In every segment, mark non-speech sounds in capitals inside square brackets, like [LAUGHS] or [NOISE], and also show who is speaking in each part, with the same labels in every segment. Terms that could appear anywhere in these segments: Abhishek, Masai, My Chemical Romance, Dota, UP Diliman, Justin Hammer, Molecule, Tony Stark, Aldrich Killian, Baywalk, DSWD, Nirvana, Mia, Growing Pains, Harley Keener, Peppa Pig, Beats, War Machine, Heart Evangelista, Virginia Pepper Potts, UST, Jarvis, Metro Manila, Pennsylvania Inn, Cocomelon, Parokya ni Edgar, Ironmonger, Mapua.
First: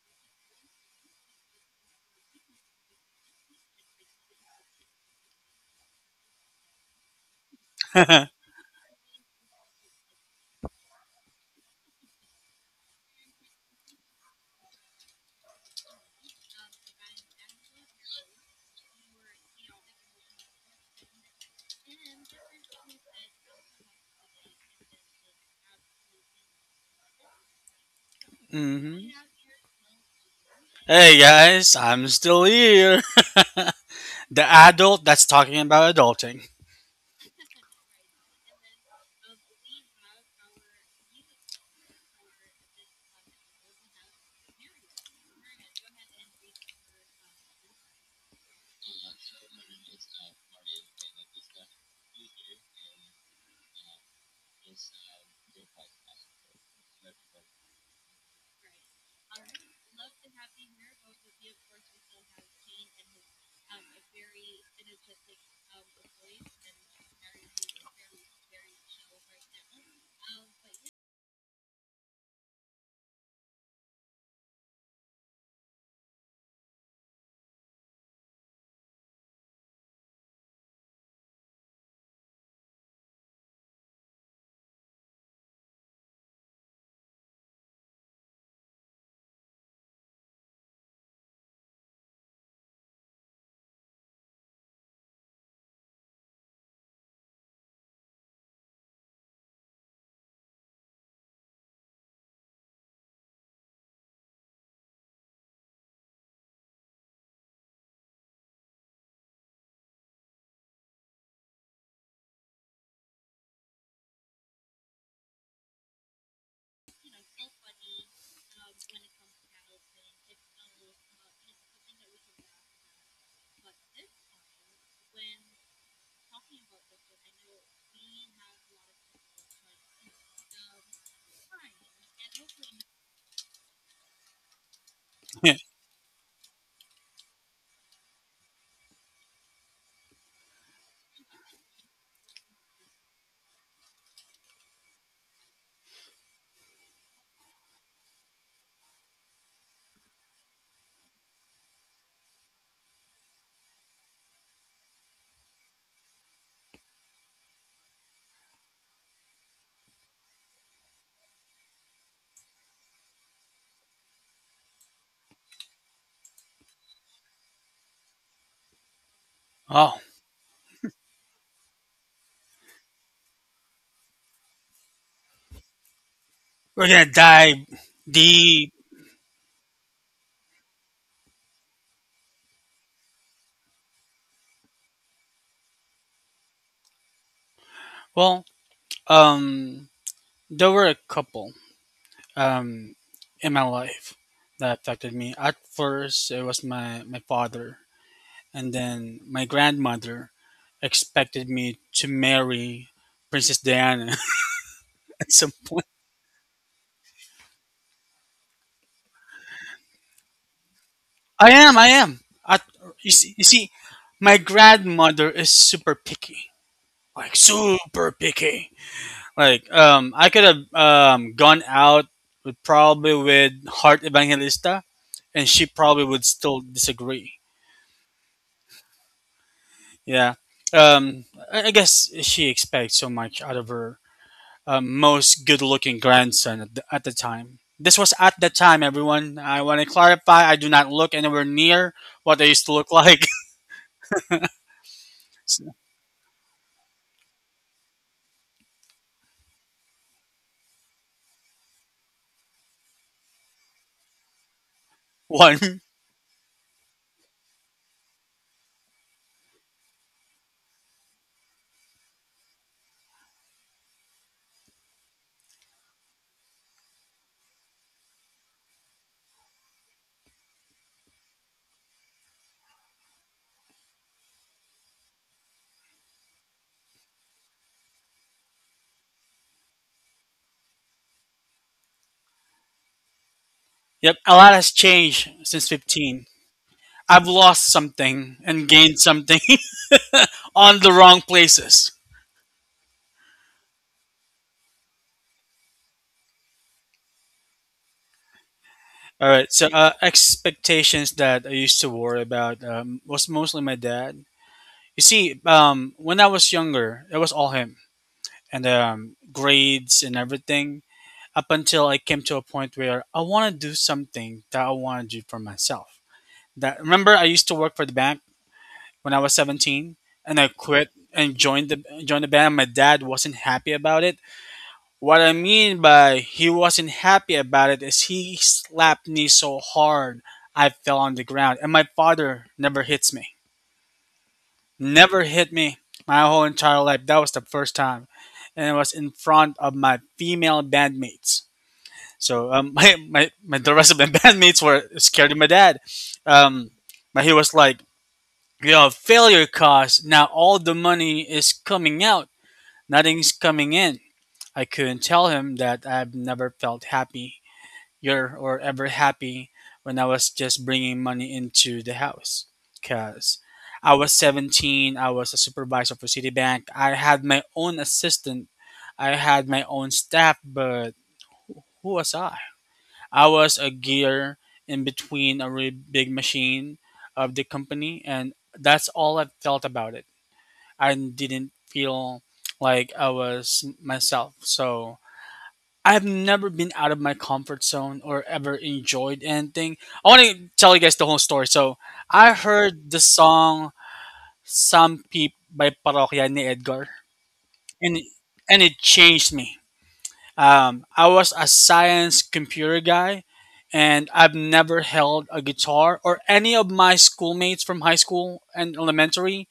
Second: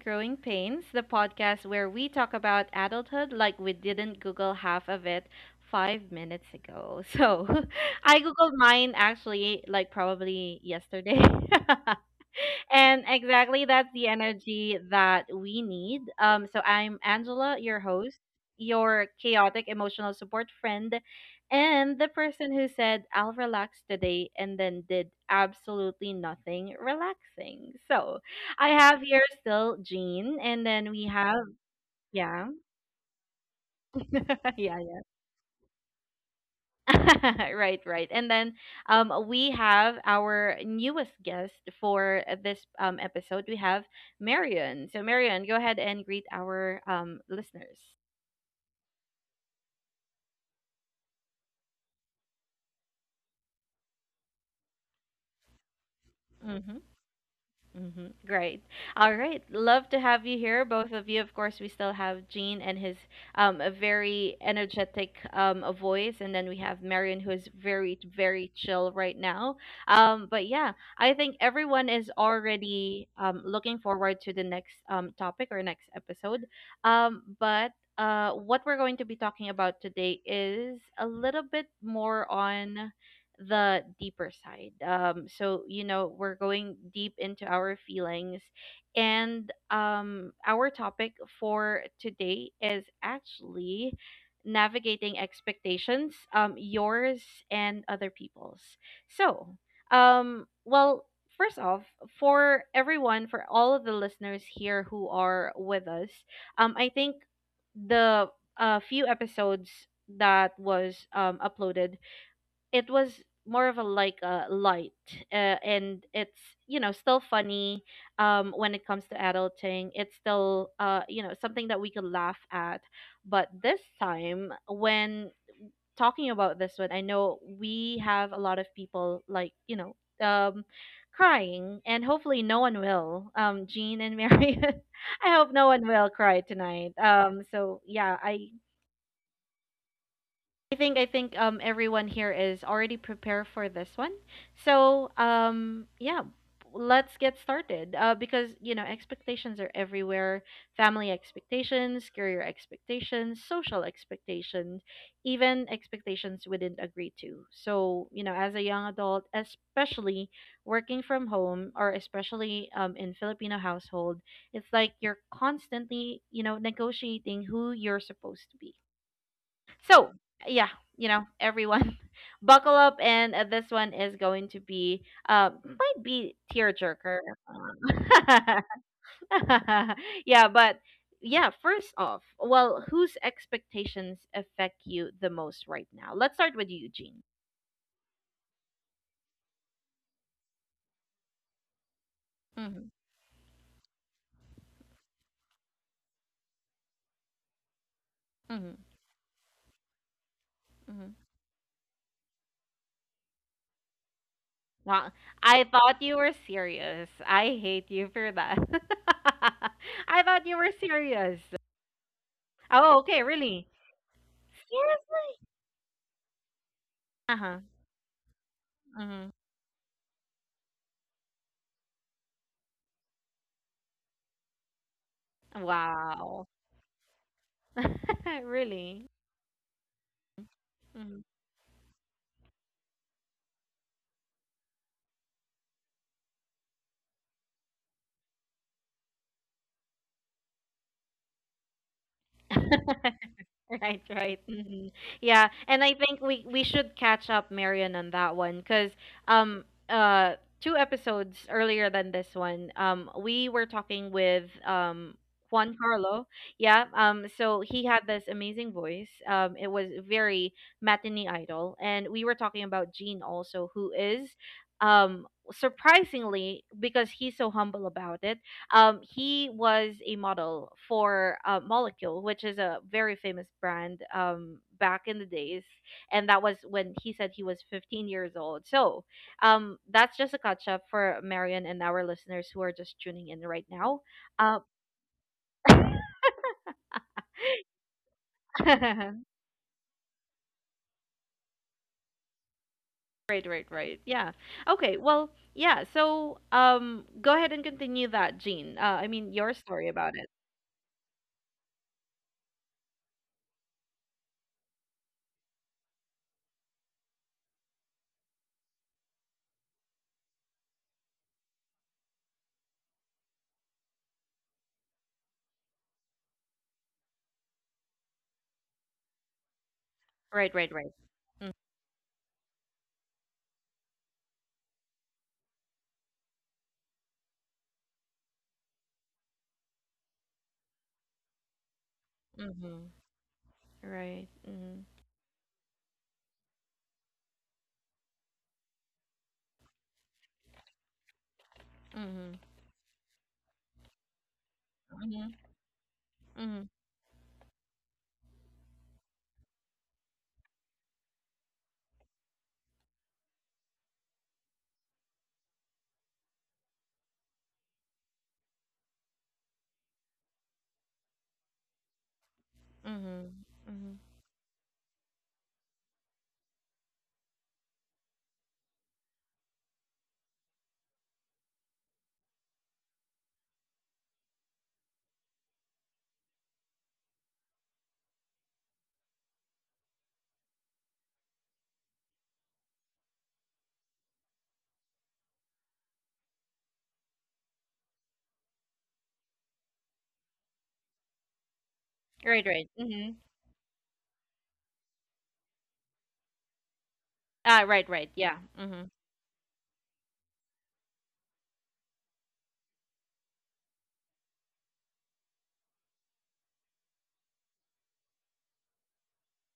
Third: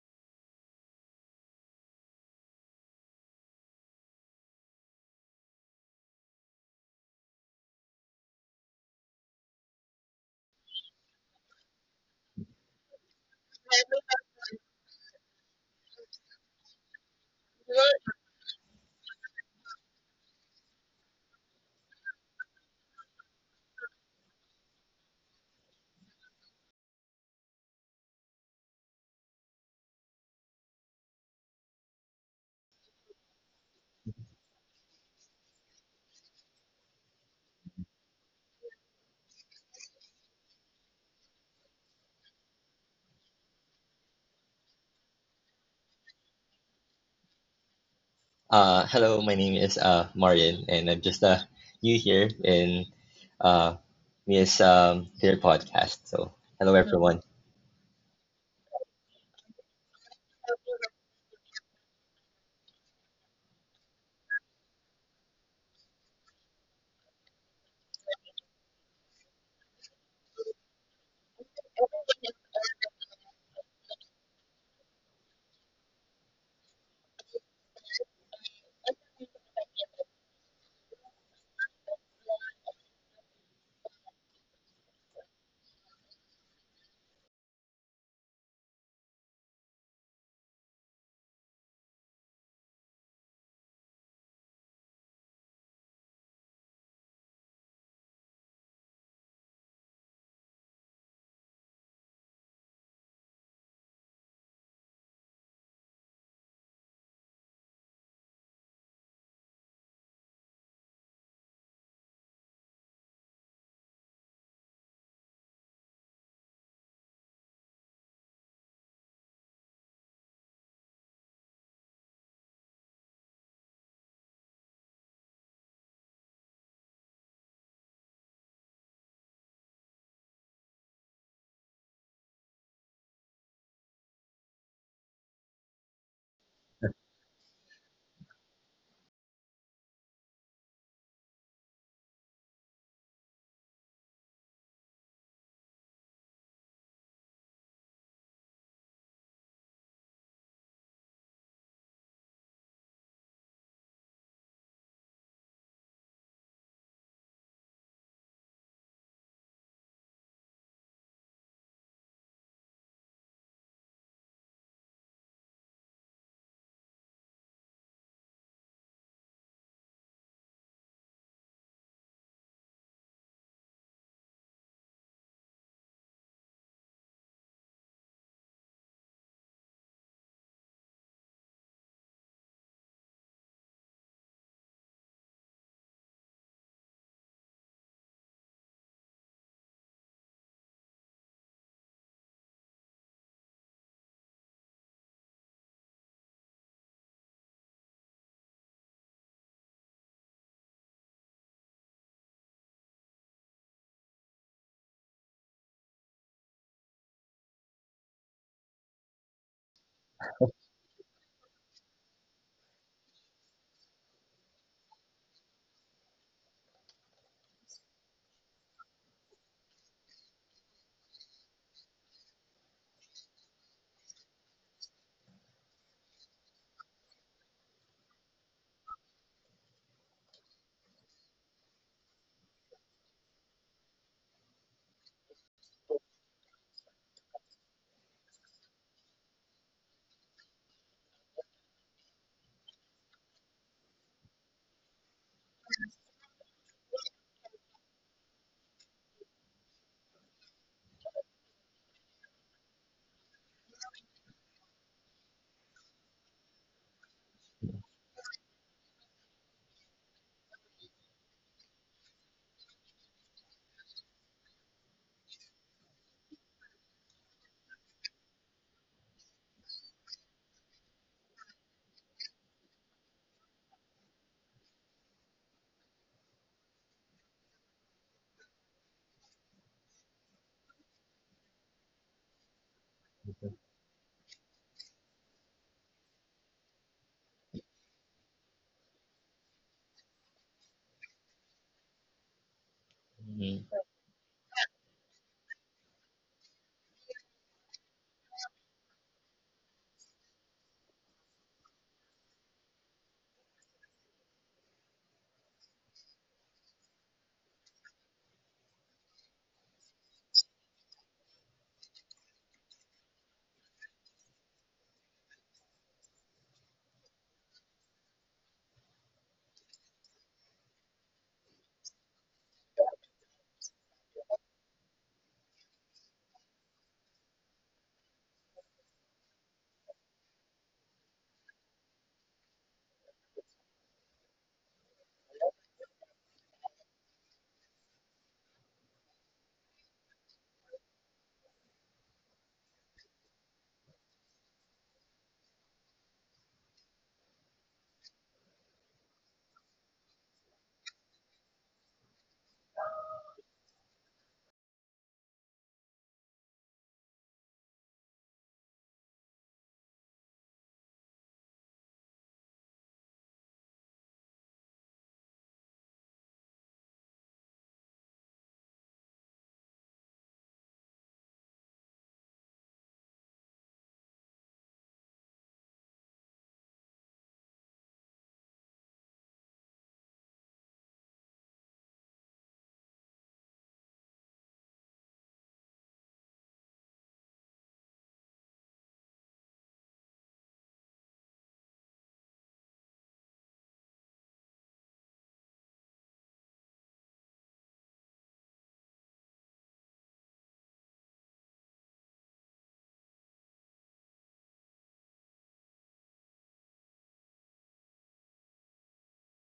Speaker 1: Growing Pains, the podcast where we talk about adulthood like we didn't Google half of it 5 minutes ago. So [LAUGHS] I Googled mine actually, like probably yesterday. [LAUGHS] And exactly that's the energy that we need. So I'm Angela, your host, your chaotic emotional support friend, and the person who said, I'll relax today and then did absolutely nothing relaxing. So I
Speaker 2: hmm
Speaker 1: have here still Jean, and then we
Speaker 2: Hey
Speaker 1: have,
Speaker 2: guys, I'm still
Speaker 1: yeah,
Speaker 2: here. [LAUGHS] The
Speaker 1: [LAUGHS] yeah, yeah.
Speaker 2: adult that's talking about adulting.
Speaker 1: [LAUGHS] Right, right. And then we have our newest guest for this episode. We have Marion. So, Marion, go ahead and greet our listeners.
Speaker 3: Hello, my name is Marian, and I'm just new here in uh, Mia's their podcast. So, hello, everyone.
Speaker 1: Mm-hmm. Great. All right. Love to have you here, both of you. Of course, we still have Gene and his a very energetic a voice, and then we have Marion, who is very, very chill right now. But yeah, I think everyone is already looking forward to the next topic or next episode. But what we're going to be talking about today is a little bit more on the deeper side. So you know we're going deep into our feelings, and our topic for today is actually navigating expectations, yours and other people's. So, um, well. First off, for everyone, for all of the listeners here who are with us, I think the few episodes that was uploaded it was more of a light uh, and it's you know still funny when it comes to adulting it's still you know something that we could laugh at. But this time when talking about this one, I know we have a lot of people like you know um crying, and hopefully no one will Jean and Marion [LAUGHS] I hope no
Speaker 2: [LAUGHS]
Speaker 1: one will cry tonight. So yeah, I think everyone here is already prepared for this one. So yeah, let's get started. Because you know expectations are everywhere: family expectations, career expectations, social expectations, even expectations we didn't agree to. So you know, as a young adult, especially working from home or especially in Filipino household, it's like you're constantly you know negotiating who you're supposed to be,
Speaker 2: Oh,
Speaker 1: so, yeah, you know, everyone, [LAUGHS] buckle up, and this one is going to be, might be
Speaker 2: we're gonna
Speaker 1: tearjerker.
Speaker 2: dive
Speaker 1: [LAUGHS]
Speaker 2: deep.
Speaker 1: Yeah, but yeah, first off, well, whose expectations affect you the most right now? Let's start with you, Eugene.
Speaker 2: Well, um, there were a couple
Speaker 1: Mhm.
Speaker 2: um in my life that affected me. At first, it was my father, and
Speaker 1: Mhm.
Speaker 2: then my grandmother
Speaker 1: Mhm.
Speaker 2: expected me to marry Princess Diana
Speaker 1: Wow,
Speaker 2: [LAUGHS] at some
Speaker 1: I
Speaker 2: point.
Speaker 1: thought you were serious. I hate you for that. [LAUGHS] I thought you were serious.
Speaker 2: I am, I am. At,
Speaker 1: Oh, okay,
Speaker 2: you
Speaker 1: really?
Speaker 2: see, my grandmother
Speaker 1: Seriously?
Speaker 2: is super picky, like
Speaker 1: Uh
Speaker 2: super picky.
Speaker 1: huh.
Speaker 2: I could have gone out with probably with Heart Evangelista, and she probably would
Speaker 1: Wow.
Speaker 2: still disagree.
Speaker 1: [LAUGHS] Really?
Speaker 2: Yeah,
Speaker 1: Mhm.
Speaker 2: um, I guess she expects so much out of her most good-looking grandson at at the time. This was at the time, everyone. I want to clarify. I do not look anywhere near what I used to look like.
Speaker 1: Right, right. Mhm. Yeah, and I
Speaker 2: [LAUGHS]
Speaker 1: think we should catch up Marion on that one, because two episodes earlier than this one we were talking with Juan
Speaker 2: One.
Speaker 1: Carlo. Yeah, so he had this amazing voice. It was very matinee idol, and we were talking about Gene also who is um surprisingly because he's so humble about it, he was a model for Molecule, which is a very famous brand back in the days. And that was when he said he was 15 years old. So that's just a catch up for Marion and our listeners who are just tuning in right now.
Speaker 2: Yep, a lot
Speaker 1: Uh,
Speaker 2: has changed since
Speaker 1: [LAUGHS]
Speaker 2: 15. I've lost something and gained
Speaker 1: right,
Speaker 2: something [LAUGHS] on the wrong places.
Speaker 3: Hmm.
Speaker 1: right, right. Yeah. Okay. Well, yeah. So go ahead and continue that, Jean. I
Speaker 2: All
Speaker 1: mean, your
Speaker 2: right, so
Speaker 1: story
Speaker 2: uh,
Speaker 1: about it.
Speaker 2: expectations that I used to worry about was mostly my dad. You see, when I was younger, it was all him and grades and everything up until I came to a point where I want to do something that I want to do for myself. That remember, I used to work for the bank when I was 17 and I
Speaker 1: Right, right,
Speaker 2: quit
Speaker 1: right.
Speaker 2: and
Speaker 1: Mm-hmm.
Speaker 2: joined the band. My dad wasn't happy about it. What I mean by he wasn't happy about it is he slapped me so hard I fell on the ground. And my father never
Speaker 1: Mm-hmm.
Speaker 2: hits me.
Speaker 1: Right. Mm-hmm.
Speaker 2: Never hit me my whole entire life. That was the first time. And it was in front of my female bandmates.
Speaker 1: Mm-hmm.
Speaker 2: So [LAUGHS] my the rest of my [LAUGHS] bandmates were scared
Speaker 1: Mm-hmm.
Speaker 2: of my dad.
Speaker 1: Mm-hmm.
Speaker 2: Um, but he was like, you know, failure cost. Now all the money is coming out. Nothing's coming in. I couldn't tell him that I've never felt happy year or ever happy when I was just bringing money into the house
Speaker 1: Mm-hmm.
Speaker 2: because
Speaker 1: Mm-hmm.
Speaker 2: I was 17. I was a supervisor for Citibank. I had my own assistant. I had my own staff, but who was I? I was a gear in between a really big machine of the company, and that's all I felt about it. I didn't feel like I was myself. So I've never been out of my comfort zone or ever enjoyed anything. I want to tell you guys the whole story. So I
Speaker 1: Right, right.
Speaker 2: heard the
Speaker 1: Mm-hmm.
Speaker 2: song "Some Peep" by Parokya ni Edgar,
Speaker 1: Ah, right,
Speaker 2: and
Speaker 1: right. Yeah.
Speaker 2: and it
Speaker 1: Mm-hmm.
Speaker 2: changed me. I was a science computer guy, and I've never held a guitar. Or any of my schoolmates from high school and elementary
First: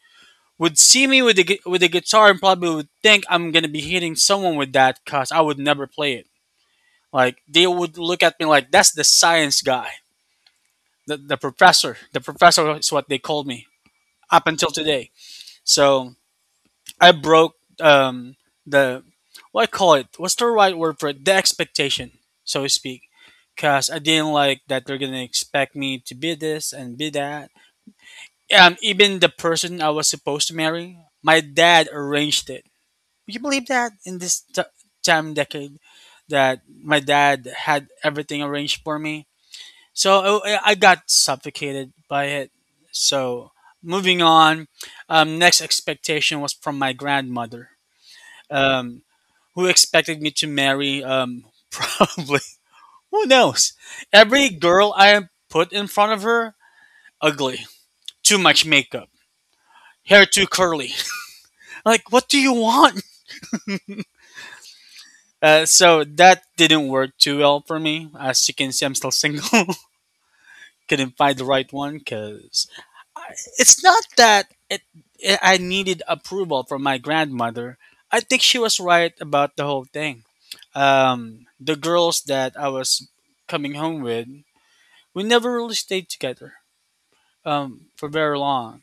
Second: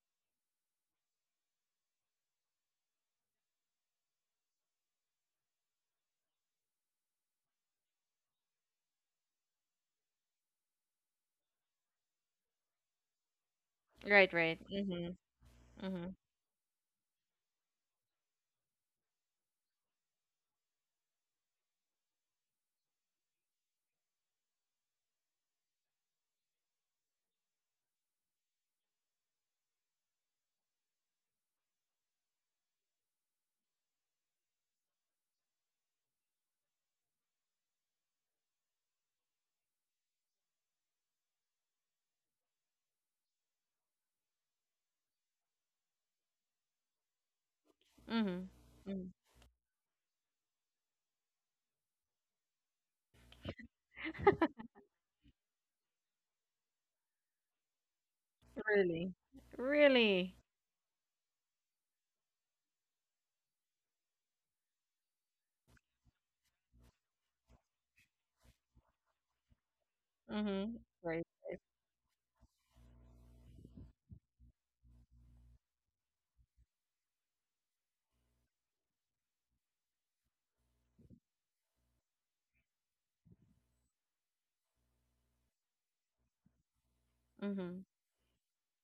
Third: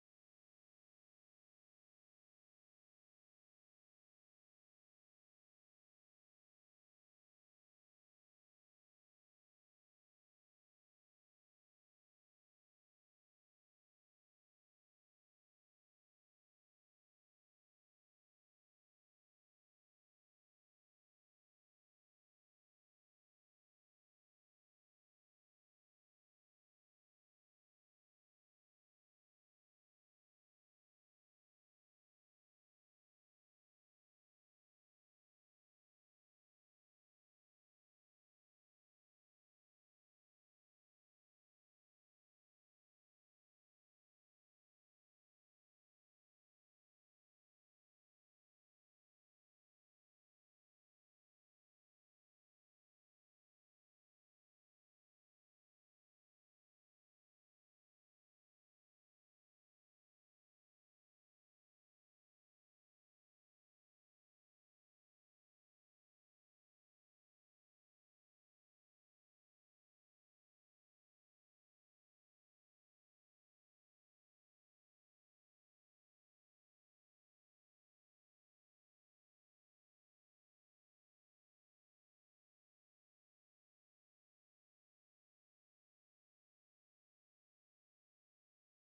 Speaker 2: would see me with a with a guitar and probably would think I'm gonna be hitting someone with that, cause I would never play it. Like they would look at me like that's the science guy, the professor. The professor is what they called me
Speaker 1: Right,
Speaker 2: up
Speaker 1: right.
Speaker 2: until today.
Speaker 1: Mm-hmm. Mm-hmm.
Speaker 2: So I broke the what I call it. What's the right word for it? The expectation, so to speak. Cause I didn't like that they're gonna expect me to be this and be that. Even the person I was supposed to marry, my dad arranged it. Would you believe that in this time decade that my dad had everything arranged for me? So I got suffocated by it. So moving on, next expectation was from my grandmother,
Speaker 1: Mm-hmm.
Speaker 2: um,
Speaker 1: Mm-hmm.
Speaker 2: who expected me to marry. [LAUGHS] Probably who knows? Every girl I put in front of her, ugly, too much makeup,
Speaker 1: Really?
Speaker 2: hair
Speaker 1: Really?
Speaker 2: too curly. [LAUGHS] Like, what do you want? So that didn't work too well for me. As you can see, I'm still single. [LAUGHS]
Speaker 1: Mm-hmm.
Speaker 2: Couldn't
Speaker 1: Right.
Speaker 2: find the right one because it's not that I needed approval from my grandmother. I think she was right about the whole thing. The girls that I was coming home with, we never really stayed together
Speaker 1: Mm-hmm.
Speaker 2: for very long.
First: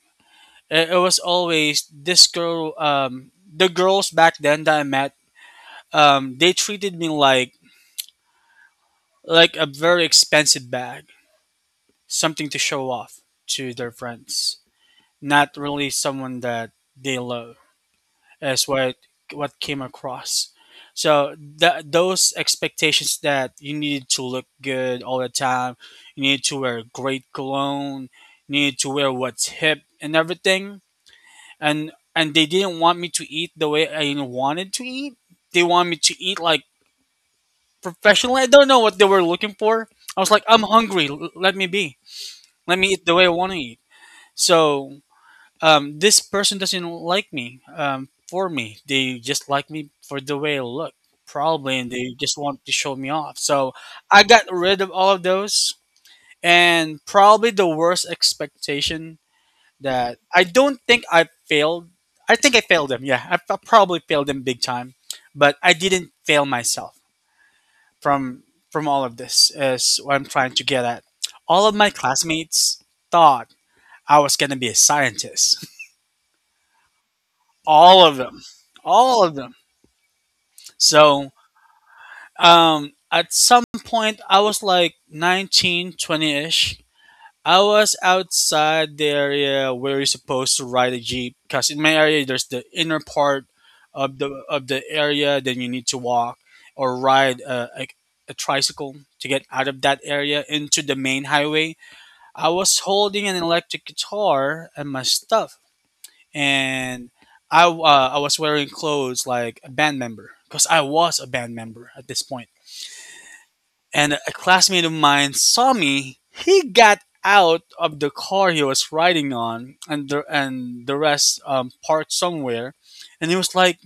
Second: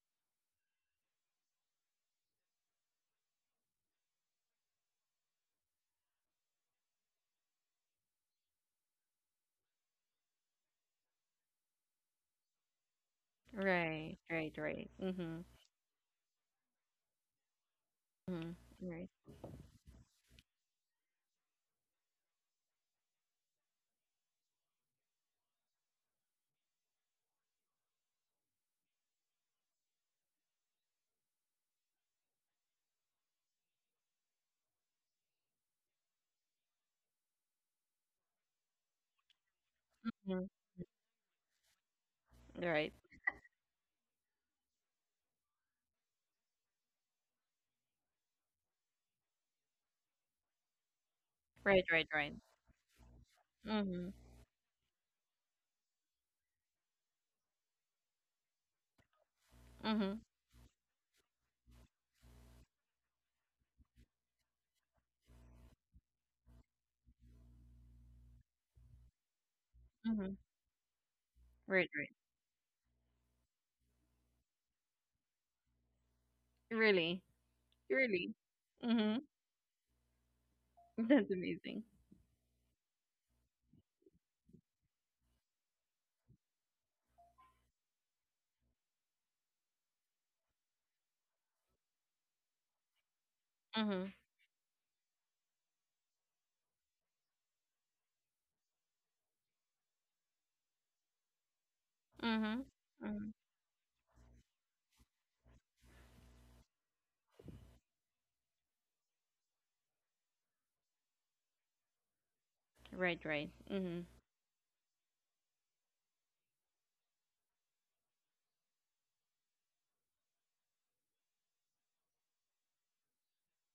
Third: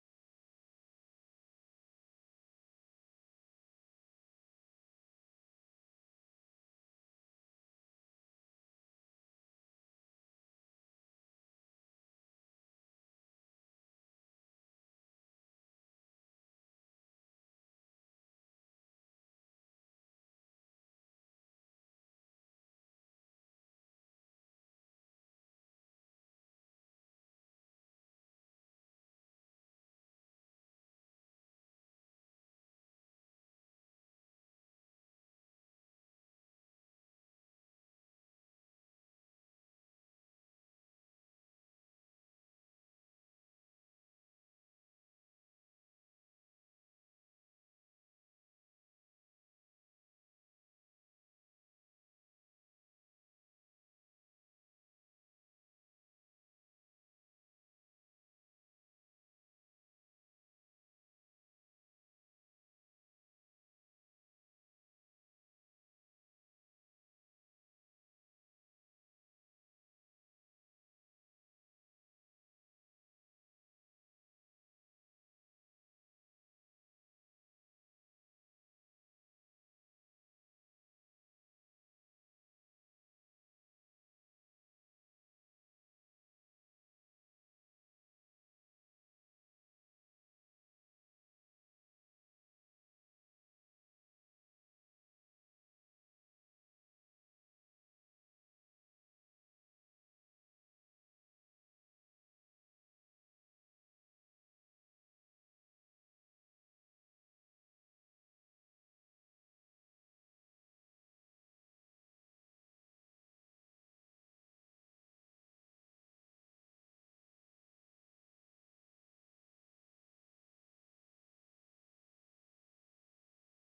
Speaker 2: It was always this girl, the girls back then that I met, they treated me like a very expensive bag, something to show off to their
Speaker 1: Right, right,
Speaker 2: friends,
Speaker 1: right. Mm-hmm.
Speaker 2: not really someone that they love
Speaker 1: Mm-hmm.
Speaker 2: is what
Speaker 1: Right.
Speaker 2: came across. So that those expectations that you need to look good all the time, you need to wear great cologne, you need to wear what's hip and everything. And they didn't want me to eat the way I wanted to eat. They want me to eat like professionally. I don't know what they were looking for. I was like,
Speaker 1: Mm-hmm.
Speaker 2: I'm hungry. Let me be, let me
Speaker 1: Right.
Speaker 2: eat the way I want to eat. So this person doesn't like me for me. They just like me for the way I look, probably,
Speaker 1: Right,
Speaker 2: and
Speaker 1: right,
Speaker 2: they
Speaker 1: right.
Speaker 2: just want to show me off. So
Speaker 1: Mm-hmm.
Speaker 2: I got rid of all of those. And probably the worst expectation
Speaker 1: Mm-hmm.
Speaker 2: that I don't think I failed. I think I failed them. Yeah, probably failed them big time, but I didn't fail myself from from all of this. Is what I'm
Speaker 1: Mm-hmm.
Speaker 2: trying to get at. All of
Speaker 1: Right,
Speaker 2: my
Speaker 1: right.
Speaker 2: classmates thought I was gonna be a scientist. [LAUGHS]
Speaker 1: Really?
Speaker 2: all of
Speaker 1: Really?
Speaker 2: them
Speaker 1: Mm-hmm.
Speaker 2: all of them.
Speaker 1: [LAUGHS]
Speaker 2: so
Speaker 1: That's amazing.
Speaker 2: um at some point I was like 19, ish. I was outside the area where you're supposed to ride a jeep because in my area there's the inner part
Speaker 1: Mm-hmm.
Speaker 2: of the area. Then you need to walk or ride a tricycle to get out of that area into the main highway. I
Speaker 1: Mm-hmm.
Speaker 2: was holding an
Speaker 1: Mm-hmm.
Speaker 2: electric guitar and my stuff, and I was wearing clothes like a band member because I was a band member at this point.
Speaker 1: Right, right. Mm-hmm.
Speaker 2: And a classmate of mine saw me. He got out of the car he was riding on, and the rest parked somewhere. And he was like,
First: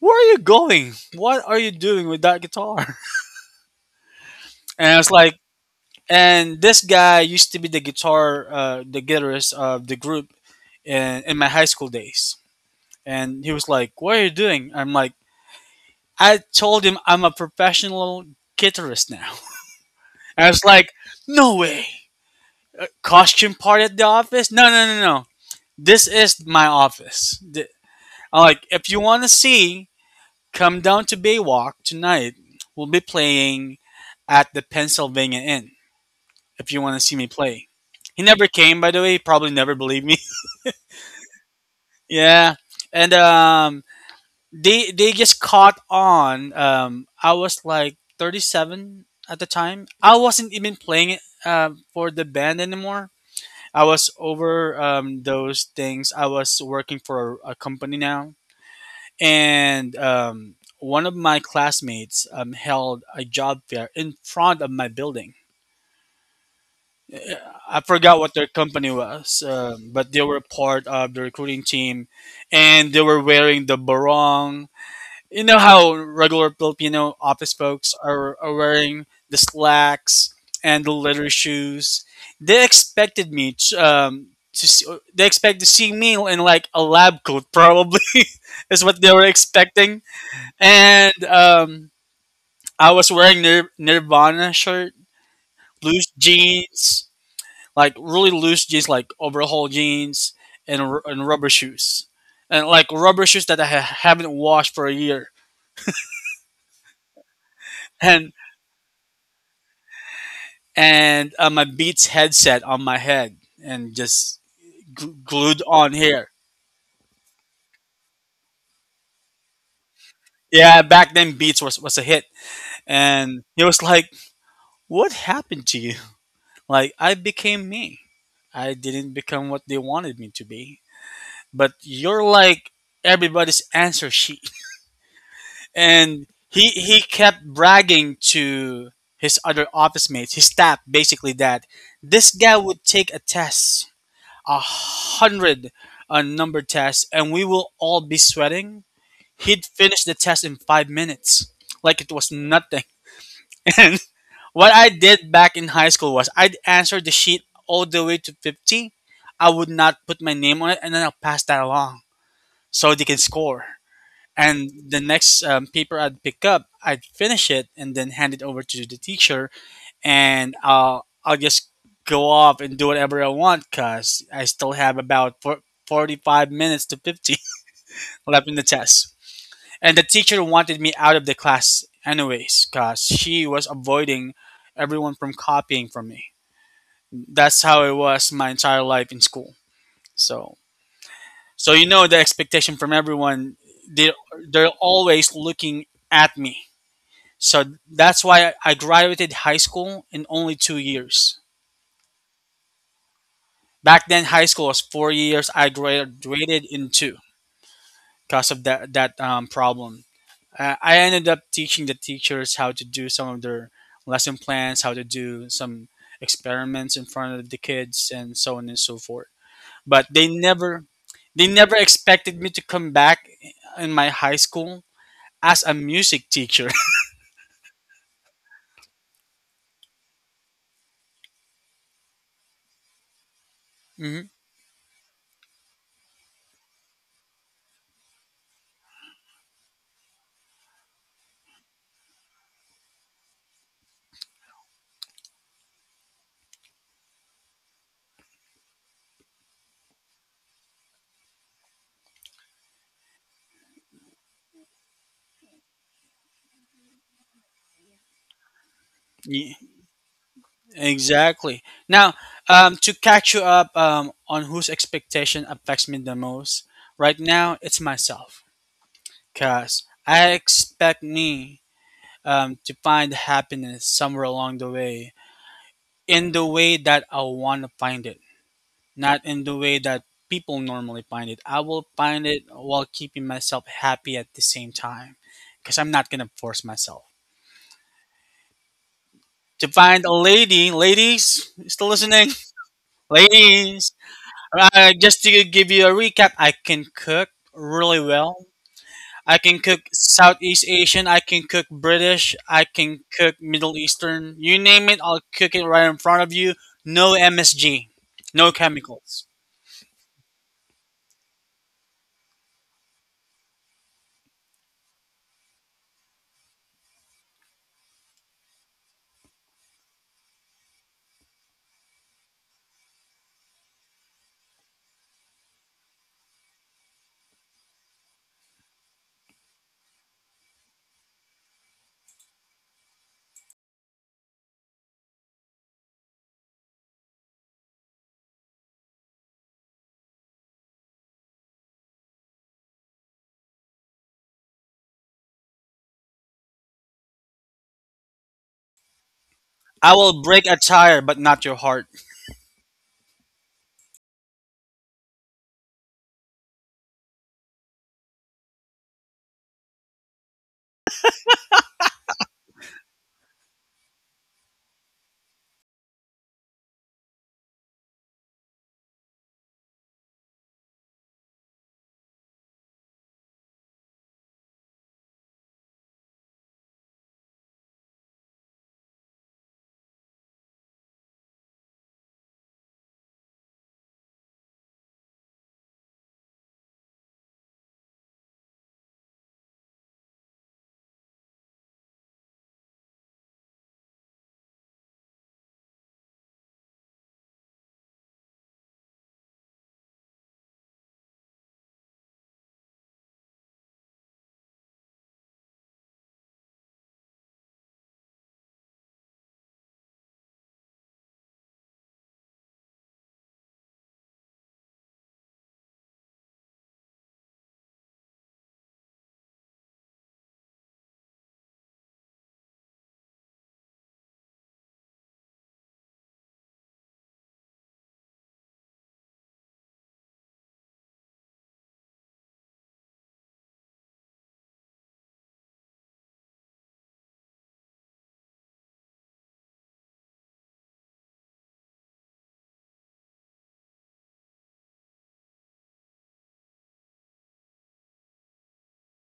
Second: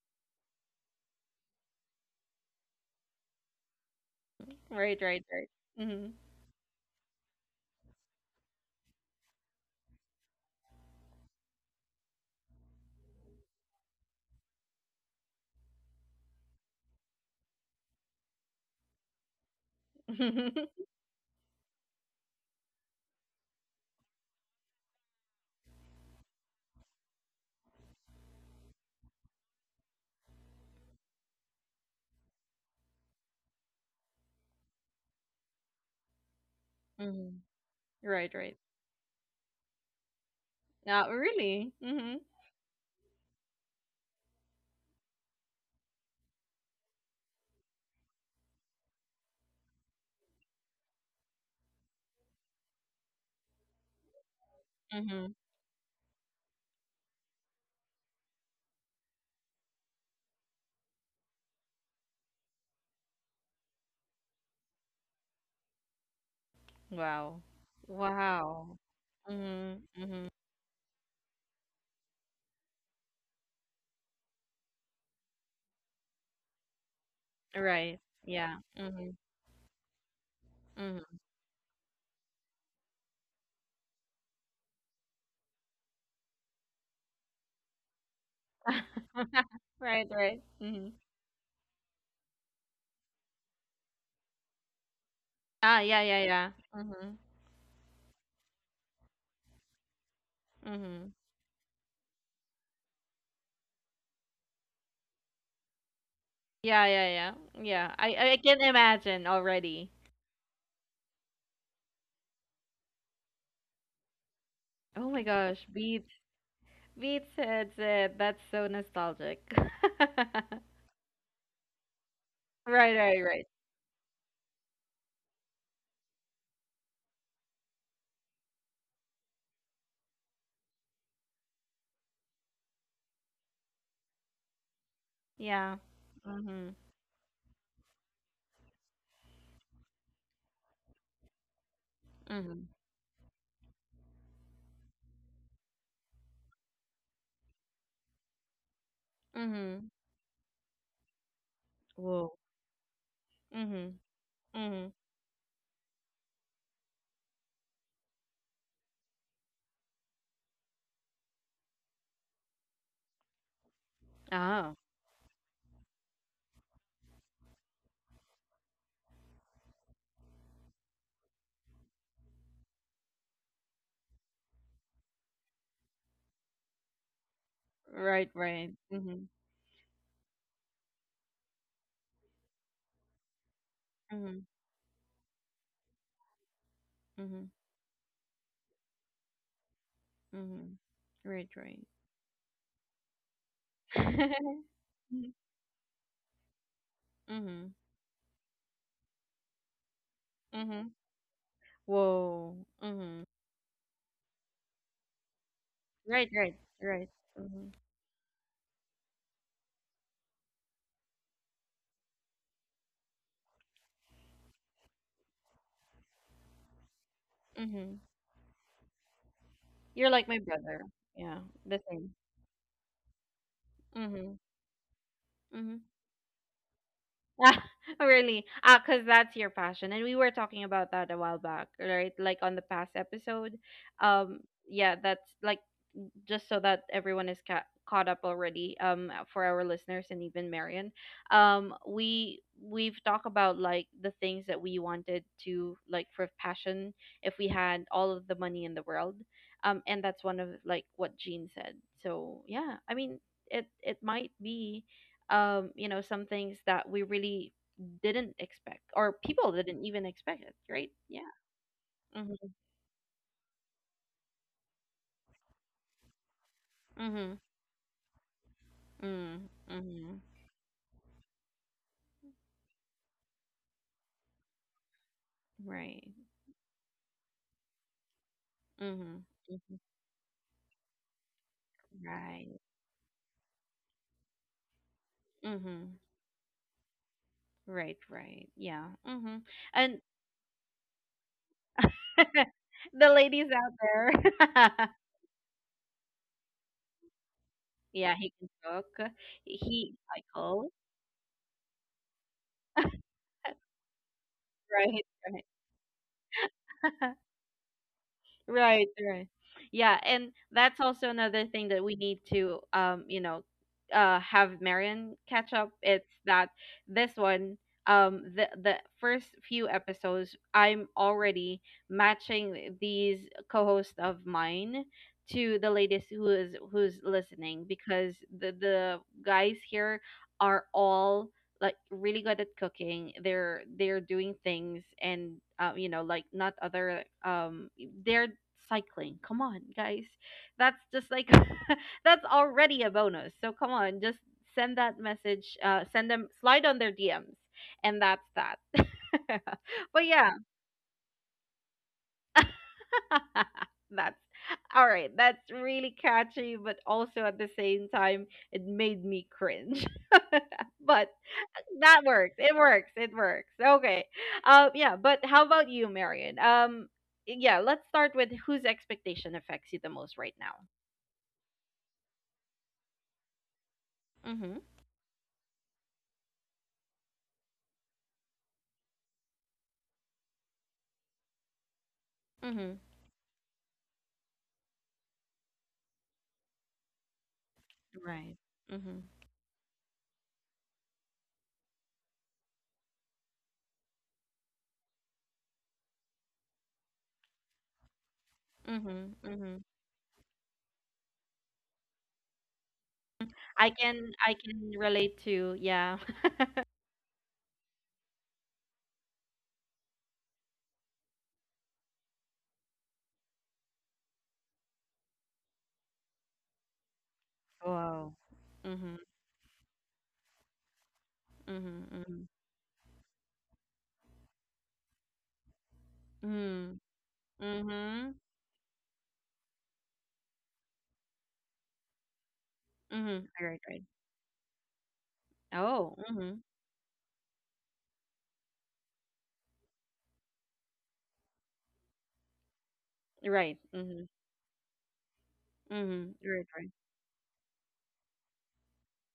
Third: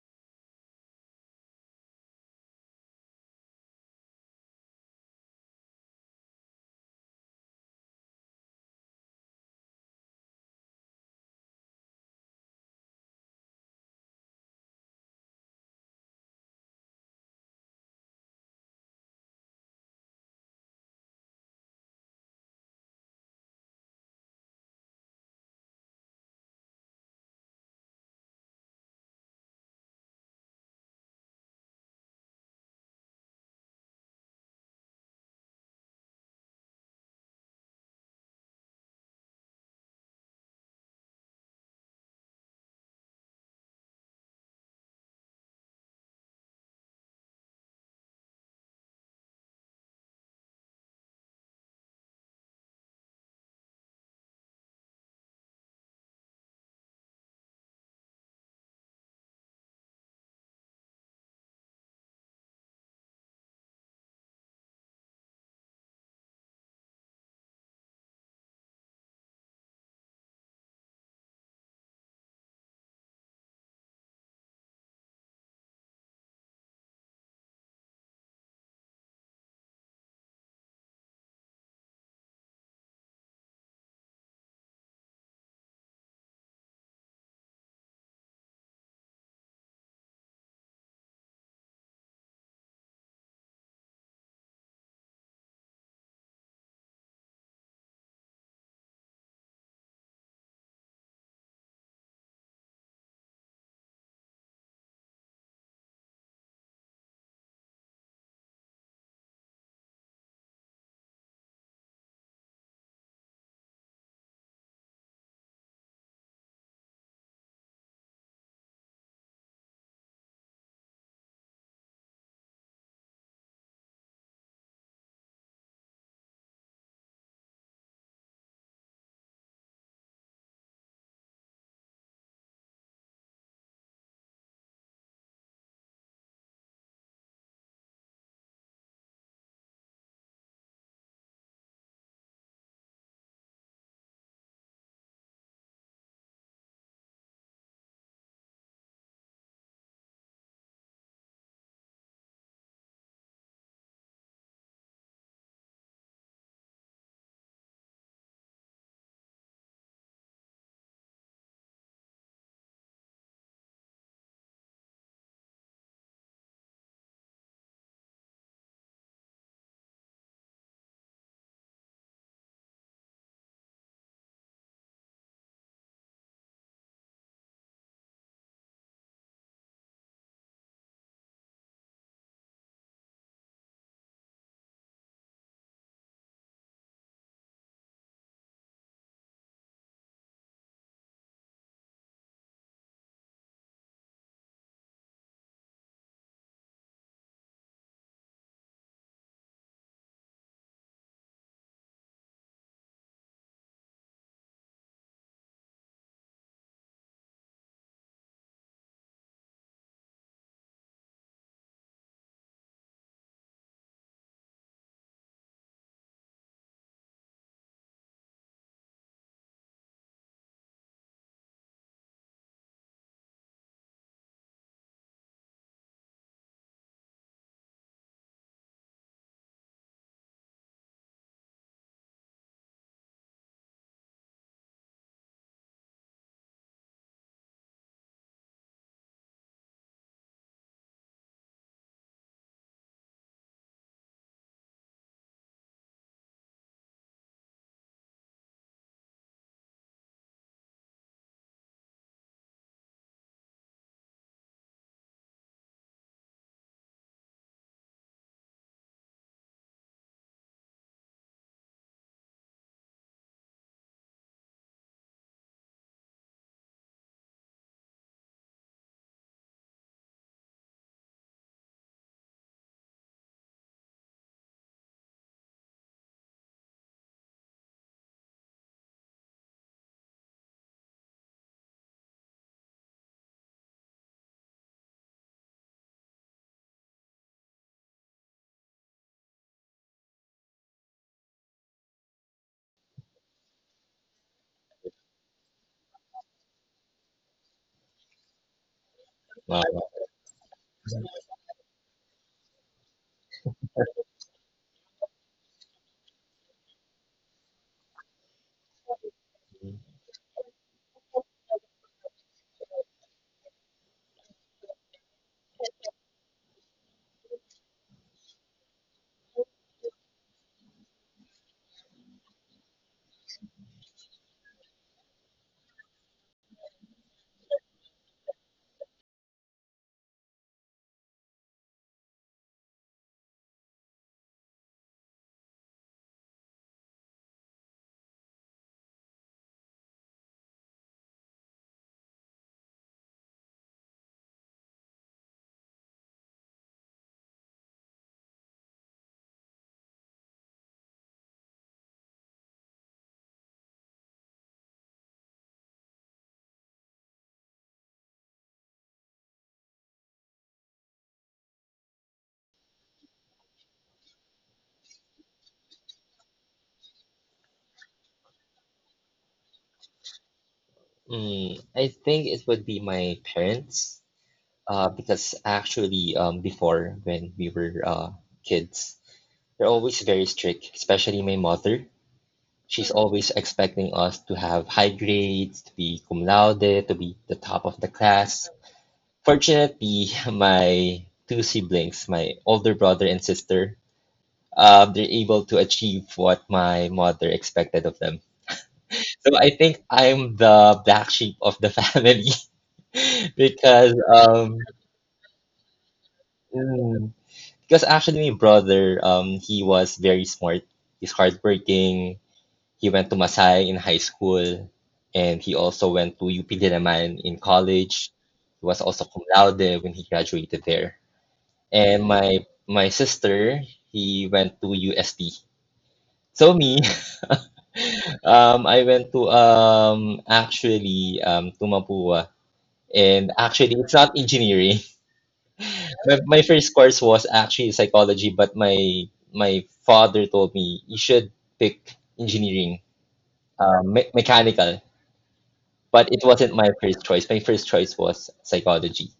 Speaker 2: "Where are you going? What are you doing with that guitar?" [LAUGHS] And I
Speaker 1: Right,
Speaker 2: was
Speaker 1: right,
Speaker 2: like,
Speaker 1: right.
Speaker 2: "And this guy used to be the the guitarist of the group in my high school days." And he was like, "What are you doing?" I'm like, I told him I'm a professional guitarist now. And I
Speaker 1: Mm-hmm.
Speaker 2: was
Speaker 1: [LAUGHS]
Speaker 2: like, no way. Costume party at the office? No, no, no, no. This is my office. I'm like, if you want to see, come down to Baywalk tonight. We'll be playing at the Pennsylvania Inn if you want to see me
Speaker 1: Mm-hmm.
Speaker 2: play. He
Speaker 1: Right,
Speaker 2: never
Speaker 1: right.
Speaker 2: came, by the way. He probably never believed me.
Speaker 1: Yeah, really?
Speaker 2: [LAUGHS]
Speaker 1: Mm-hmm.
Speaker 2: Yeah. And they just caught on. I was like 37 at the time. I wasn't even playing it for the band anymore. I was over
Speaker 1: Mm-hmm.
Speaker 2: those things. I was working for a company now, and one of my classmates held a job fair in front of my building.
Speaker 1: Wow.
Speaker 2: I forgot what their
Speaker 1: Wow.
Speaker 2: company was,
Speaker 1: Mm-hmm.
Speaker 2: but they
Speaker 1: Mm-hmm.
Speaker 2: were part of the recruiting team, and they were wearing the barong. You know how regular Filipino office folks
Speaker 1: Right.
Speaker 2: are
Speaker 1: Yeah.
Speaker 2: wearing
Speaker 1: Mm-hmm.
Speaker 2: the slacks and the
Speaker 1: Mm-hmm.
Speaker 2: leather shoes. They expected me to, to see, they expect to see me in like a lab coat probably, [LAUGHS] is
Speaker 1: [LAUGHS]
Speaker 2: what they were expecting.
Speaker 1: Right, right. Mm-hmm.
Speaker 2: And I was wearing Nirvana shirt,
Speaker 1: Ah, yeah,
Speaker 2: loose
Speaker 1: yeah, yeah.
Speaker 2: jeans,
Speaker 1: Mm-hmm.
Speaker 2: like really loose jeans, like overhaul jeans and,
Speaker 1: Mm-hmm.
Speaker 2: and rubber shoes, and like rubber shoes that I haven't washed for a year.
Speaker 1: Yeah, yeah, yeah. Yeah. I I
Speaker 2: And
Speaker 1: I can imagine already.
Speaker 2: my Beats headset on my head and just
Speaker 1: Oh my
Speaker 2: glued
Speaker 1: gosh,
Speaker 2: on
Speaker 1: Beats
Speaker 2: here.
Speaker 1: Beats headset. That's so nostalgic. [LAUGHS]
Speaker 2: Yeah, back then Beats was a hit.
Speaker 1: Right, right, right.
Speaker 2: And it was like, what happened to you? [LAUGHS] Like, I became me. I didn't become what they wanted me to be. But you're like everybody's answer sheet.
Speaker 1: Yeah.
Speaker 2: [LAUGHS] And
Speaker 1: Mm-hmm.
Speaker 2: he kept bragging to his other office mates, his staff, basically, that this guy
Speaker 1: Mm-hmm.
Speaker 2: would take a test, a hundred number tests, and we will all be sweating. He'd
Speaker 1: Mm-hmm.
Speaker 2: finish the test in 5 minutes, like it was
Speaker 1: Whoa.
Speaker 2: nothing. [LAUGHS]
Speaker 1: Mm-hmm.
Speaker 2: And what
Speaker 1: Mm-hmm.
Speaker 2: I did back in high school was I'd answer the sheet all the way to 50. I would not put my name on it, and then I'll pass that along so they can score. And
Speaker 1: Ah.
Speaker 2: the next paper I'd pick up, I'd finish it and then hand it over to the teacher, and I'll just go off and do whatever I want because I still have about 45 minutes to 50 [LAUGHS]
Speaker 1: Right,
Speaker 2: left in the
Speaker 1: right.
Speaker 2: test.
Speaker 1: Mm-hmm.
Speaker 2: And the teacher wanted me out of the class anyways because she was avoiding
Speaker 1: Mm-hmm.
Speaker 2: everyone from copying from me.
Speaker 1: Mhm.
Speaker 2: That's how it was my entire life in school. So
Speaker 1: Mhm. Right,
Speaker 2: so
Speaker 1: right.
Speaker 2: you know the expectation from everyone, they
Speaker 1: [LAUGHS]
Speaker 2: they're
Speaker 1: Mhm.
Speaker 2: always looking at me. So
Speaker 1: Mhm.
Speaker 2: that's why I graduated high school in only 2
Speaker 1: Mhm.
Speaker 2: years.
Speaker 1: Whoa. Mhm.
Speaker 2: Back then, high school was 4 years. I
Speaker 1: Right, right,
Speaker 2: graduated in
Speaker 1: right.
Speaker 2: two
Speaker 1: Mhm.
Speaker 2: because of that problem. I ended up teaching the teachers how to do some of their lesson plans, how to do some experiments in front of the
Speaker 1: Mhm.
Speaker 2: kids, and so on and so forth. But
Speaker 1: You're
Speaker 2: they
Speaker 1: like my brother.
Speaker 2: never
Speaker 1: Yeah,
Speaker 2: they never
Speaker 1: the same.
Speaker 2: expected me to come back in my
Speaker 1: Mhm.
Speaker 2: high school as a
Speaker 1: Mhm.
Speaker 2: music teacher.
Speaker 1: [LAUGHS] Ah, really? Ah, cause that's your passion, and we were talking about that a while back, right? Like on the past episode.
Speaker 2: [LAUGHS] hmm
Speaker 1: Um. Yeah, that's like just so that everyone is caught up already for our listeners and even Marion. We've talked about like the things that we wanted to like for passion if we had all of the money in the world. And that's one of like what Jean said. So yeah, I mean it might be you know some things that we really didn't expect or people didn't even expect it, right? Yeah.
Speaker 2: Exactly. Now,
Speaker 1: Mm.
Speaker 2: to catch you up on whose expectation affects me the most, right
Speaker 1: Mhm.
Speaker 2: now it's myself.
Speaker 1: Mm. Mhm. Mm.
Speaker 2: Because
Speaker 1: Mhm.
Speaker 2: I expect me to find happiness somewhere along the way
Speaker 1: Right.
Speaker 2: in the way that I want to find it,
Speaker 1: Mm-hmm.
Speaker 2: not in the
Speaker 1: Mhm.
Speaker 2: way that people normally find it. I will find it
Speaker 1: Right.
Speaker 2: while keeping myself happy at the same time because
Speaker 1: Mm-hmm.
Speaker 2: I'm not going to force myself.
Speaker 1: Right, right. Yeah. Mm-hmm.
Speaker 2: To
Speaker 1: And
Speaker 2: find a lady, ladies, you still listening?
Speaker 1: [LAUGHS] the
Speaker 2: [LAUGHS]
Speaker 1: ladies out
Speaker 2: Ladies.
Speaker 1: there. [LAUGHS]
Speaker 2: Just to give you a recap, I can cook really
Speaker 1: Yeah, he can
Speaker 2: well.
Speaker 1: cook.
Speaker 2: I can
Speaker 3: Well,
Speaker 2: cook
Speaker 1: He
Speaker 2: Southeast
Speaker 1: cycle.
Speaker 2: Asian, I can cook British, I can cook
Speaker 1: [LAUGHS]
Speaker 2: Middle Eastern. You name it,
Speaker 1: Right,
Speaker 2: I'll
Speaker 1: right.
Speaker 2: cook it right in front of you. No
Speaker 1: [LAUGHS]
Speaker 2: MSG, no
Speaker 1: Right, right.
Speaker 2: chemicals.
Speaker 1: Yeah, and that's also another thing that we need to, have Marion catch up. It's that this one, the first few episodes, I'm already matching these co-hosts of mine to the latest who's listening, because the guys here are all like really good at cooking, they're doing things, and you know, like not other they're cycling. Come on, guys, that's just like [LAUGHS] that's already a bonus. So come on, just send that message. Send them, slide on their DMs, and that's that. [LAUGHS]
Speaker 2: I
Speaker 1: But
Speaker 2: will
Speaker 1: yeah,
Speaker 2: break a tire, but not your heart.
Speaker 1: [LAUGHS] that's all right, that's really catchy, but also at the same time it made me cringe. [LAUGHS] But that works. It works. It works. Okay. Yeah, but how about you, Marion? Yeah, let's start with whose expectation affects you the most right now.
Speaker 3: I think it would be my parents
Speaker 1: Mm-hmm.
Speaker 3: because actually, before when we were kids, they're always very strict, especially my mother.
Speaker 1: Mm-hmm.
Speaker 3: She's always expecting us to have high grades, to be cum laude, to be the top of the
Speaker 1: Right.
Speaker 3: class.
Speaker 1: Mm-hmm.
Speaker 3: Fortunately, [LAUGHS] my two siblings, my older brother and sister, they're able to achieve what my mother expected of them.
Speaker 1: Mm-hmm.
Speaker 3: So I
Speaker 1: Mm-hmm.
Speaker 3: think I'm the black sheep of the [LAUGHS] family [LAUGHS]
Speaker 1: I
Speaker 3: because
Speaker 1: can I
Speaker 3: um,
Speaker 1: can relate to, yeah. [LAUGHS]
Speaker 3: mm, because actually my brother he was very smart. He's hardworking. He went to Masai in high school, and he also went to UP Diliman in college.
Speaker 1: Wow.
Speaker 3: He was
Speaker 1: Mm-hmm.
Speaker 3: also cum laude when he graduated there. And
Speaker 1: Mm-hmm.
Speaker 3: my sister he went to UST. So me,
Speaker 1: Mm-hmm.
Speaker 3: [LAUGHS]
Speaker 1: Mm-hmm.
Speaker 3: I went to actually to Mapua.
Speaker 1: Mm-hmm.
Speaker 3: And
Speaker 1: Right,
Speaker 3: actually,
Speaker 1: right.
Speaker 3: it's not engineering.
Speaker 1: Oh,
Speaker 3: [LAUGHS] My,
Speaker 1: mm-hmm.
Speaker 3: my first course was actually psychology, but my father told me you should pick engineering,
Speaker 1: Right. Mm-hmm.
Speaker 3: mechanical. But
Speaker 1: Mm-hmm.
Speaker 3: it
Speaker 1: Right,
Speaker 3: wasn't my
Speaker 1: right.
Speaker 3: first choice. My first choice was psychology.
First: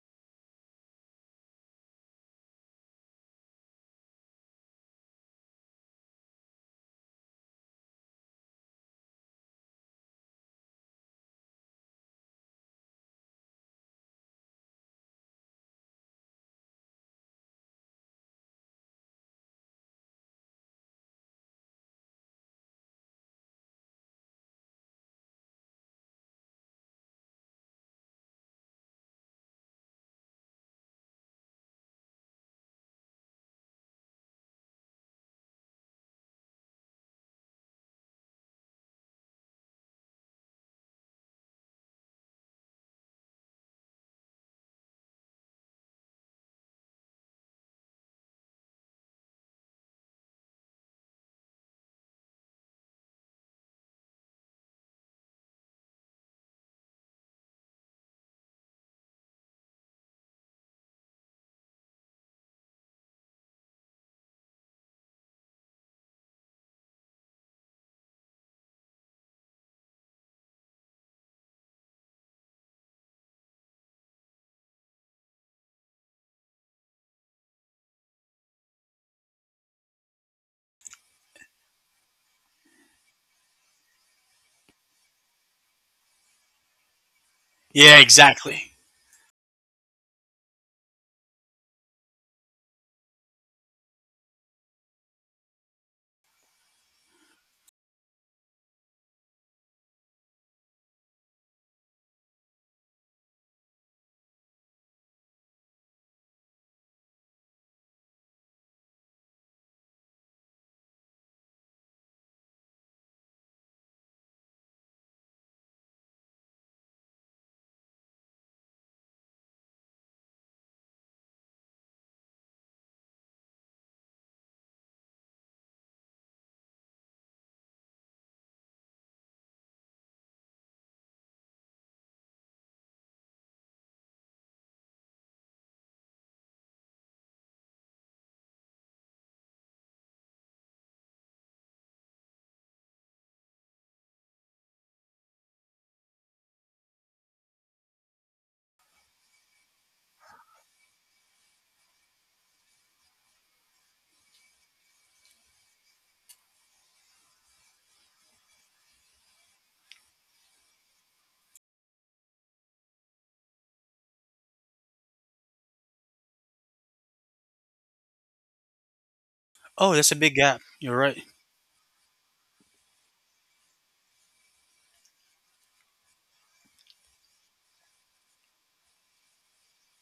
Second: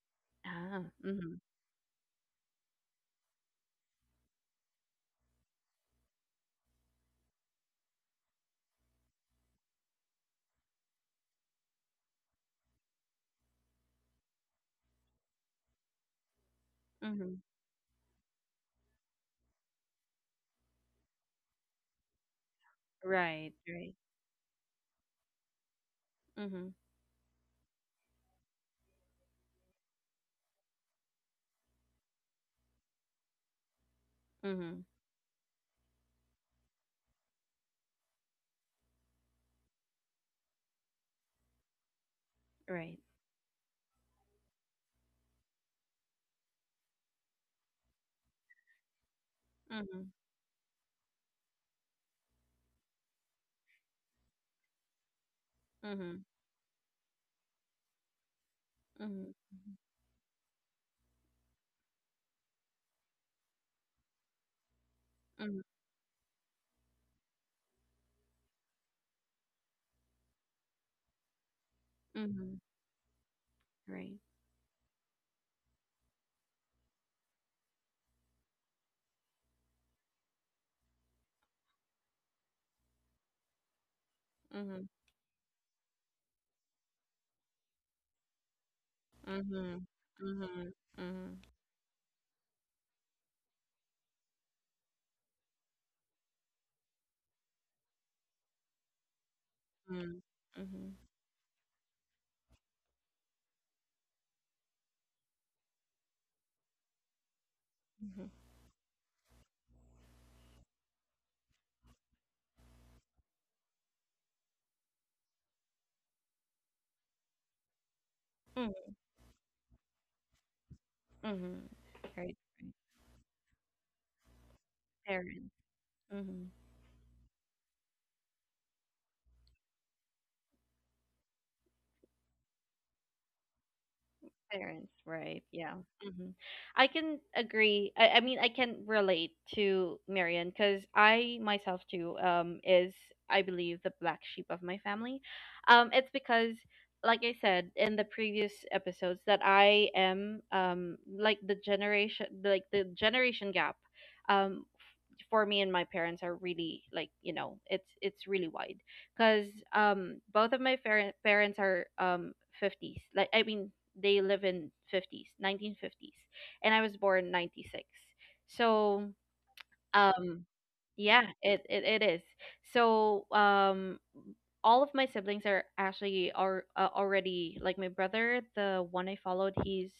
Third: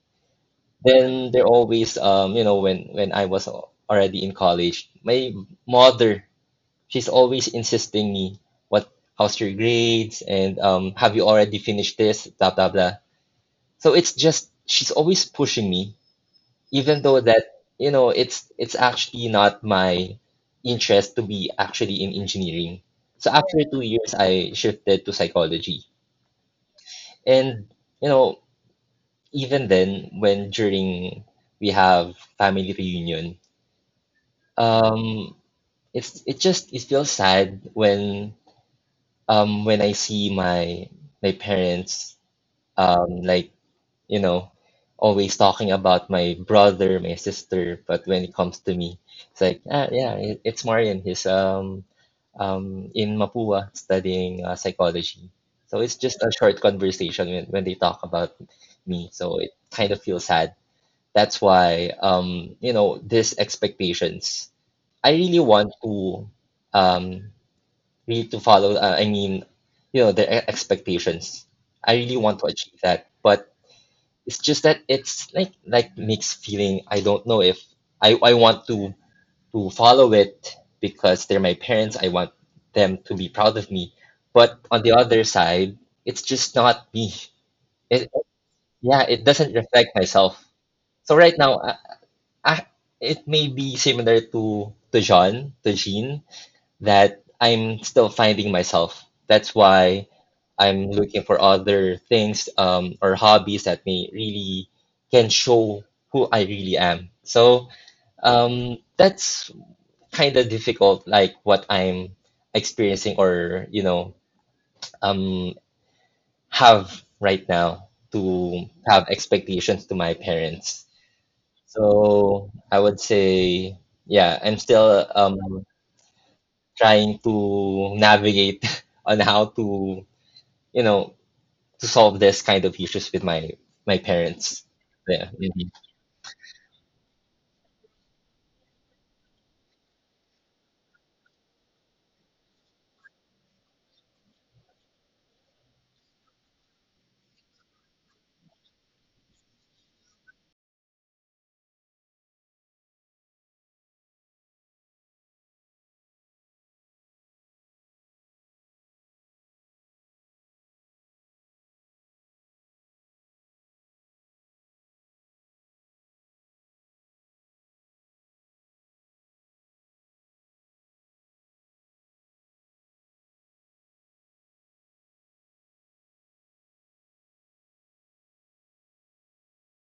Speaker 1: Ah,
Speaker 3: Then
Speaker 1: mm-hmm.
Speaker 3: there always when I was already in college, my mother she's always insisting me what how's your grades, and have you already finished this, blah blah blah, so it's just she's always pushing me, even though
Speaker 1: Mm-hmm.
Speaker 3: that it's actually not my interest to be actually in engineering. So
Speaker 1: Right,
Speaker 3: after two
Speaker 1: right.
Speaker 3: years I shifted to psychology.
Speaker 1: Mm-hmm.
Speaker 3: And you know even then, when during we have family reunion,
Speaker 1: Mm-hmm.
Speaker 3: um it's it just it feels sad when, when I see my parents,
Speaker 1: Right.
Speaker 3: like, you know always talking about my brother, my sister, but when it comes to me, it's like, "Ah,
Speaker 1: Mhm,
Speaker 3: yeah, it's Marian, he's in Mapua studying psychology." So it's
Speaker 1: mhm,
Speaker 3: just a short conversation when they talk about me,
Speaker 1: mhm,
Speaker 3: so it kind of feels sad. That's why, these expectations, I really
Speaker 1: mhm,
Speaker 3: want to, um we need to follow, I mean, you know, their expectations. I really want to
Speaker 1: mhm,
Speaker 3: achieve that, but
Speaker 1: right.
Speaker 3: it's just that it's like, mixed feeling. I don't know if I want to follow it, because they're my parents, I want them to be proud of me, but
Speaker 1: Mhm,
Speaker 3: on the other side, it's just not me.
Speaker 2: Yeah,
Speaker 3: It
Speaker 2: exactly.
Speaker 3: Yeah, it doesn't
Speaker 1: mhm,
Speaker 3: reflect myself.
Speaker 1: mhm,
Speaker 3: So
Speaker 1: mhm,
Speaker 3: right now, I it may be similar to John, to Jean, that I'm still finding myself. That's why
Speaker 1: mhm, mhm,
Speaker 3: I'm looking for other things, or hobbies that may really can show who I really am. So,
Speaker 1: mhm,
Speaker 3: that's kind of difficult, like what I'm experiencing, or um, have right now, to
Speaker 1: mhm,
Speaker 3: have expectations to my parents.
Speaker 1: mhm, right.
Speaker 3: So I would say, yeah, I'm still
Speaker 1: Parents. Mhm.
Speaker 3: trying to navigate [LAUGHS] on how to, you know to solve this kind of issues with my parents.
Speaker 1: Parents,
Speaker 3: Yeah.
Speaker 1: right? Yeah.
Speaker 3: Mhm.
Speaker 1: Hmm. I can agree. I mean, I can relate to Marian because I myself too is I believe the black sheep of my family. It's because like I said in the previous episodes that I am like the generation gap um for me and my parents are really like you know it's really wide, because both of my parents are 50s, like I mean they live in 50s, 1950s, and I was born 96. So
Speaker 2: Oh, that's a big
Speaker 1: um
Speaker 2: gap. You're right.
Speaker 1: yeah, it is. So all of my siblings are actually are already, like my brother, the one I followed, he's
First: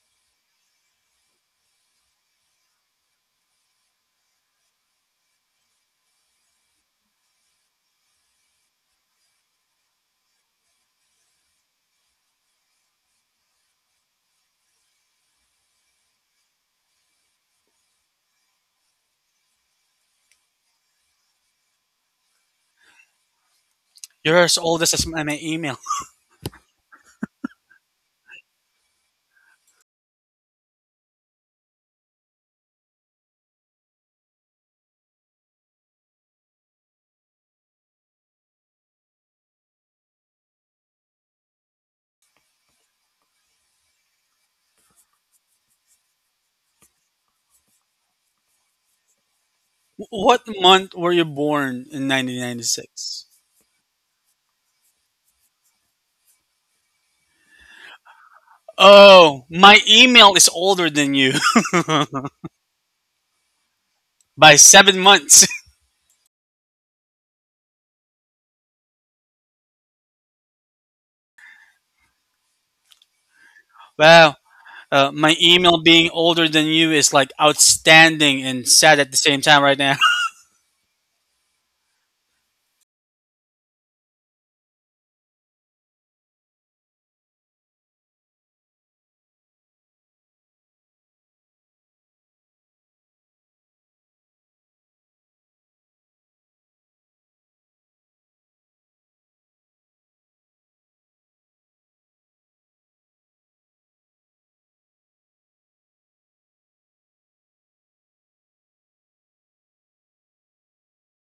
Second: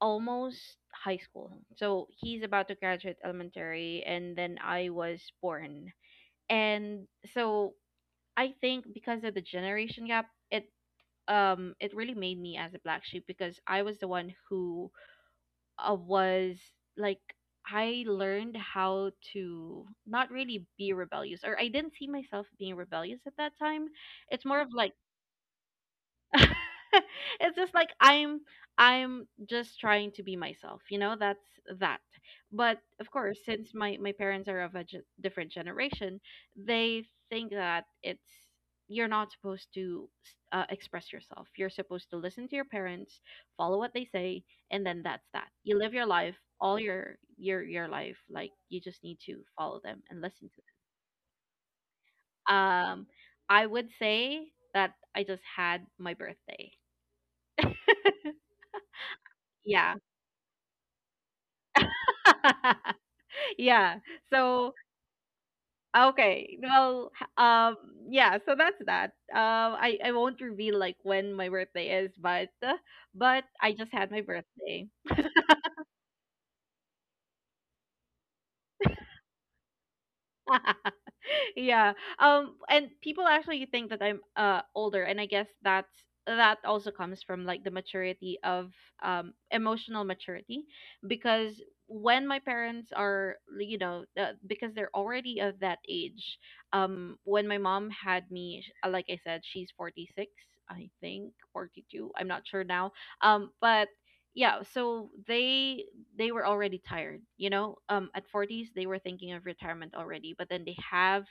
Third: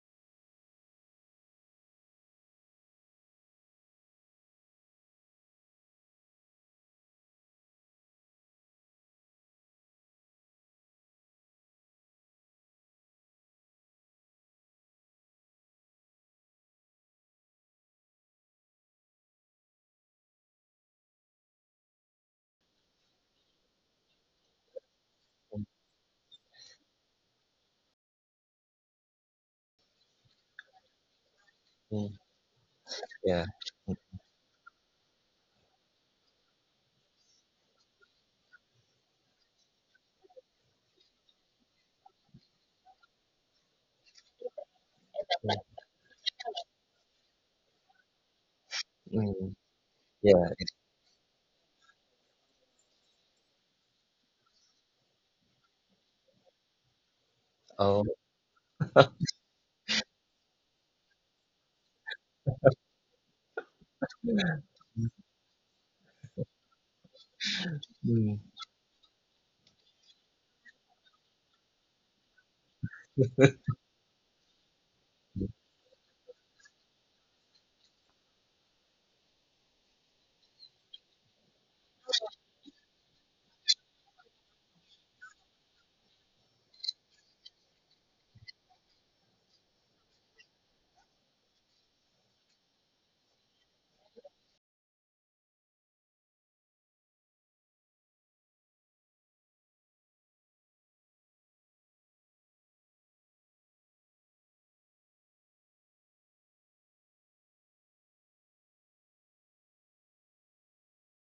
Speaker 1: almost high school, so he's about to graduate elementary, and then I was born. And so I think because of the generation gap, it really made me as a black sheep because I was the one who was like, I learned how to not really be rebellious, or I didn't see myself being rebellious at that time.
Speaker 2: You're
Speaker 1: It's
Speaker 2: as
Speaker 1: more of
Speaker 2: old
Speaker 1: like
Speaker 2: as my email.
Speaker 1: [LAUGHS] it's just like I'm just trying to be myself, that's that.
Speaker 3: Mm.
Speaker 1: But of course,
Speaker 3: Yeah.
Speaker 1: since my parents are of a different generation, they think that it's you're not supposed to express yourself. You're supposed to listen to your parents, follow what they say, and then that's that. You live your life, all your life, like you just need to
Speaker 3: Mm,
Speaker 1: follow them
Speaker 2: [LAUGHS]
Speaker 1: and
Speaker 2: What
Speaker 3: yeah.
Speaker 1: listen to
Speaker 2: month were you born in
Speaker 1: them.
Speaker 2: 1996?
Speaker 1: I would say that I just had my birthday.
Speaker 3: Oh.
Speaker 1: [LAUGHS]
Speaker 2: Oh, my
Speaker 1: Yeah.
Speaker 2: email is older than you
Speaker 1: [LAUGHS] Yeah.
Speaker 2: [LAUGHS] by
Speaker 1: So,
Speaker 2: 7 months.
Speaker 1: okay. Well, yeah,
Speaker 3: Mm.
Speaker 1: so that's that. I won't reveal like when my birthday is, but I just had my
Speaker 2: Wow.
Speaker 1: birthday.
Speaker 2: My email being older than you is like outstanding and sad at the same time right now.
Speaker 1: [LAUGHS] Yeah. And people actually think that I'm older, and I guess that's that also comes from like the maturity of emotional maturity. Because when my parents are you know, because they're already of that age, when my mom had me like I said, she's 46, I think 42, I'm not sure now. But yeah, so they were already tired, you know, at 40s they were thinking of retirement already, but then they have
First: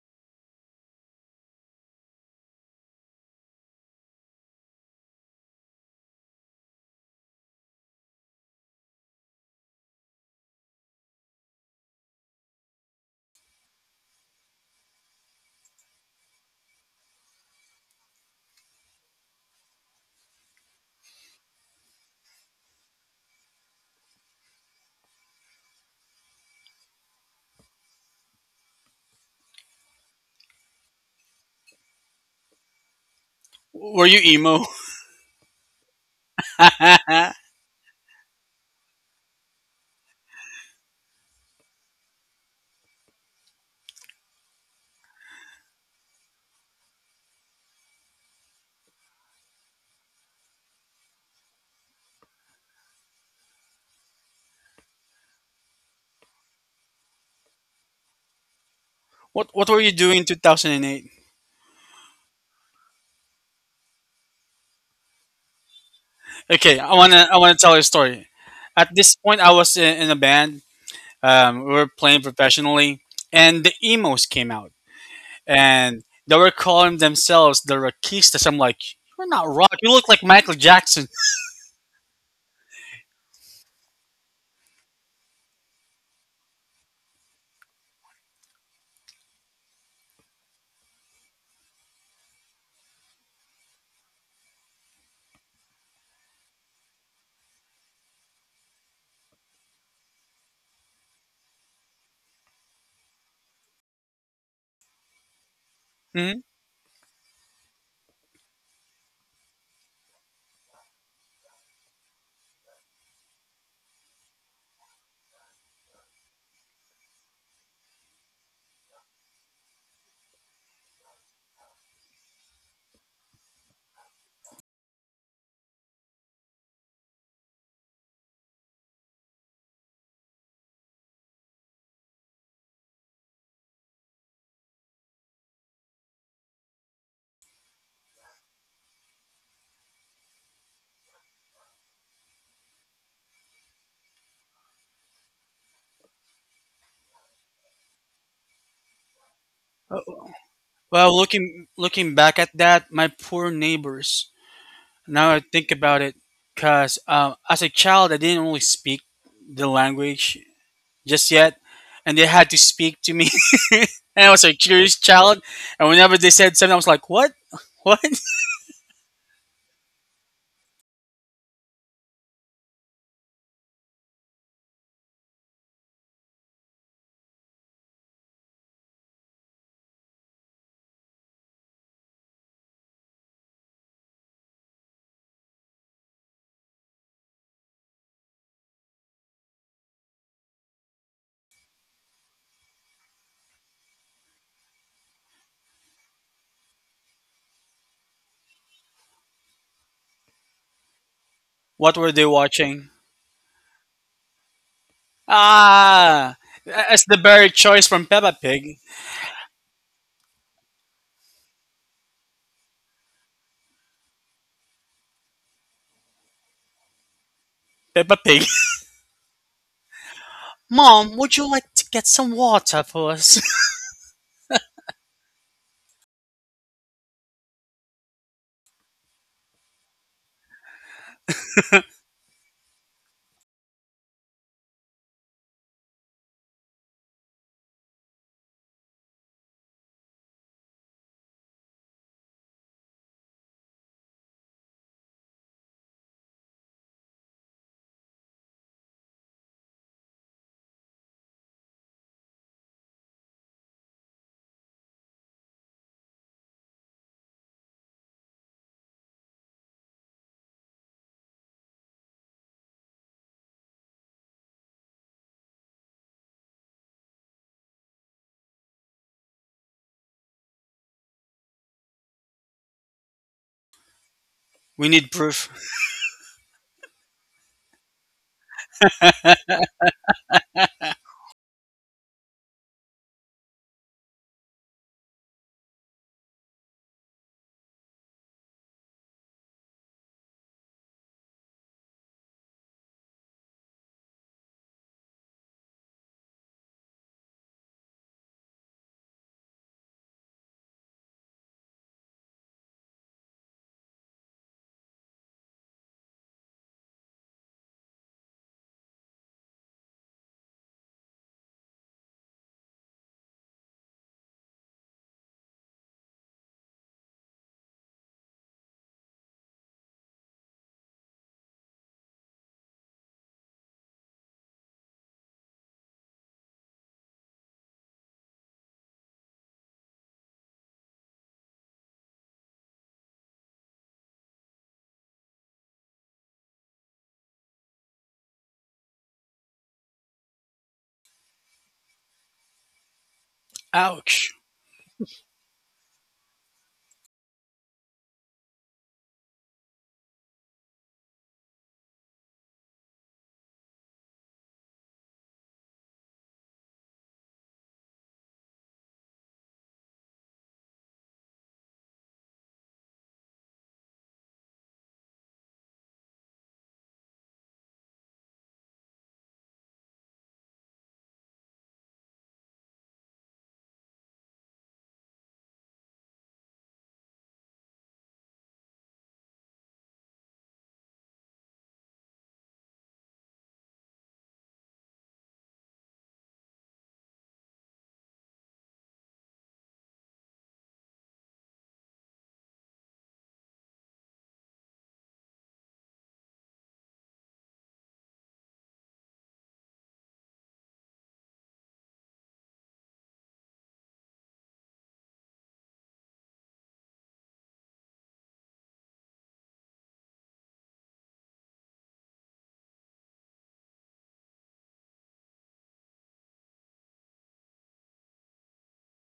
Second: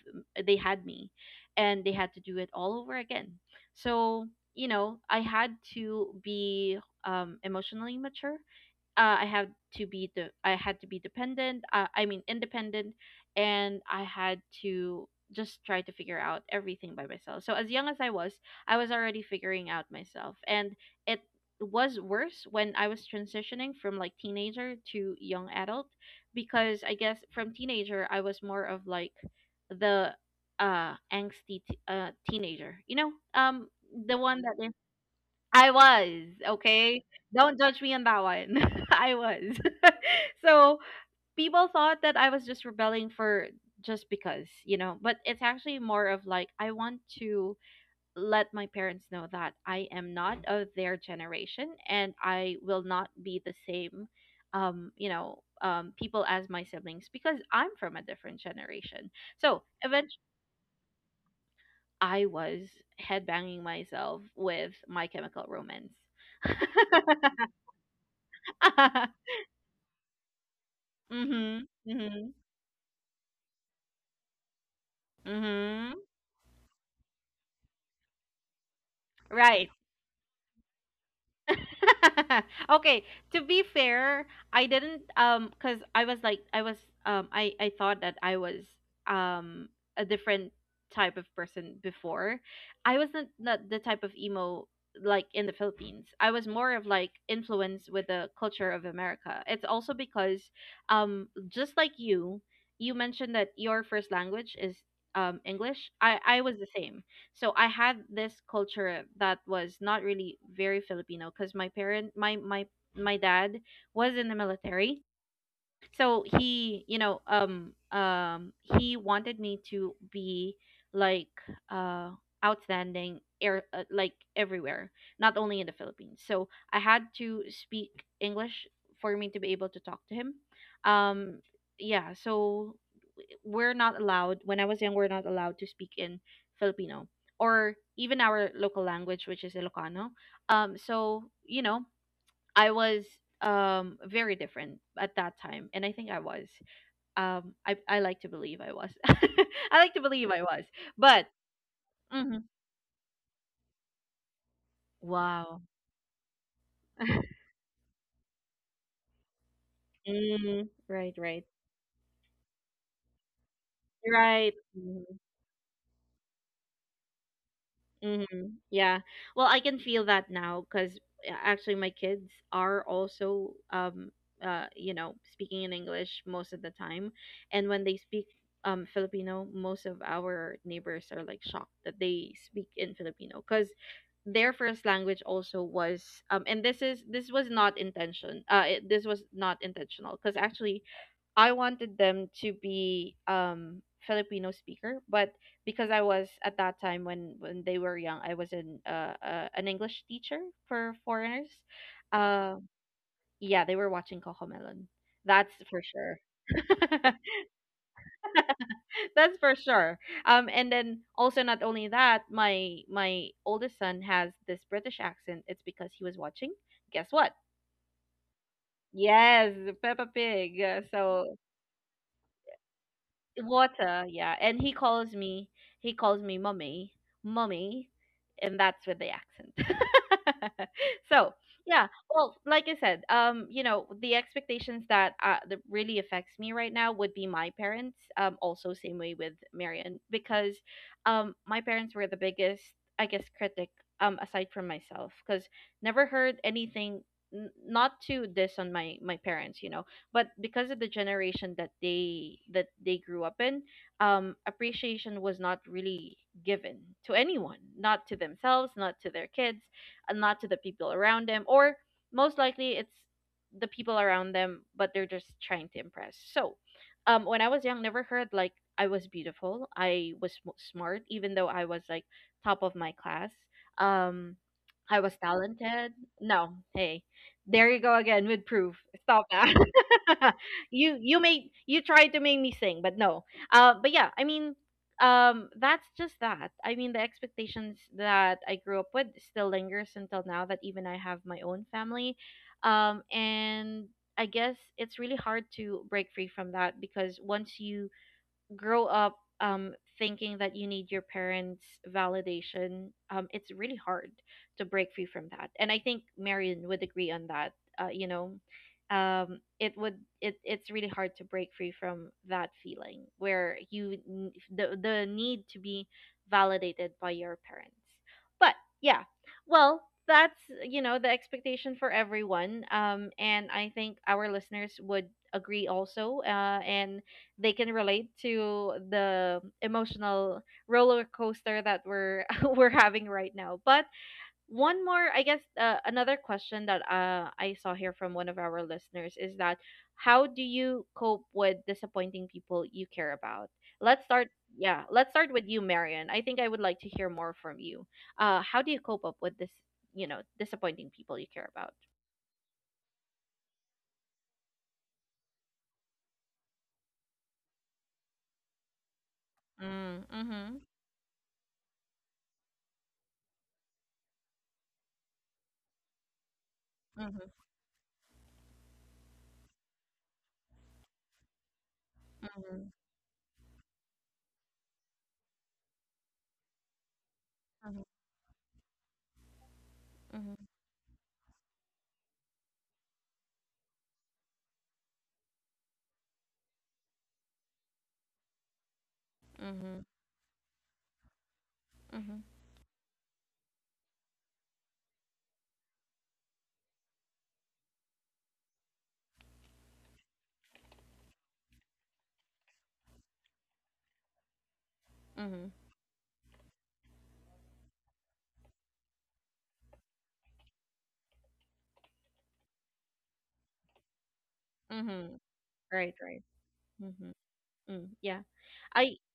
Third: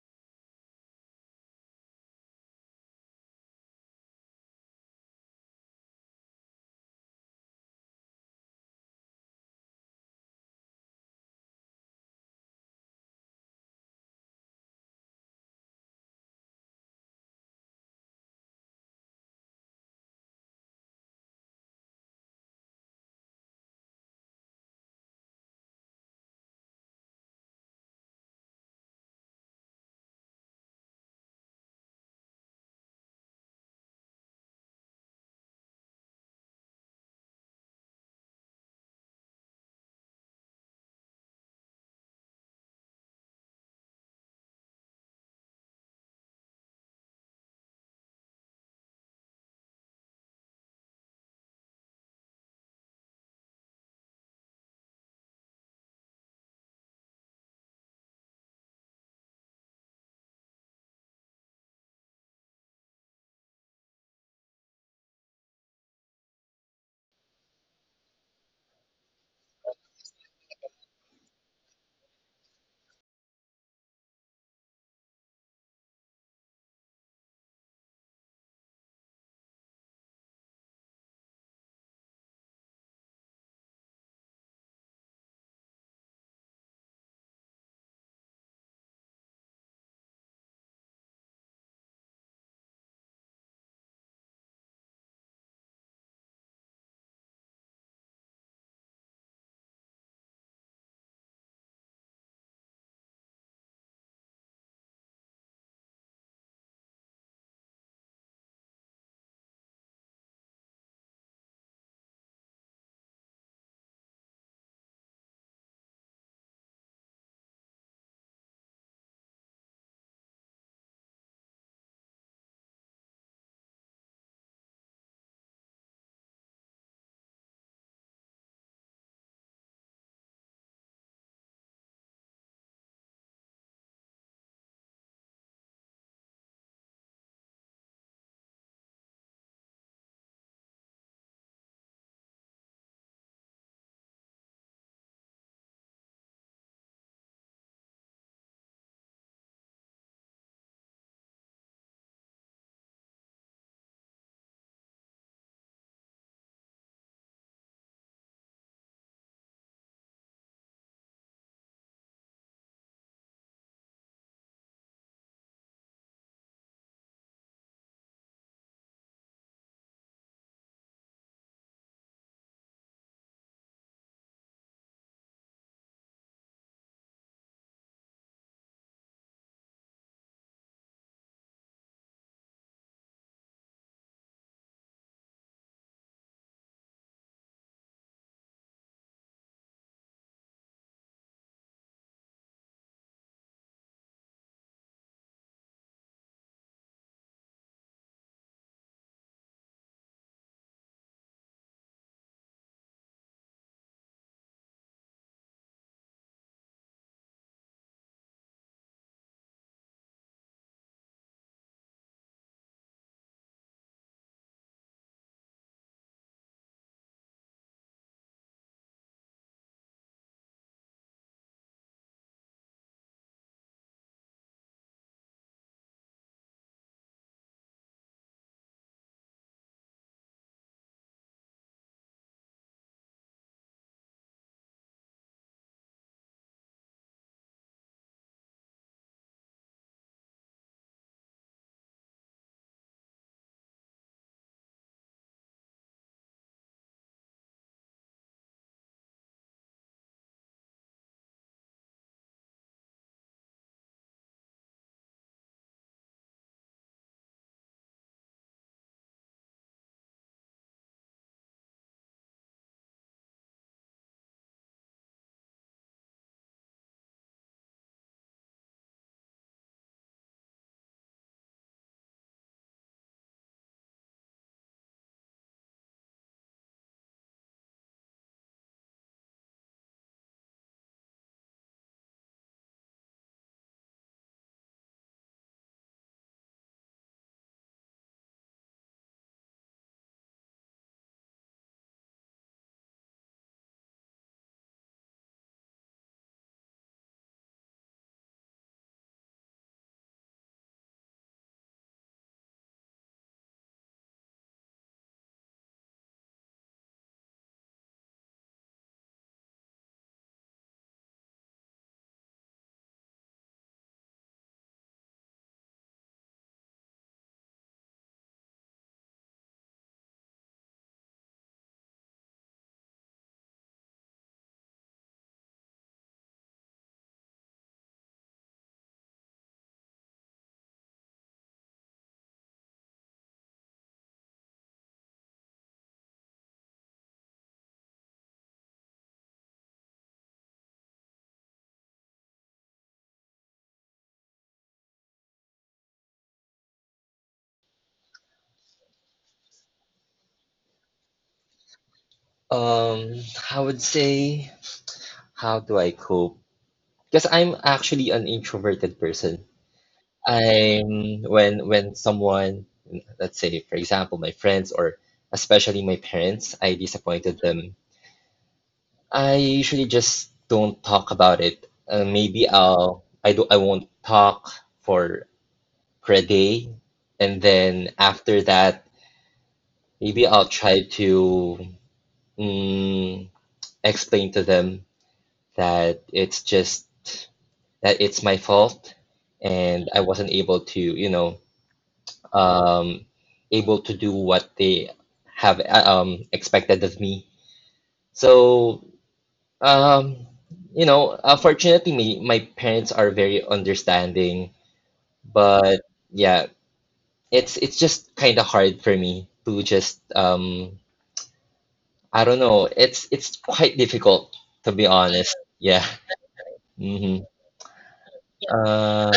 Speaker 1: they had me, and they had to do it all over again. So you know, I had to be emotionally mature. I had to be the I had to be dependent. I mean independent, and I had to just try to figure out everything by myself. So as young as I was already figuring out myself, and it was worse when I was transitioning from like teenager to young adult, because I guess from teenager I was more of like the angsty teenager,
Speaker 2: [LAUGHS] Were
Speaker 1: the
Speaker 2: you
Speaker 1: one
Speaker 2: emo?
Speaker 1: that I was, okay?
Speaker 2: [LAUGHS]
Speaker 1: Don't judge me on that one. [LAUGHS] I was. [LAUGHS] So people thought that I was just rebelling for just because, you know, but it's actually more of like I want to let my parents know that I am not of their generation and I will not be the same people as my siblings because I'm from a different generation.
Speaker 2: what
Speaker 1: So,
Speaker 2: What were you doing
Speaker 1: eventually
Speaker 2: in 2008?
Speaker 1: I was headbanging myself with My Chemical Romance.
Speaker 2: Okay, I wanna tell you a story. At this
Speaker 1: [LAUGHS]
Speaker 2: point, I was in a band.
Speaker 1: Mhm.
Speaker 2: We were playing
Speaker 1: Mhm.
Speaker 2: professionally, and the emos came out,
Speaker 1: Mhm.
Speaker 2: and they were calling themselves the Rockistas. I'm like, you're not
Speaker 1: Right.
Speaker 2: rock. You look like Michael Jackson.
Speaker 1: [LAUGHS] Okay, to be fair, I didn't cause I was like I was I thought that I was um a different type of person before. I wasn't not the type of emo like in the Philippines. I was more of like influenced with the culture of America. It's also because just like you mentioned that your first language is English. I
Speaker 2: [LAUGHS]
Speaker 1: I
Speaker 2: hmm
Speaker 1: was the same. So I had this culture that was not really very Filipino because my parent my my my dad was in the military. So he, you know, he wanted me to be like uh outstanding air like everywhere, not only in the Philippines. So I had to speak English for me to be able to talk to him. Um yeah, so we're not allowed when I was young we're not allowed to speak in Filipino or even our local language, which is Ilocano. So you know, I was very different at that time, and I think I was I like to believe I was [LAUGHS] I like to believe I was
Speaker 2: Well,
Speaker 1: but
Speaker 2: looking back
Speaker 1: mhm.
Speaker 2: at that, my poor neighbors. Now I
Speaker 1: Wow.
Speaker 2: think about it, because
Speaker 1: [LAUGHS]
Speaker 2: as a child, I didn't really speak the language
Speaker 1: Mm, right,
Speaker 2: just
Speaker 1: right,
Speaker 2: yet, and they had to speak to me. [LAUGHS] And I was
Speaker 1: right.
Speaker 2: a curious
Speaker 1: Mm-hmm.
Speaker 2: child, and whenever they said something, I was like, "What? [LAUGHS] What?
Speaker 1: Mm-hmm. Yeah. Well, I can feel that now because actually my kids are also you know speaking in English most of the time, and when they speak Filipino, most of our neighbors are like shocked that they speak in Filipino because their first language also was and this is this was not this was not intentional because actually I wanted them to be Filipino speaker, but because I was at that time when they were young, I was an English teacher for foreigners.
Speaker 2: What were they
Speaker 1: Uh,
Speaker 2: watching?"
Speaker 1: yeah, they were watching Cocomelon. That's for sure.
Speaker 2: Ah, that's
Speaker 1: [LAUGHS]
Speaker 2: the very choice from Peppa Pig.
Speaker 1: That's for sure. And then also not only that, my oldest son has this British accent. It's because he was watching. Guess what?
Speaker 2: Peppa Pig. [LAUGHS]
Speaker 1: Yes, Peppa Pig.
Speaker 2: Mom, would you like to get some water for us?
Speaker 1: Water, yeah. And he calls me mummy, mummy, and that's with the accent. [LAUGHS] So yeah, well, like I said, you know, the expectations that that really affects me right now would be my parents. Also same way with Marion because, my parents were the biggest, I guess, critic. Aside from myself, because never heard anything. Not to diss on my parents, you know, but because of the generation that they grew up in, appreciation was not really given to anyone, not to themselves, not to their kids, and not to the people around them, or most likely it's the people around them, but they're just trying to impress. So when I was young, never heard like I was beautiful, I was smart, even though I was like top of my class. um
Speaker 2: [LAUGHS] We
Speaker 1: I was
Speaker 2: need proof.
Speaker 1: talented. No, hey, there you go again with proof. Stop that. [LAUGHS] You tried to make me sing, but no. But yeah, I mean, that's just that. I mean, the expectations that I grew up with still lingers until now. That even I have my own family, and I guess it's really hard to break free from that because once you grow up thinking that you need your parents validation, it's really hard to break free from that. And I think Marion would agree on that. You know, it would it it's really hard to break free from that feeling where you n- the need to be validated by your parents. But yeah, well, that's you know the expectation for everyone. And I think our listeners would agree also. And they can relate to the emotional roller coaster that we're [LAUGHS] we're having right now. But one more, I guess, another question that I saw here from one of our listeners is that how do you cope with disappointing people you care about? Let's start.
Speaker 2: Ouch.
Speaker 1: Yeah, let's start with you, Marian. I think I would like to hear more from you. How do you cope up with this? You know, disappointing people you care about.
Speaker 3: Um, I would say, how do I cope? Because I'm actually an introverted person.
Speaker 1: Mm, mhm,
Speaker 3: I'm when someone, let's say, for example, my friends or especially my parents, I
Speaker 1: mhm,
Speaker 3: disappointed them. I usually just don't talk about it. Maybe
Speaker 1: mhm,
Speaker 3: I'll I do I won't talk for reggae, and
Speaker 1: mhm,
Speaker 3: then after that, maybe I'll
Speaker 1: mhm,
Speaker 3: try to, mm, explain to them that it's just that it's my fault,
Speaker 1: mhm,
Speaker 3: and I wasn't able to,
Speaker 1: mhm,
Speaker 3: um, able to do what they have, expected of me. So, um, fortunately, my parents are very understanding,
Speaker 1: mhm.
Speaker 3: but yeah, it's just kind of hard for me to just, I don't know. It's quite difficult, to be
Speaker 1: Mhm.
Speaker 3: honest. Yeah.
Speaker 1: Right, right. Mhm.
Speaker 3: Hmm.
Speaker 1: Mm, yeah.
Speaker 3: Yeah.
Speaker 1: I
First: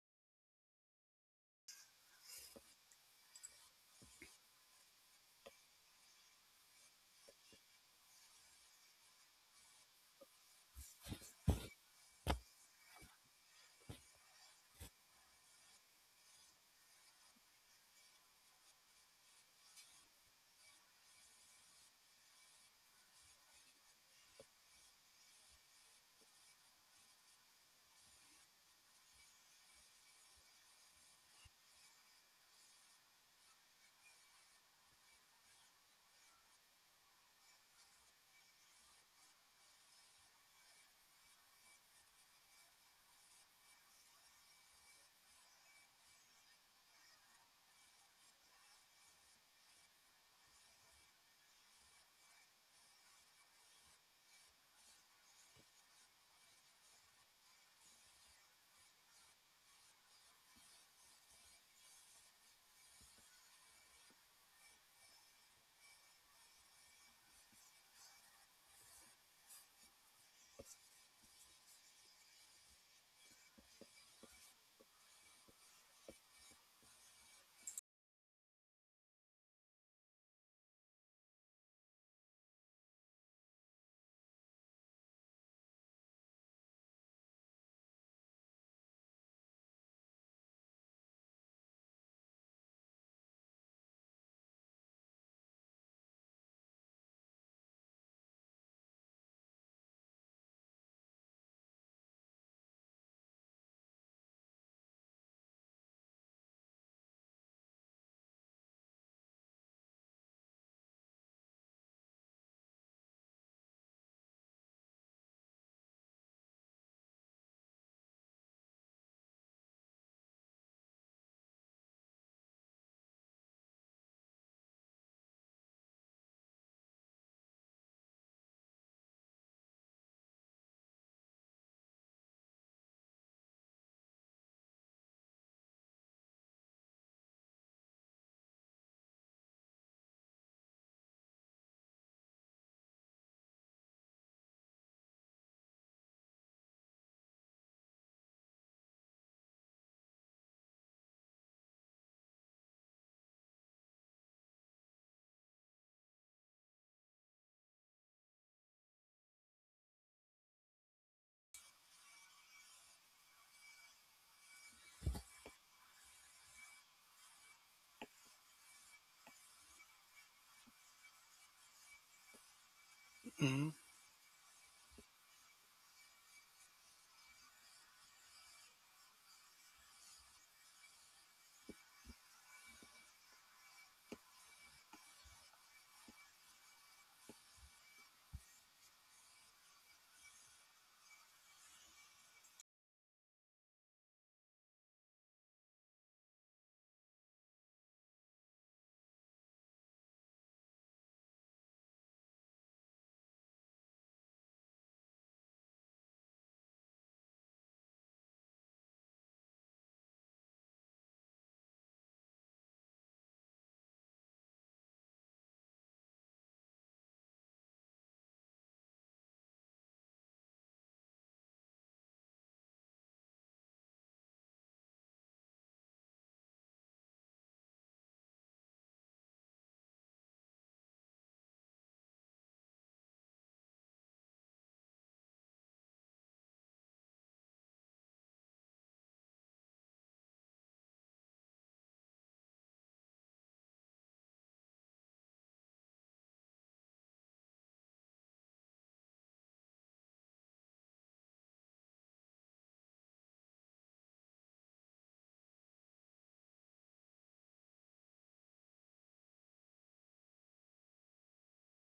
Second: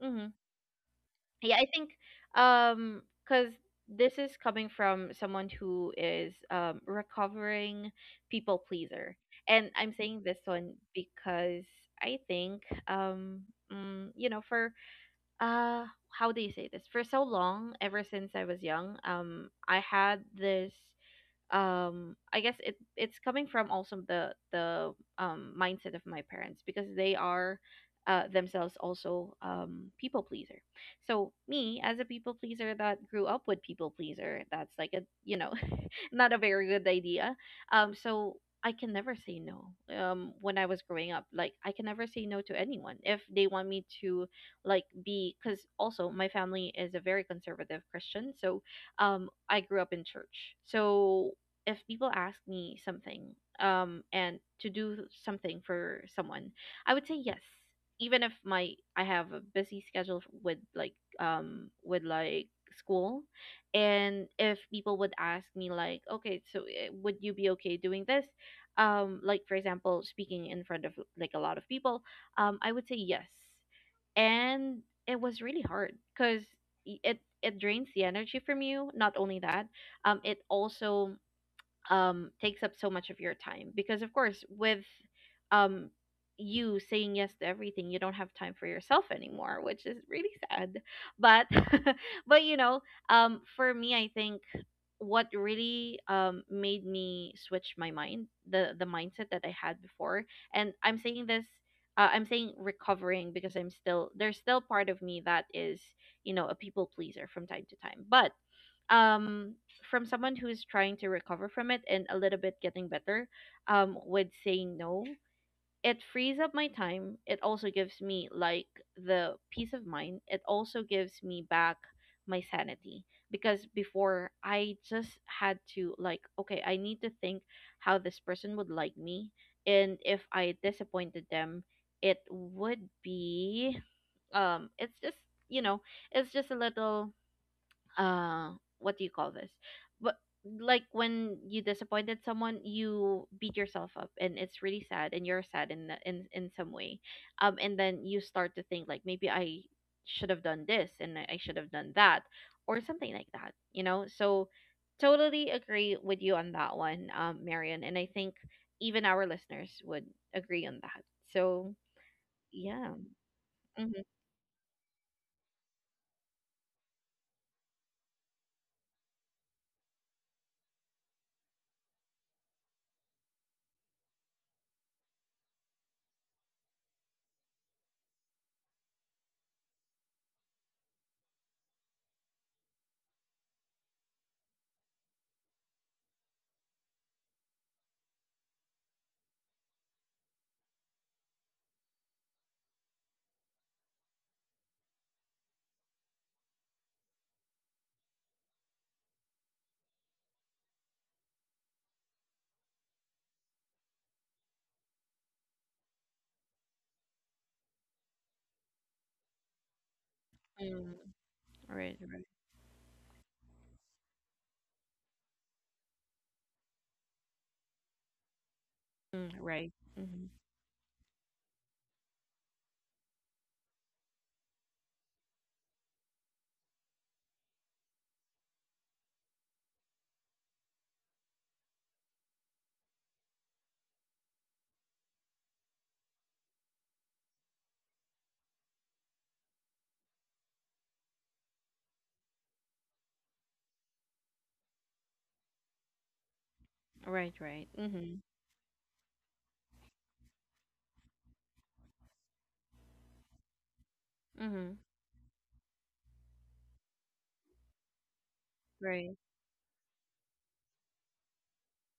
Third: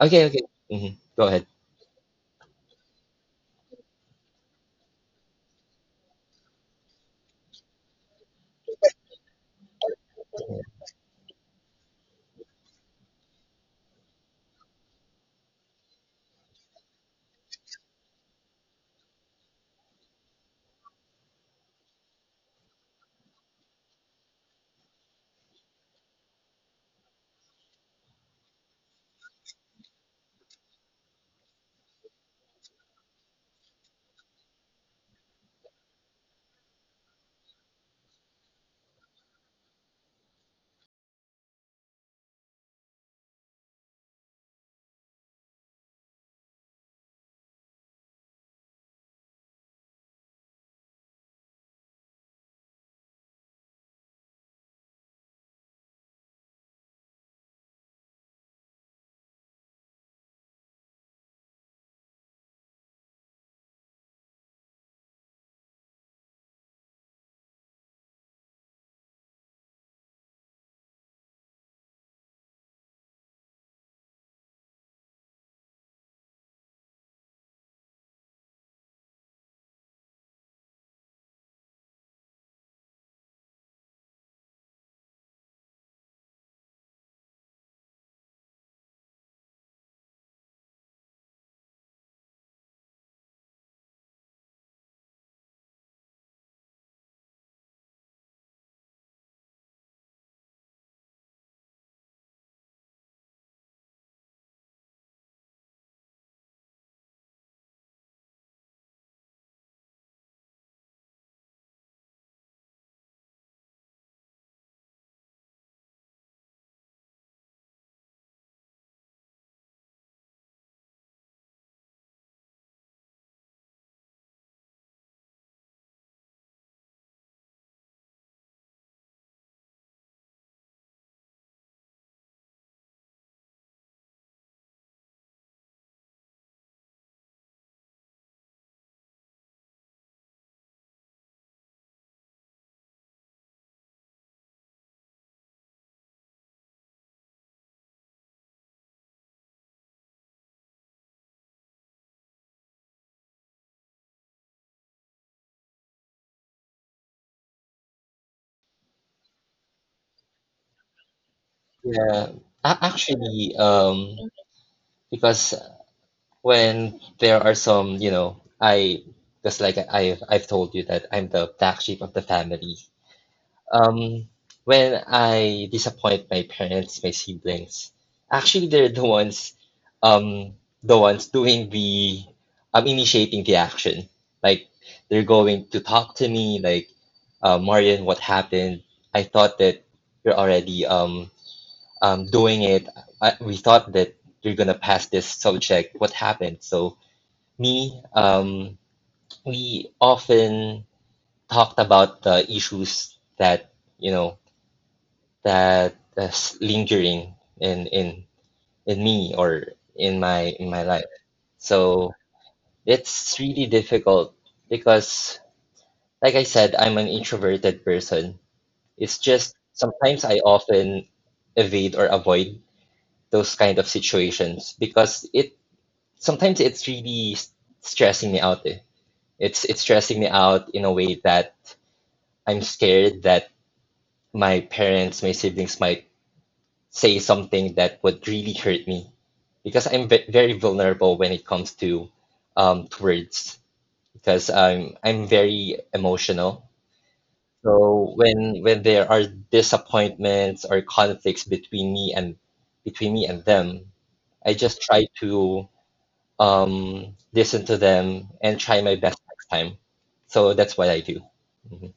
Speaker 3: Okay.
Speaker 1: mhm.
Speaker 3: Okay. hmm Go ahead.
Speaker 1: Yeah, I think. Because this is coming from someone who is recovering people pleaser. And I'm saying this one because I think um you know, for how do you say this? For so long, ever since I was young, I had this I guess it it's coming from also the mindset of my parents because they are themselves also people pleaser. So me as a people pleaser that grew up with people pleaser, that's like a you know [LAUGHS] not a very good idea. So I can never say no. When I was growing up, like I can never say no to anyone if they want me to like be, because also my family is a very conservative Christian. So I grew up in church. So if people ask me something, and to do something for someone, I would say yes, even if my I have a busy schedule with like school. And if people would ask me like, okay, so would you be okay doing this, like for example speaking in front of like a lot of people, I would say yes. And it was really hard because it drains the energy from you. Not only that, it also takes up so much of your time, because of course with um you saying yes to everything, you don't have time for yourself anymore, which is really sad. But [LAUGHS] but you know, for me, I think what really made me switch my mind, the mindset that I had before, and I'm saying this, I'm saying recovering because I'm still there's still part of me that is you know a people pleaser from time to time, but um from someone who's trying to recover from it and a little bit getting better with saying no, it frees up my time. It also gives me like the peace of mind. It also gives me back my sanity. Because before I just had to like, okay, I need to think how this person would like me. And if I disappointed them, it would be it's just you know it's just a little uh what do you call this. But like when you disappointed someone, you beat yourself up, and it's really sad, and you're sad in in some way. And then you start to think like, maybe I should have done that, or something like that, you know. So totally agree with you on that one, Marion, and I think even our listeners would agree on that. So
Speaker 3: Yeah.
Speaker 1: yeah.
Speaker 3: Actually,
Speaker 1: Mm-hmm.
Speaker 3: because when there are some, I just like, I've told you that I'm the black sheep of the family.
Speaker 2: Mhm.
Speaker 3: Um, when I disappoint my parents, my siblings, actually they're um, the ones doing the, initiating the action. Like, they're going to talk to me, like, "Marian, what happened? I thought that you're already doing it. We thought that you're gonna pass this subject. What happened?" So, me, um, we often talked about the issues that you know that that's lingering in in in me, or in my life.
Speaker 1: Right,
Speaker 3: So
Speaker 1: right.
Speaker 3: it's really difficult because, like I said, I'm an introverted person. It's
Speaker 1: Mm,
Speaker 3: just
Speaker 1: right.
Speaker 3: sometimes
Speaker 1: Mm-hmm.
Speaker 3: I often evade or avoid those kind of situations because it sometimes it's really stressing me out. Eh. It's stressing me out in a way that I'm scared that my parents, my siblings might say something that would really hurt me, because I'm very vulnerable when it comes to, to words, because I'm very emotional.
Speaker 1: Right, right.
Speaker 3: So
Speaker 1: Mm-hmm.
Speaker 3: when there are disappointments or conflicts between me and them, I
Speaker 1: Mm-hmm.
Speaker 3: just try to, listen to them and try my
Speaker 1: Right.
Speaker 3: best next time. So that's what I do. Mhm.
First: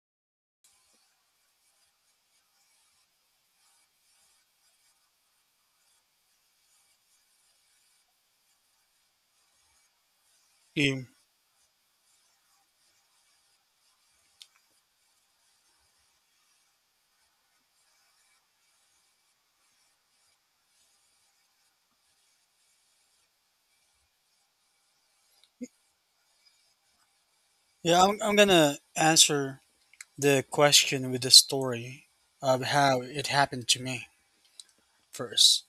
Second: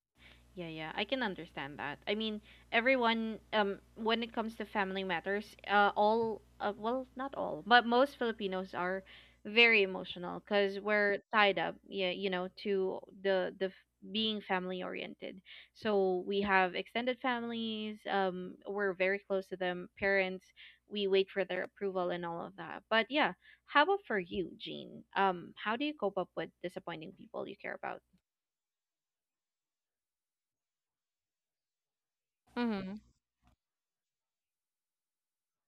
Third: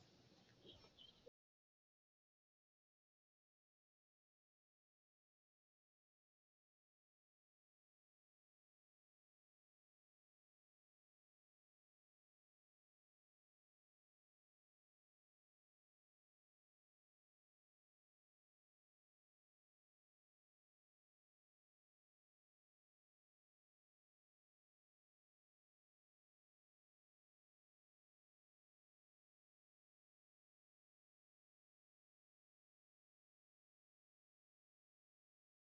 Speaker 1: Yeah, yeah. I can understand that. I mean, everyone when it comes to family matters, all well, not all, but most Filipinos are very emotional cuz
Speaker 2: Yeah,
Speaker 1: we're tied up, yeah, you know, to being family oriented. So we have extended families, we're very close to them, parents, we wait for their approval and all of that. But yeah, how about for you, Jean? Um, how do you cope up with disappointing people you care
Speaker 2: yeah,
Speaker 1: about?
Speaker 2: I'm gonna answer the question with the story of how it happened to me first,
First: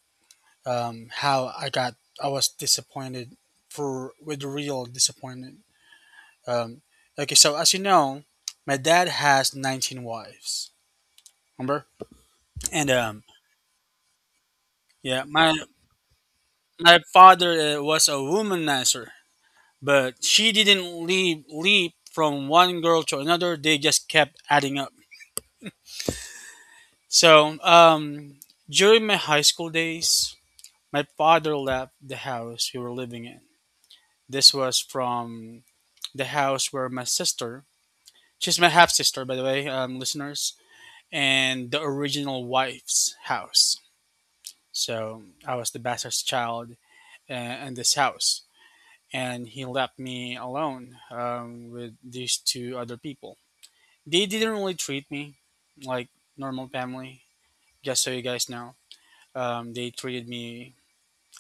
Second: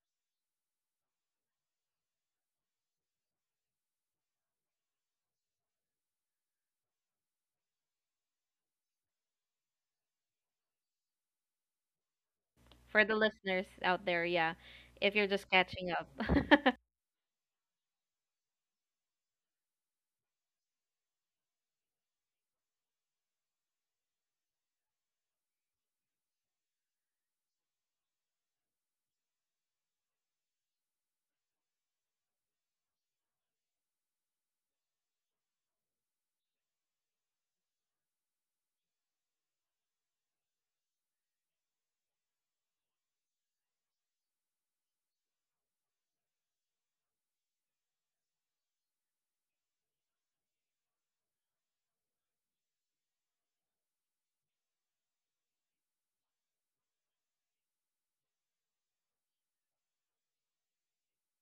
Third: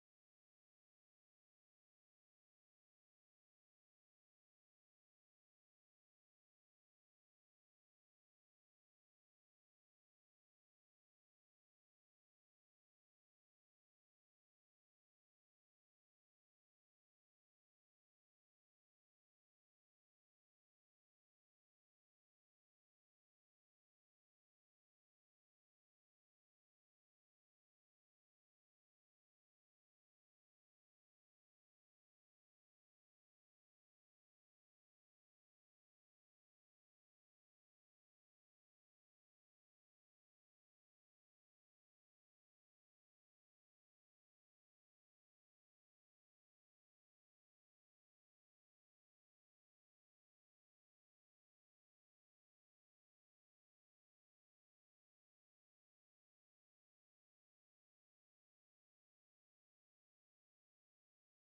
Speaker 2: how I was disappointed for with real disappointment. Um, okay so as you know, my dad has 19 wives, remember? and
Speaker 1: For the
Speaker 2: um,
Speaker 1: listeners out there, yeah. If
Speaker 2: yeah
Speaker 1: you're just
Speaker 2: my
Speaker 1: catching up. [LAUGHS]
Speaker 2: father was a womanizer, but she didn't leave leap from one girl to another, they just kept adding up. So during my high school days, my father left the house we were living in. This was from the house where my sister, she's my half sister, by the way, listeners, and the original wife's house. So I was the bastard's child in this house. And he left me alone with these two other people. They didn't really treat me like normal family, just so you guys know. They treated me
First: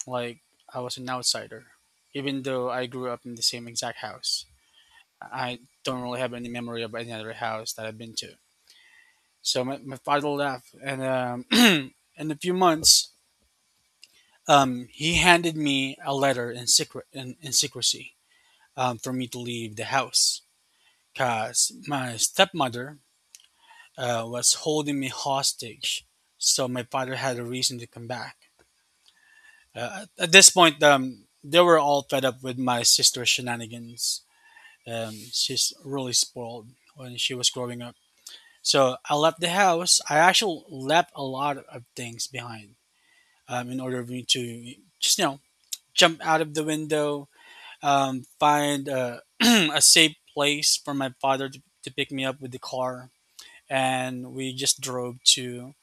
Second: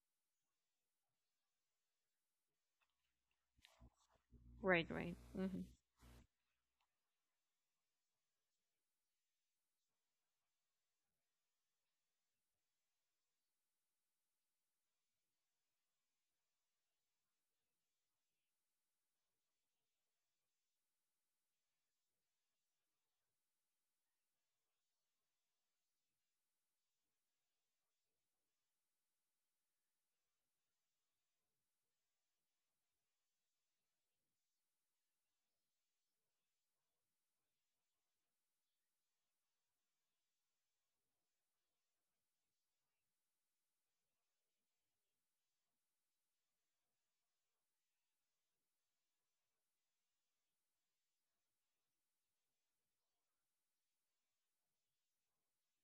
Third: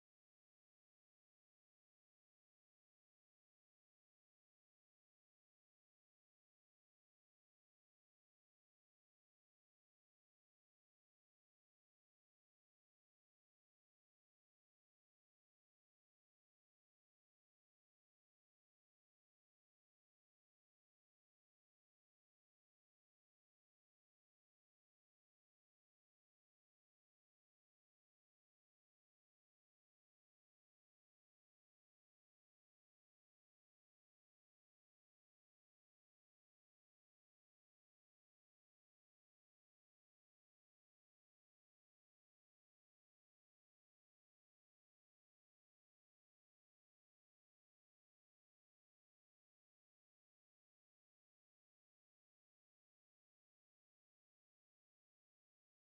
Speaker 2: like I was an outsider, even though I grew up in the same exact house.
Speaker 1: Right, right.
Speaker 2: I
Speaker 1: Mm-hmm.
Speaker 2: don't really have any memory of any other house that I've been to. So my father left, and [CLEARS THROAT] in a few months, he handed me a letter in secret in secrecy for me to leave the house because my stepmother was holding me hostage. So my father had a reason to come back. At this point, they were all fed up with my sister's shenanigans. She's really spoiled when she was growing up. So I left the house. I actually left a lot of things behind in order for me to just you know jump out of the window, find a, [CLEARS THROAT] a safe place for my father to pick me up with the car, and we just drove to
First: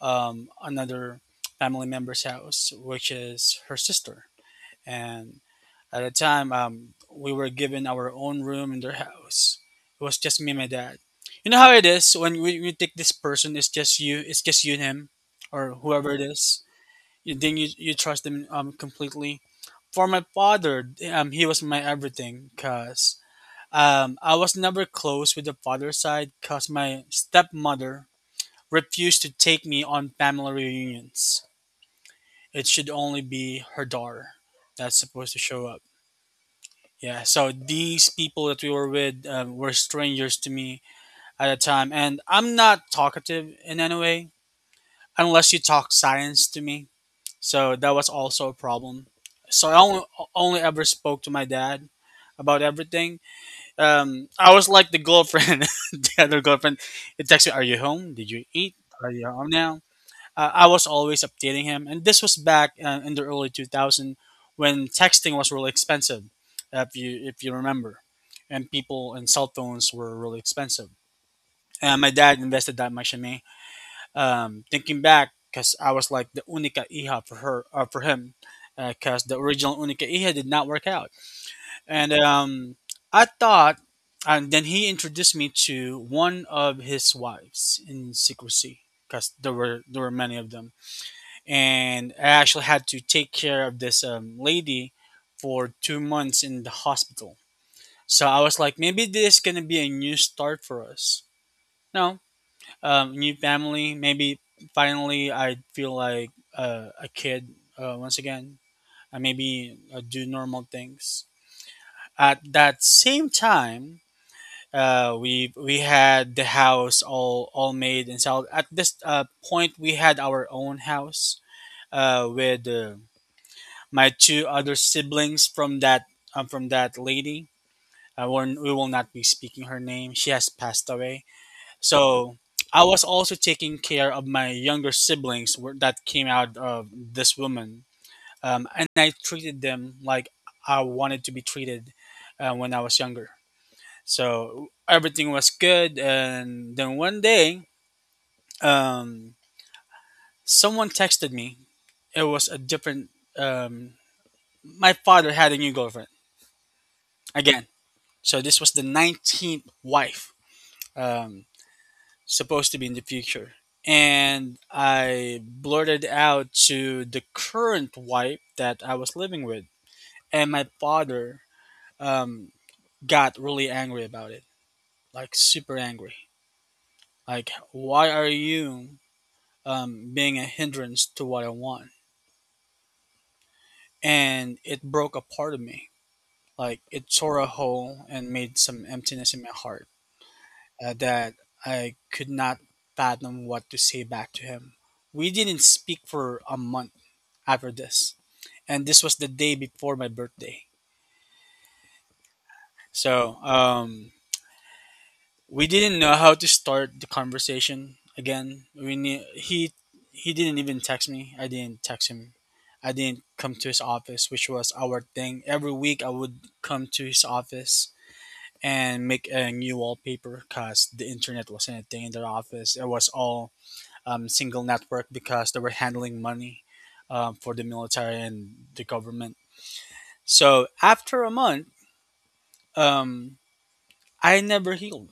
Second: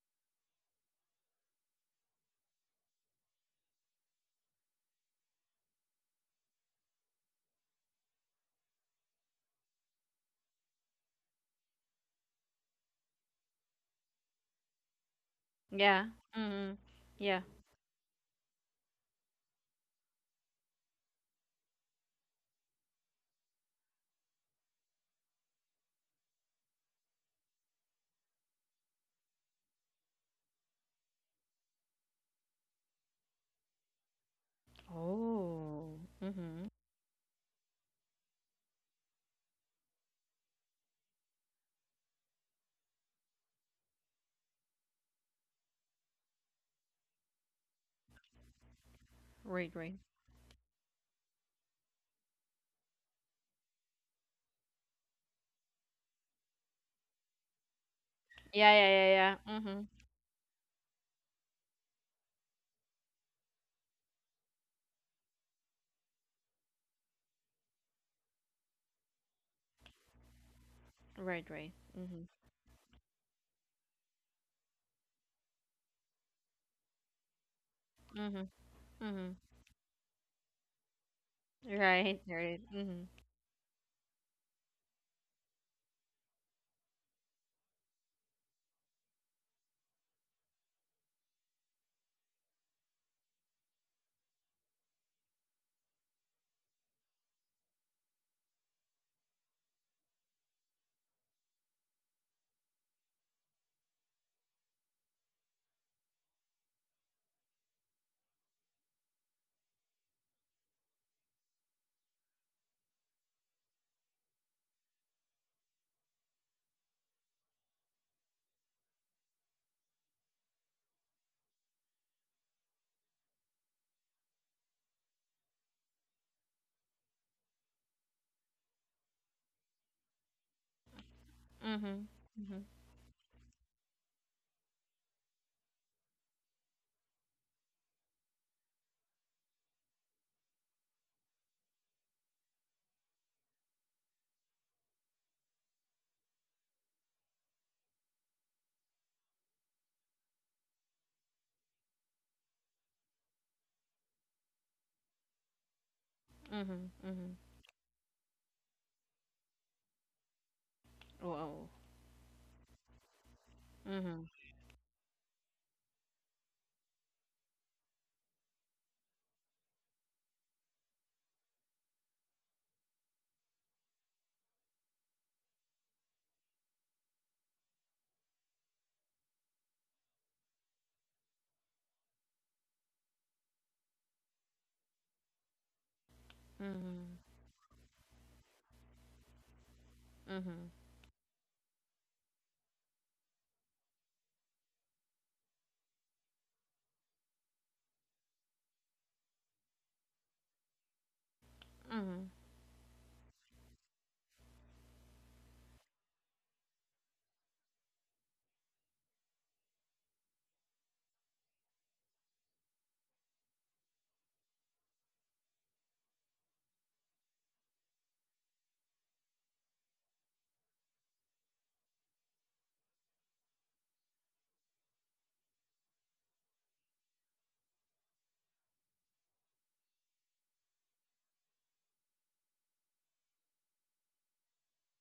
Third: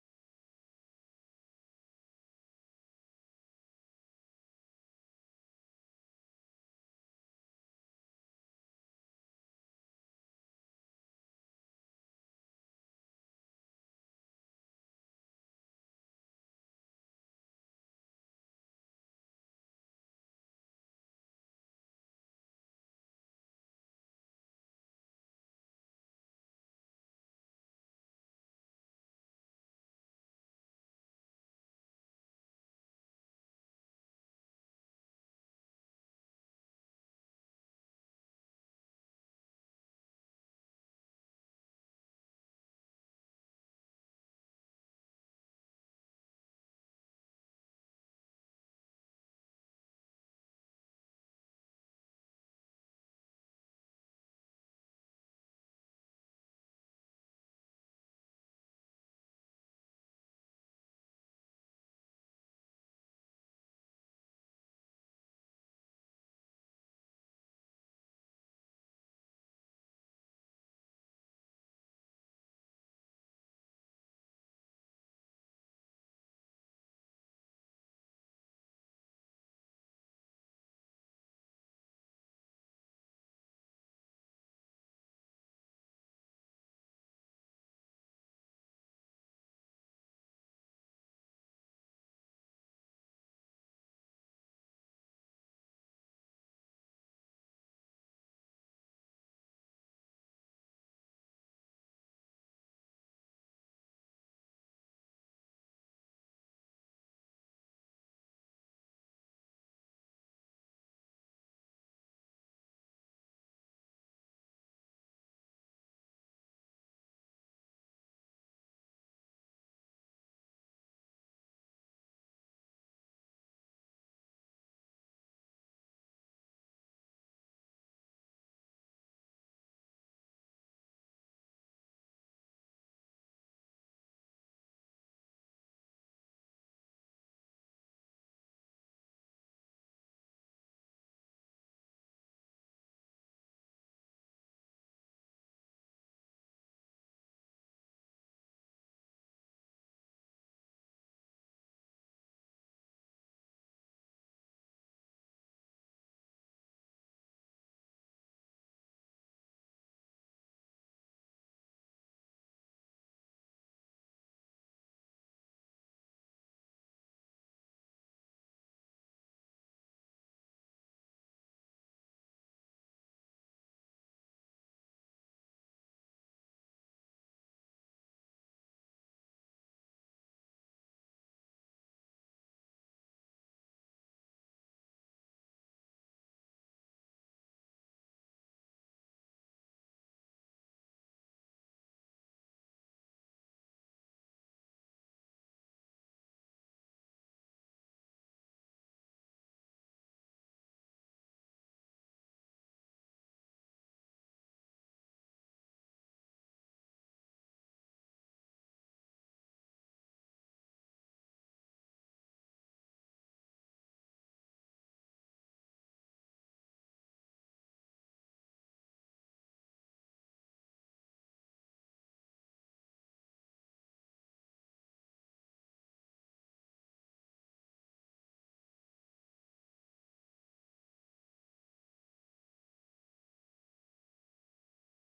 Speaker 2: another family member's house, which is her sister. And at the time we were given our own room in their house. It was just me and my dad. You know how it is when we take this person, it's just you and him, or
Speaker 1: Yeah.
Speaker 2: whoever it is.
Speaker 1: Mm-hmm.
Speaker 2: You
Speaker 1: Yeah.
Speaker 2: then you trust them completely. For my father he was my everything because I was never close with the father side because my stepmother refused to take me on family reunions. It should only be her daughter that's supposed to show up.
Speaker 1: Oh. Mm-hmm.
Speaker 2: Yeah, so these people that we were with were strangers to me at the time, and I'm not talkative in any way unless you talk science to me. So that was also a problem. So
Speaker 1: Right,
Speaker 2: I
Speaker 1: right.
Speaker 2: only, only ever spoke to my dad about everything. I was like the girlfriend, [LAUGHS] the other girlfriend. It texts me, "Are you home? Did you
Speaker 1: Yeah,
Speaker 2: eat?
Speaker 1: yeah,
Speaker 2: Are
Speaker 1: yeah,
Speaker 2: you home
Speaker 1: yeah.
Speaker 2: now?"
Speaker 1: Mm-hmm.
Speaker 2: I was always updating him, and this was back in the early 2000 when texting was really expensive, if you remember, and people and cell phones were really expensive.
Speaker 1: Right, right.
Speaker 2: And my
Speaker 1: Mm-hmm.
Speaker 2: dad invested that much in me. Thinking back, because I was like the única hija for her for him,
Speaker 1: Mm-hmm.
Speaker 2: because
Speaker 1: Mm-hmm.
Speaker 2: the original única hija did not work out, and
Speaker 1: Right, right.
Speaker 2: um,
Speaker 1: Mm-hmm.
Speaker 2: I thought. And then he introduced me to one of his wives in secrecy, because there were many of them, and I actually had to take care of this lady for 2 months in the hospital. So I was like, maybe this is gonna be a new start for us. No, new family. Maybe finally I feel like a kid once again. I maybe do normal things. At that same time, we had the house all made and sold. At this point we had our own house with. My two other siblings from that lady. We will not be speaking her name. She has passed away.
Speaker 1: Mm-hmm.
Speaker 2: So
Speaker 1: Mm-hmm.
Speaker 2: I was also taking care of my younger siblings that came out of this woman, and I treated them like I wanted to be treated when I was younger. So everything was good, and then one day, um, someone texted me. It was a different. Um, my father had a new girlfriend
Speaker 1: Mm-hmm. Mm-hmm.
Speaker 2: again. So this was the 19th wife, um,
Speaker 1: Whoa.
Speaker 2: supposed to be in the future.
Speaker 1: Mm-hmm.
Speaker 2: And I blurted out to the current wife that I was living with. And my father um, got really angry about it, like super angry. Like, why are you being a hindrance to what I want? And it broke a part of me. Like, it
Speaker 1: Mm-hmm.
Speaker 2: tore a hole and made some emptiness in my heart.
Speaker 1: Mm-hmm.
Speaker 2: That I could not fathom what to say back to him. We didn't speak for a month after this, and this was the day before my birthday.
Speaker 1: Mm-hmm.
Speaker 2: So we didn't know how to start the conversation again. We knew, he didn't even text me. I didn't text him. I didn't come to his office, which was our thing. Every week I would come to his office and make a new wallpaper because the internet wasn't a thing in their office. It was all single network because they were handling money for the military and the government. So after a month, um, I never healed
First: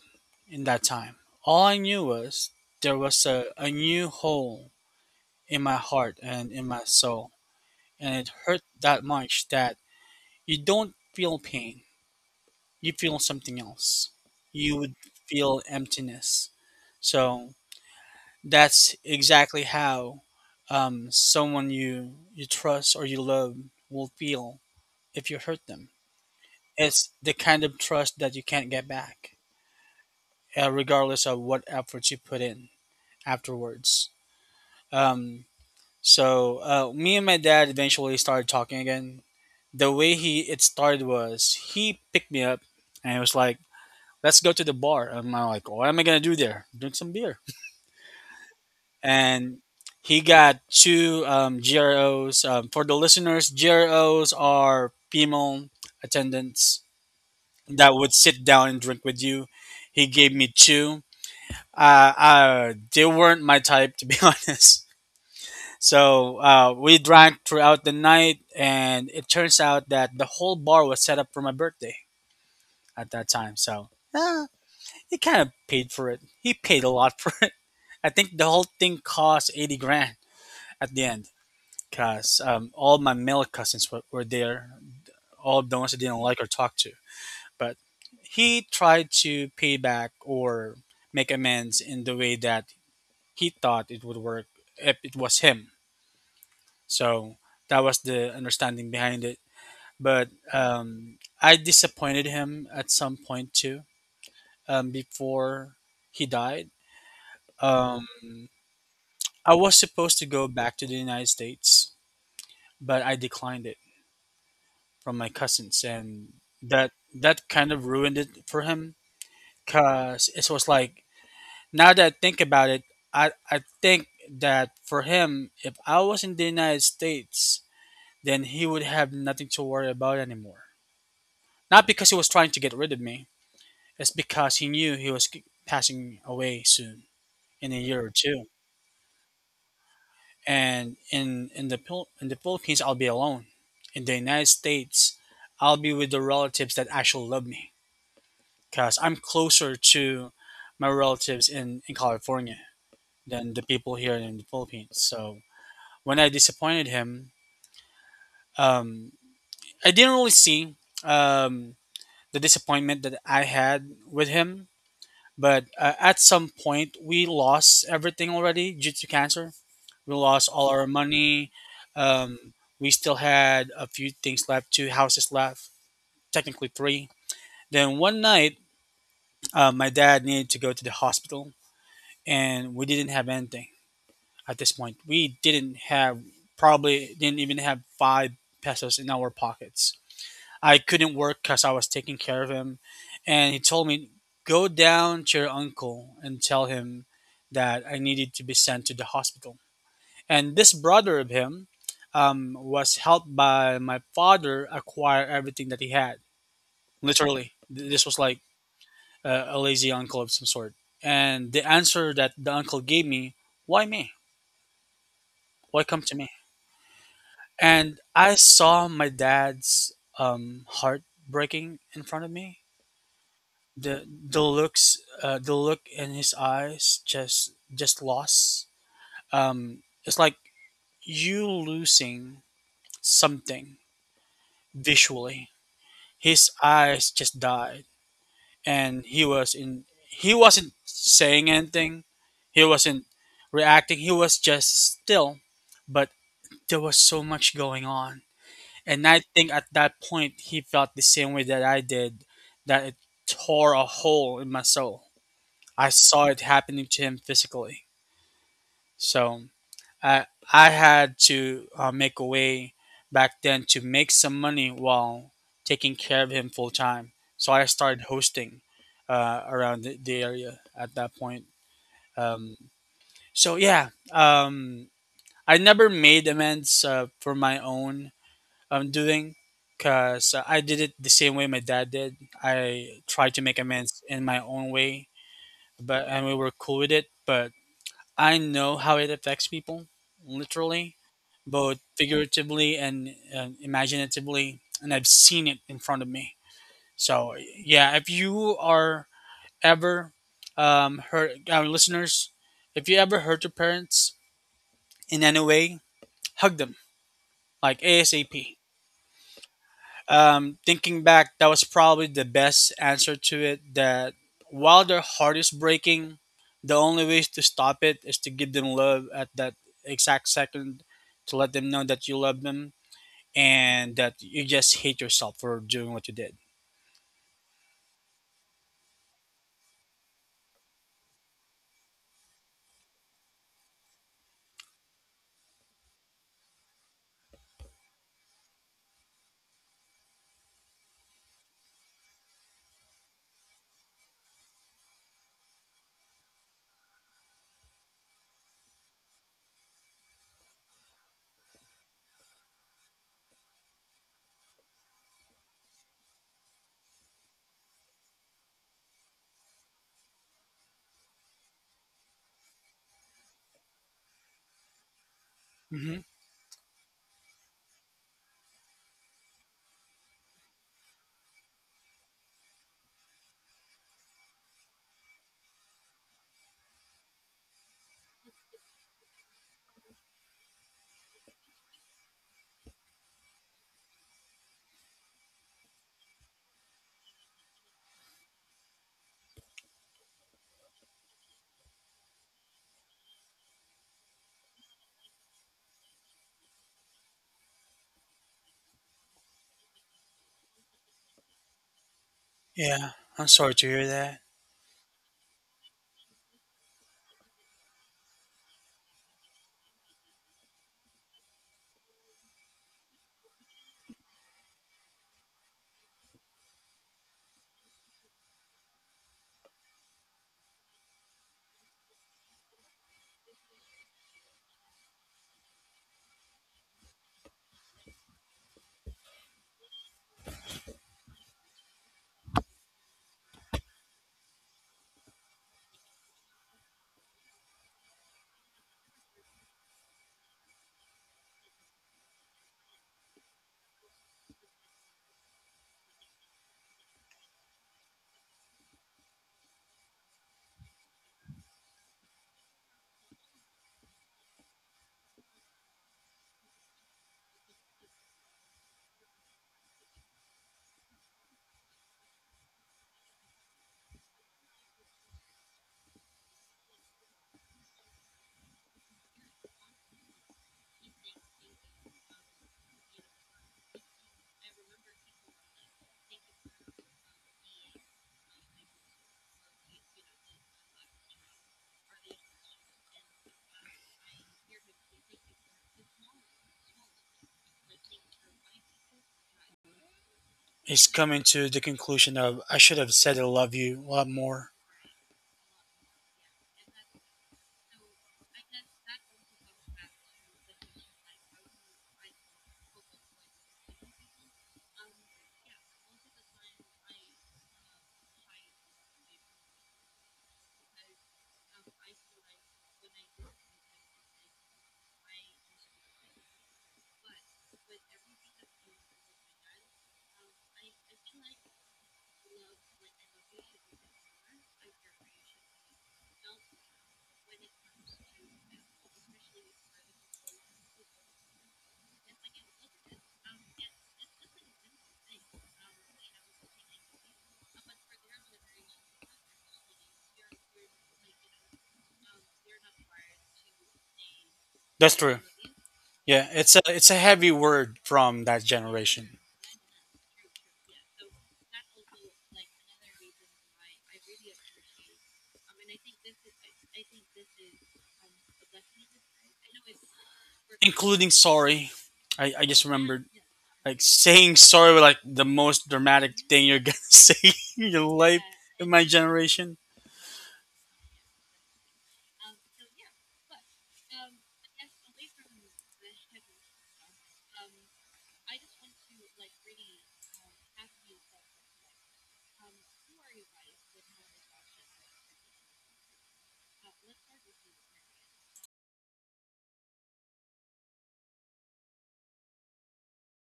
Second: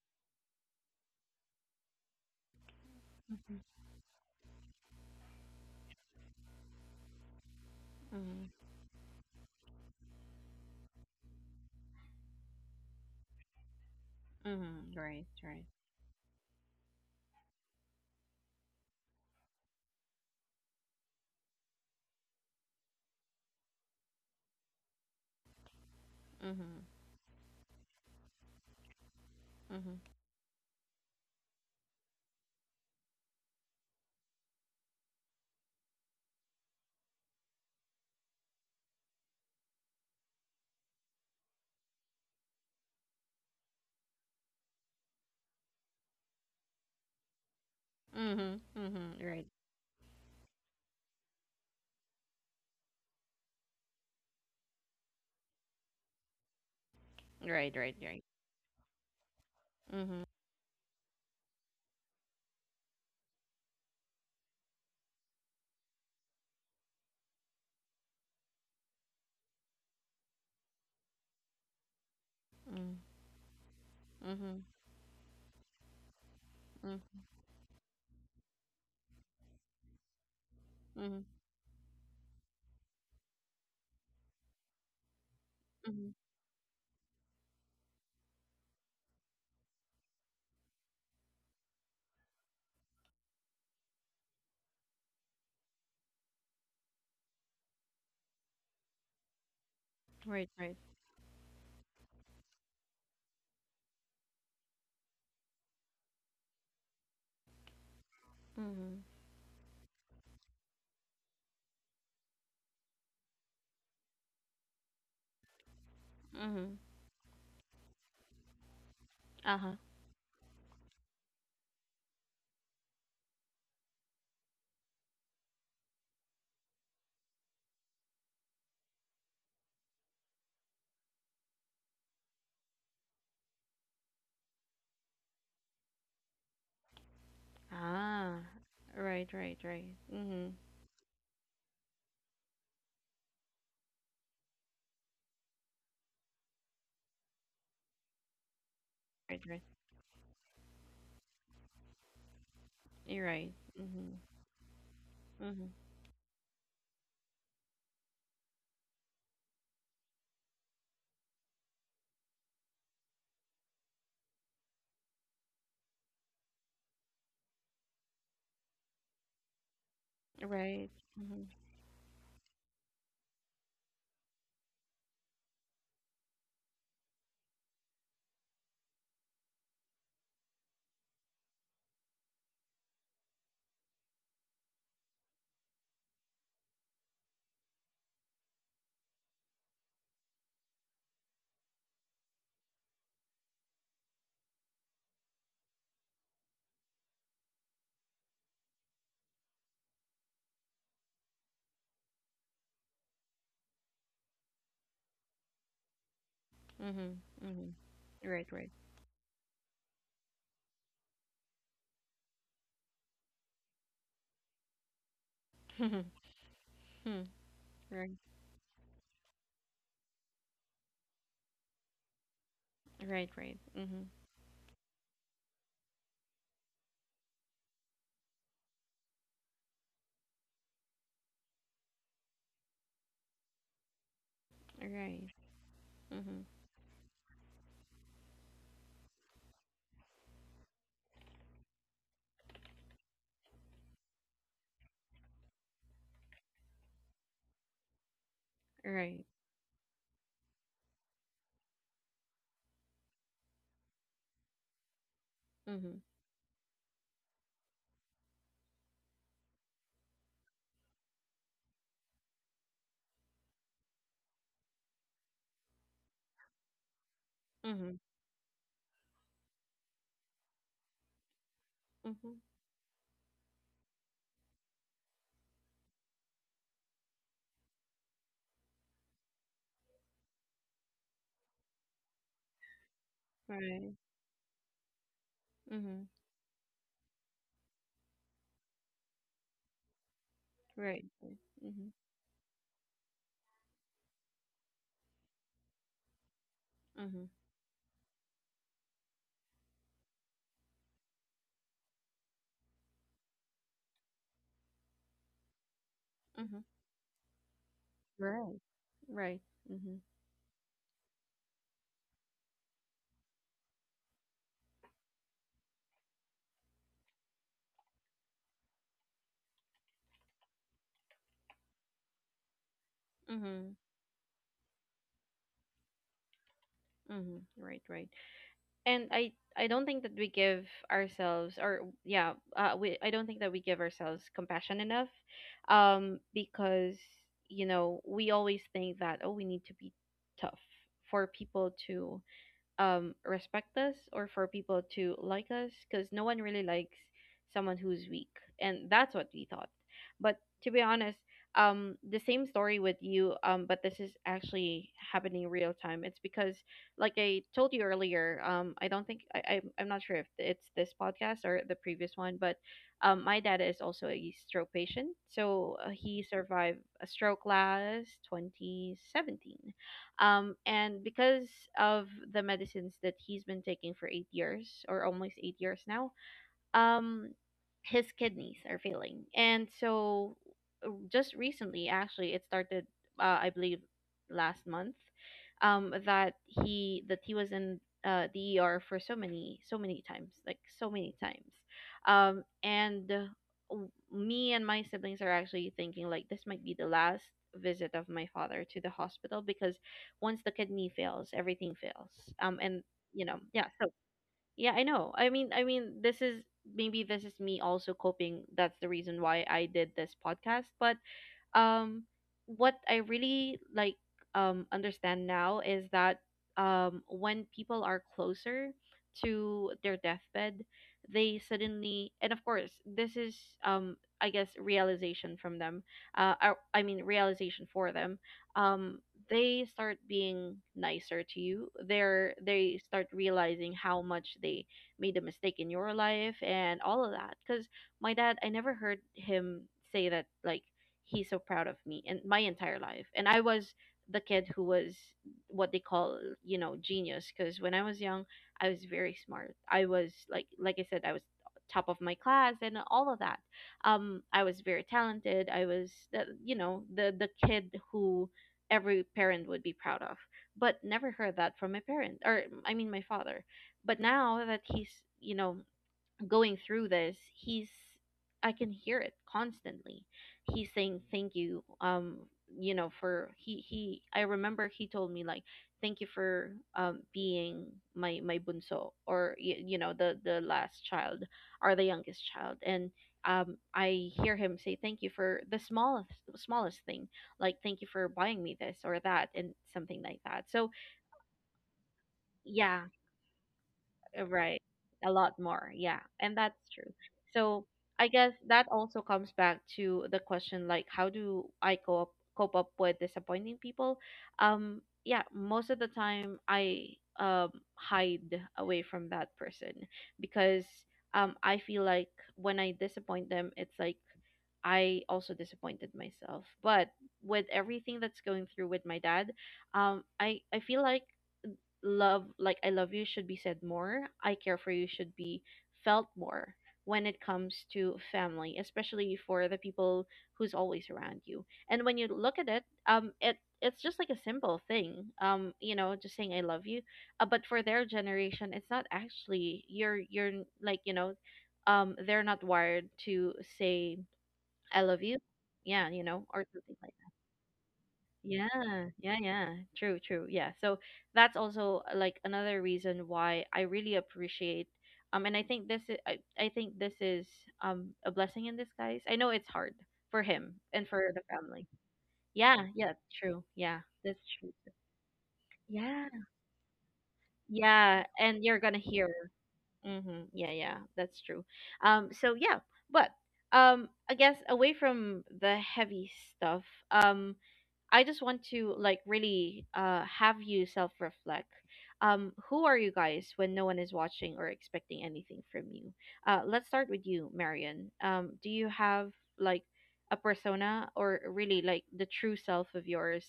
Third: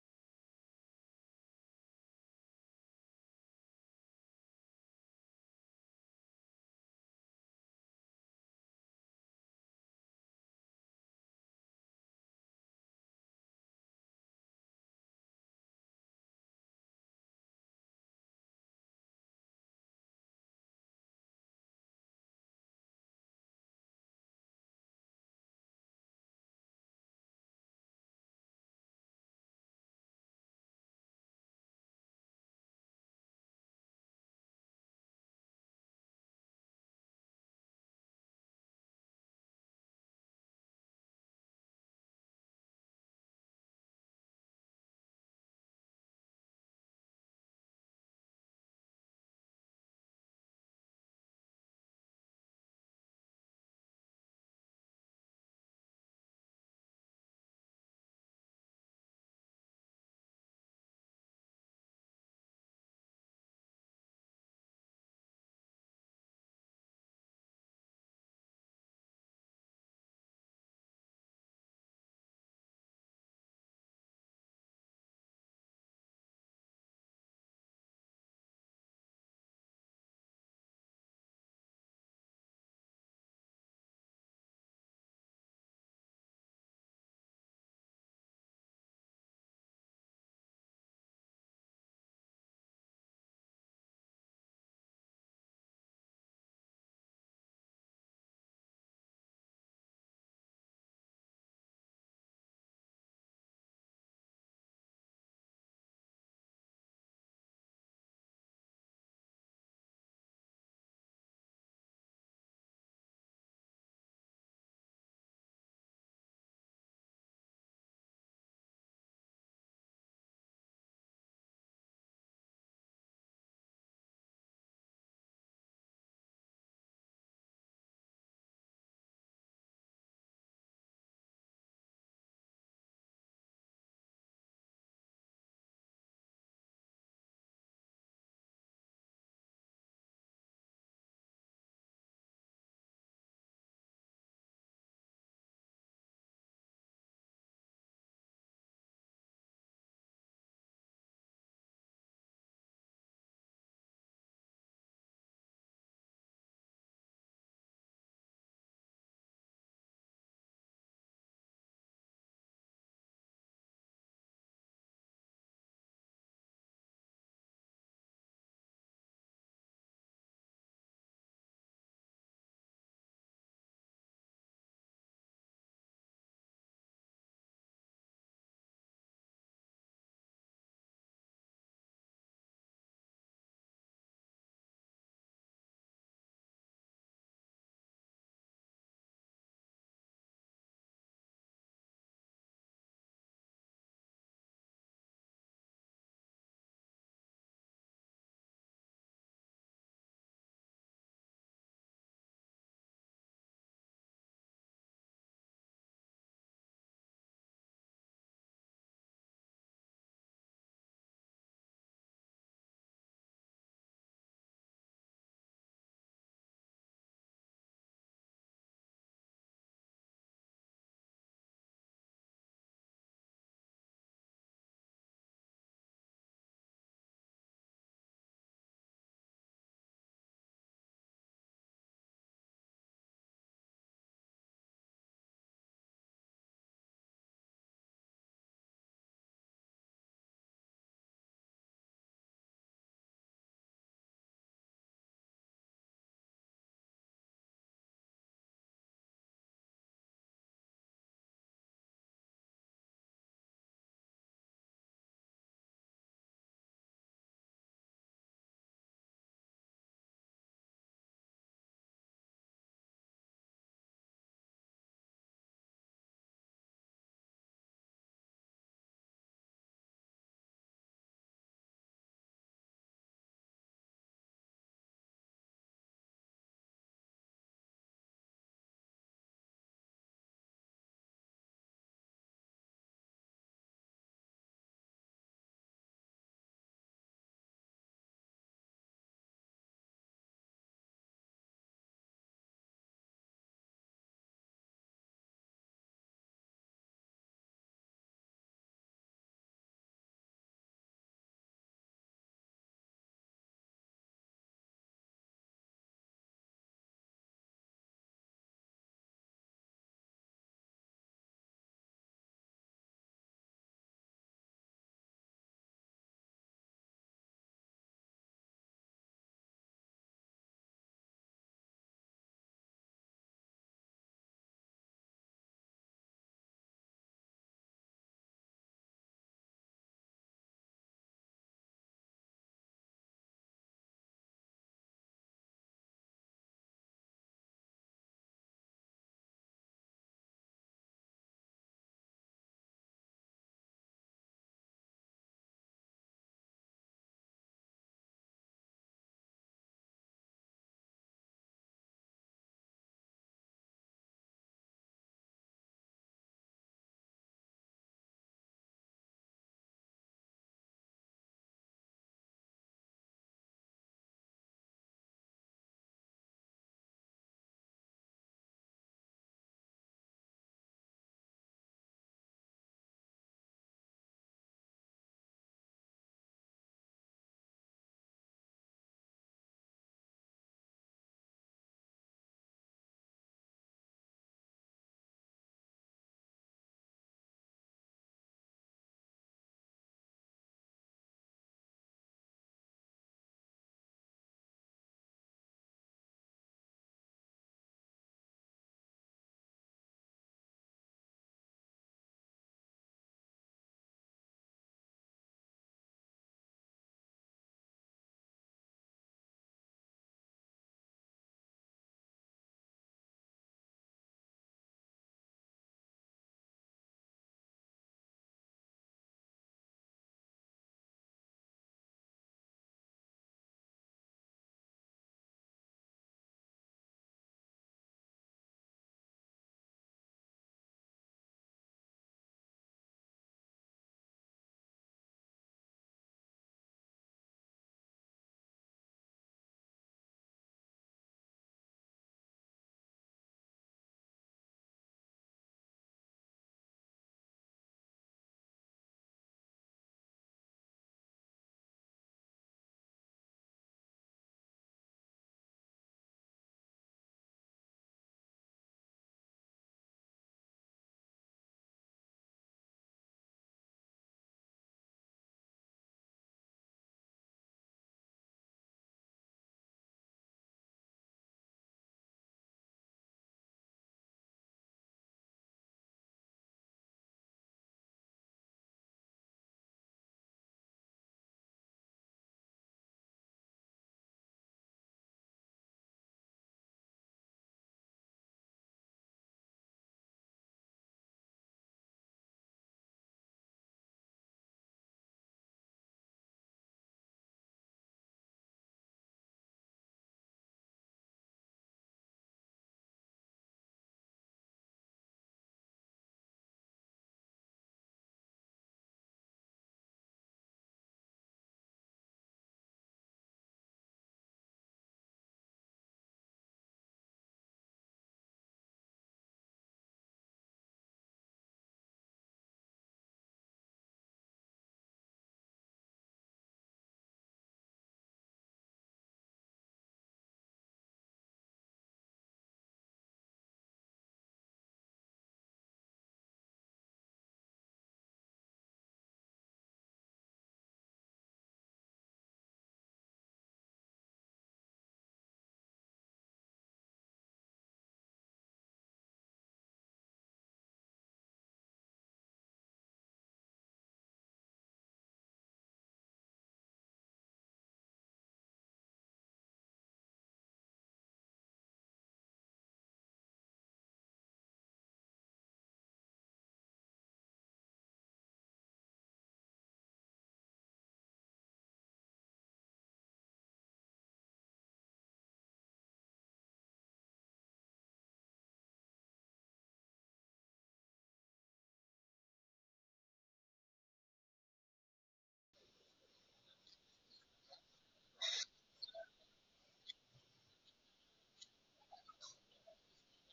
Speaker 2: in that time. All I knew was there was a new hole in my heart and in my soul. And it hurt
Speaker 1: Mm-hmm.
Speaker 2: that much that you don't feel pain, you feel something else. You would
Speaker 1: Mm-hmm. Right,
Speaker 2: feel
Speaker 1: right.
Speaker 2: emptiness. So that's exactly how someone you trust or you love will feel if you hurt them.
Speaker 1: Mm-hmm.
Speaker 2: It's the kind of trust that you can't get back,
Speaker 1: Mm-hmm.
Speaker 2: regardless of what efforts you put in afterwards. Um, so me and my dad eventually started talking again. The way he it started was he picked me up and he was like, "Let's go to the bar." And I'm like, "What am I gonna do there? Drink some beer."
Speaker 1: Mm-hmm. Mm-hmm. Right.
Speaker 2: And he got two GROs. For the listeners, GROs are female attendants
Speaker 1: Right,
Speaker 2: that
Speaker 1: right,
Speaker 2: would
Speaker 1: right.
Speaker 2: sit down and drink with you. He
Speaker 1: Mm-hmm.
Speaker 2: gave me two. They weren't my type, to be [LAUGHS] honest. So we drank throughout the night, and it turns out that the whole bar was set up for my birthday at that time. So uh,
Speaker 1: Mm-hmm.
Speaker 2: he kind of paid for it. He paid a
Speaker 1: Mm,
Speaker 2: lot [LAUGHS] for it. I think the whole thing cost 80 grand at the end.
Speaker 1: mhm,
Speaker 2: Because all my male cousins were there, all the ones I
Speaker 1: mhm.
Speaker 2: didn't like or talk to. But he tried to pay back or make amends in the way that he thought it would work if it was him. So that was the understanding behind it. But
Speaker 1: Right, right.
Speaker 2: I disappointed him at some point too, before he died. Um,
Speaker 1: Mhm,
Speaker 2: I was supposed to go back to the United States, but I declined it from my cousins, and
Speaker 1: mhm.
Speaker 2: that kind of ruined it for him.
Speaker 1: Uh-huh.
Speaker 2: Cause it was like now that I think about it, I think that for him, if I was in the United States, then he would have nothing to worry about anymore. Not because he was trying to get rid of me, it's because he knew he was passing away soon in a year or
Speaker 1: Ah,
Speaker 2: two.
Speaker 1: right, right, right. Mhm.
Speaker 2: And in in the Philippines, I'll be alone. In the United States, I'll be with the relatives that actually love me because I'm
Speaker 1: Right, right.
Speaker 2: closer to my relatives in California
Speaker 1: You're
Speaker 2: than
Speaker 1: right.
Speaker 2: the people here
Speaker 1: Mhm,
Speaker 2: in the Philippines. So
Speaker 1: mhm.
Speaker 2: when I disappointed him, um, I didn't really see, um, the disappointment that I had with him. But at some point, we lost everything already due to cancer. We lost all our
Speaker 1: Right. Mhm,
Speaker 2: money. Um, we still had a few things left, two houses left, technically three. Then one night, my dad needed to go to the hospital and we didn't have anything at this point. We didn't have, probably didn't even have five pesos in our pockets. I couldn't work because I was taking care of him, and he told me go down to your uncle and tell him that I needed to be sent to the hospital. And this brother of him, was helped by my father acquire everything that he had.
Speaker 1: mhm,
Speaker 2: Literally,
Speaker 1: mhm.
Speaker 2: this was like
Speaker 1: Right, right.
Speaker 2: a lazy uncle of some sort. And the answer that the uncle gave me, why me? What come
Speaker 1: [LAUGHS]
Speaker 2: to me.
Speaker 1: Hmm.
Speaker 2: And
Speaker 1: Right,
Speaker 2: I saw my dad's, heart breaking in front of me.
Speaker 1: right, right. Mhm.
Speaker 2: The look in his eyes, just loss. It's like you losing something
Speaker 1: Right.
Speaker 2: visually.
Speaker 1: Mhm.
Speaker 2: His eyes just died, and he was in. He wasn't saying anything. He wasn't reacting. He was just still. But there was so much going on. And I
Speaker 1: Right.
Speaker 2: think at that point he felt the same way that I did, that it tore a hole in my soul. I
Speaker 1: Mhm,
Speaker 2: saw it happening to him physically. So I I had to, make a way back then to make some money while taking care of him full time. So I
Speaker 1: mhm,
Speaker 2: started hosting around the area at that point.
Speaker 1: mhm.
Speaker 2: Um, so yeah, I never made amends, for my own I'm doing because I did it the same way my dad did. I tried to make
Speaker 1: Right.
Speaker 2: amends in my own way,
Speaker 1: Mhm.
Speaker 2: but and we were cool with it. But I know how it affects people, literally,
Speaker 1: Right. Right.
Speaker 2: both figuratively and imaginatively, and I've seen it in front of me.
Speaker 1: Mhm,
Speaker 2: So yeah, if you are ever, hurt our listeners, if you ever hurt your parents in any way,
Speaker 1: mhm,
Speaker 2: hug
Speaker 1: mhm.
Speaker 2: them like
Speaker 1: Right,
Speaker 2: ASAP.
Speaker 1: right. Mhm,
Speaker 2: Thinking back, that was probably the best answer to it. That while their heart is breaking, the only way to stop it is to give them love at that exact second, to let them know that you love them
Speaker 1: mhm,
Speaker 2: and that you just hate yourself for doing what you did.
Speaker 1: mhm. Right, right. and I don't think that we give ourselves or yeah we I don't think that we give ourselves compassion enough, because you know we always think that, oh, we need to be tough for people to respect us, or for people to like us, because no one really likes someone who's weak, and that's what we thought. But to be honest, the same story with you, but this is actually happening real time. It's because, like I told you earlier, I don't think I'm not sure if it's this podcast or the previous one, but my dad is also a stroke patient. So
Speaker 2: Hmm.
Speaker 1: he survived a stroke last 2017, and because of the medicines that he's been taking for 8 years, or almost 8 years now, um, his kidneys are failing. And so just recently actually it started, I believe last month, that he was in the ER for so many, so many times, like so many times. um and uh, Me and my siblings are actually thinking like this might be the last visit of my father to the hospital, because once the kidney fails, everything fails. And
Speaker 2: Yeah,
Speaker 1: You
Speaker 2: I'm
Speaker 1: know,
Speaker 2: sorry
Speaker 1: yeah,
Speaker 2: to
Speaker 1: so
Speaker 2: hear that.
Speaker 1: yeah, I know. I mean, I mean, this is, maybe this is me also coping. That's the reason why I did this podcast. But um what I really like understand now is that, when people are closer to their deathbed, they suddenly, and of course this is, I guess, realization from them, I mean realization for them, um they start being nicer to you. They start realizing how much they made a mistake in your life and all of that. Because my dad, I never heard him say that, like, he's so proud of me and my entire life. And I was the kid who was, what they call, you know, genius. Because when I was young, I was very smart. I was like, I said, I was top of my class and all of that. I was very talented. I was the, you know, the kid who every parent would be proud of. But never heard that from my parent, or I mean my father. But now that he's, you know, going through this, he's, I can hear it constantly. He's saying thank you. You know, for he I remember he told me, like, thank you for being my bunso, or you know, the last child or the youngest child. And I hear him say thank you for the smallest thing, like thank you for buying me this or that and something like that. So
Speaker 2: He's coming to the conclusion of I should
Speaker 1: yeah,
Speaker 2: have said I love you a lot more.
Speaker 1: right. A lot more. Yeah. And that's true. So I guess that also comes back to the question, like, how do I cope up with disappointing people? Yeah, most of the time I hide away from that person, because I feel like when I disappoint them, it's like I also disappointed myself. But with everything that's going through with my dad, I feel like love, like I love you, should be said more. I care for you should be felt more when it comes to family, especially for the people who's always around you. And when you look at it, it it's just like a simple thing, you know, just saying I love you. But for their generation, it's not actually, you're like, you know, they're not wired to say I
Speaker 2: That's
Speaker 1: love you,
Speaker 2: true.
Speaker 1: yeah, you know,
Speaker 2: Yeah,
Speaker 1: or
Speaker 2: it's a
Speaker 1: something
Speaker 2: it's
Speaker 1: like.
Speaker 2: a heavy word from that
Speaker 1: Yeah, yeah,
Speaker 2: generation.
Speaker 1: yeah. True, true. Yeah. So that's also like another reason why I really appreciate, and I think this is, I think this is a blessing in disguise. I know it's hard for him and
Speaker 2: Including
Speaker 1: for the family.
Speaker 2: sorry. I just
Speaker 1: Yeah, yeah,
Speaker 2: remembered
Speaker 1: true.
Speaker 2: like
Speaker 1: Yeah, that's
Speaker 2: saying
Speaker 1: true.
Speaker 2: sorry was like the most
Speaker 1: Yeah.
Speaker 2: dramatic thing you're gonna [LAUGHS] say in your
Speaker 1: Yeah,
Speaker 2: life
Speaker 1: and you're
Speaker 2: in
Speaker 1: gonna
Speaker 2: my
Speaker 1: hear.
Speaker 2: generation.
Speaker 1: Mm-hmm. Yeah, yeah, that's true. So yeah, but I guess away from the heavy stuff, um, I just want to like really have you self reflect. Who are you guys when no one is watching or expecting anything from you? Let's start with you, Marion. Do you have like a persona or really like the true self of yours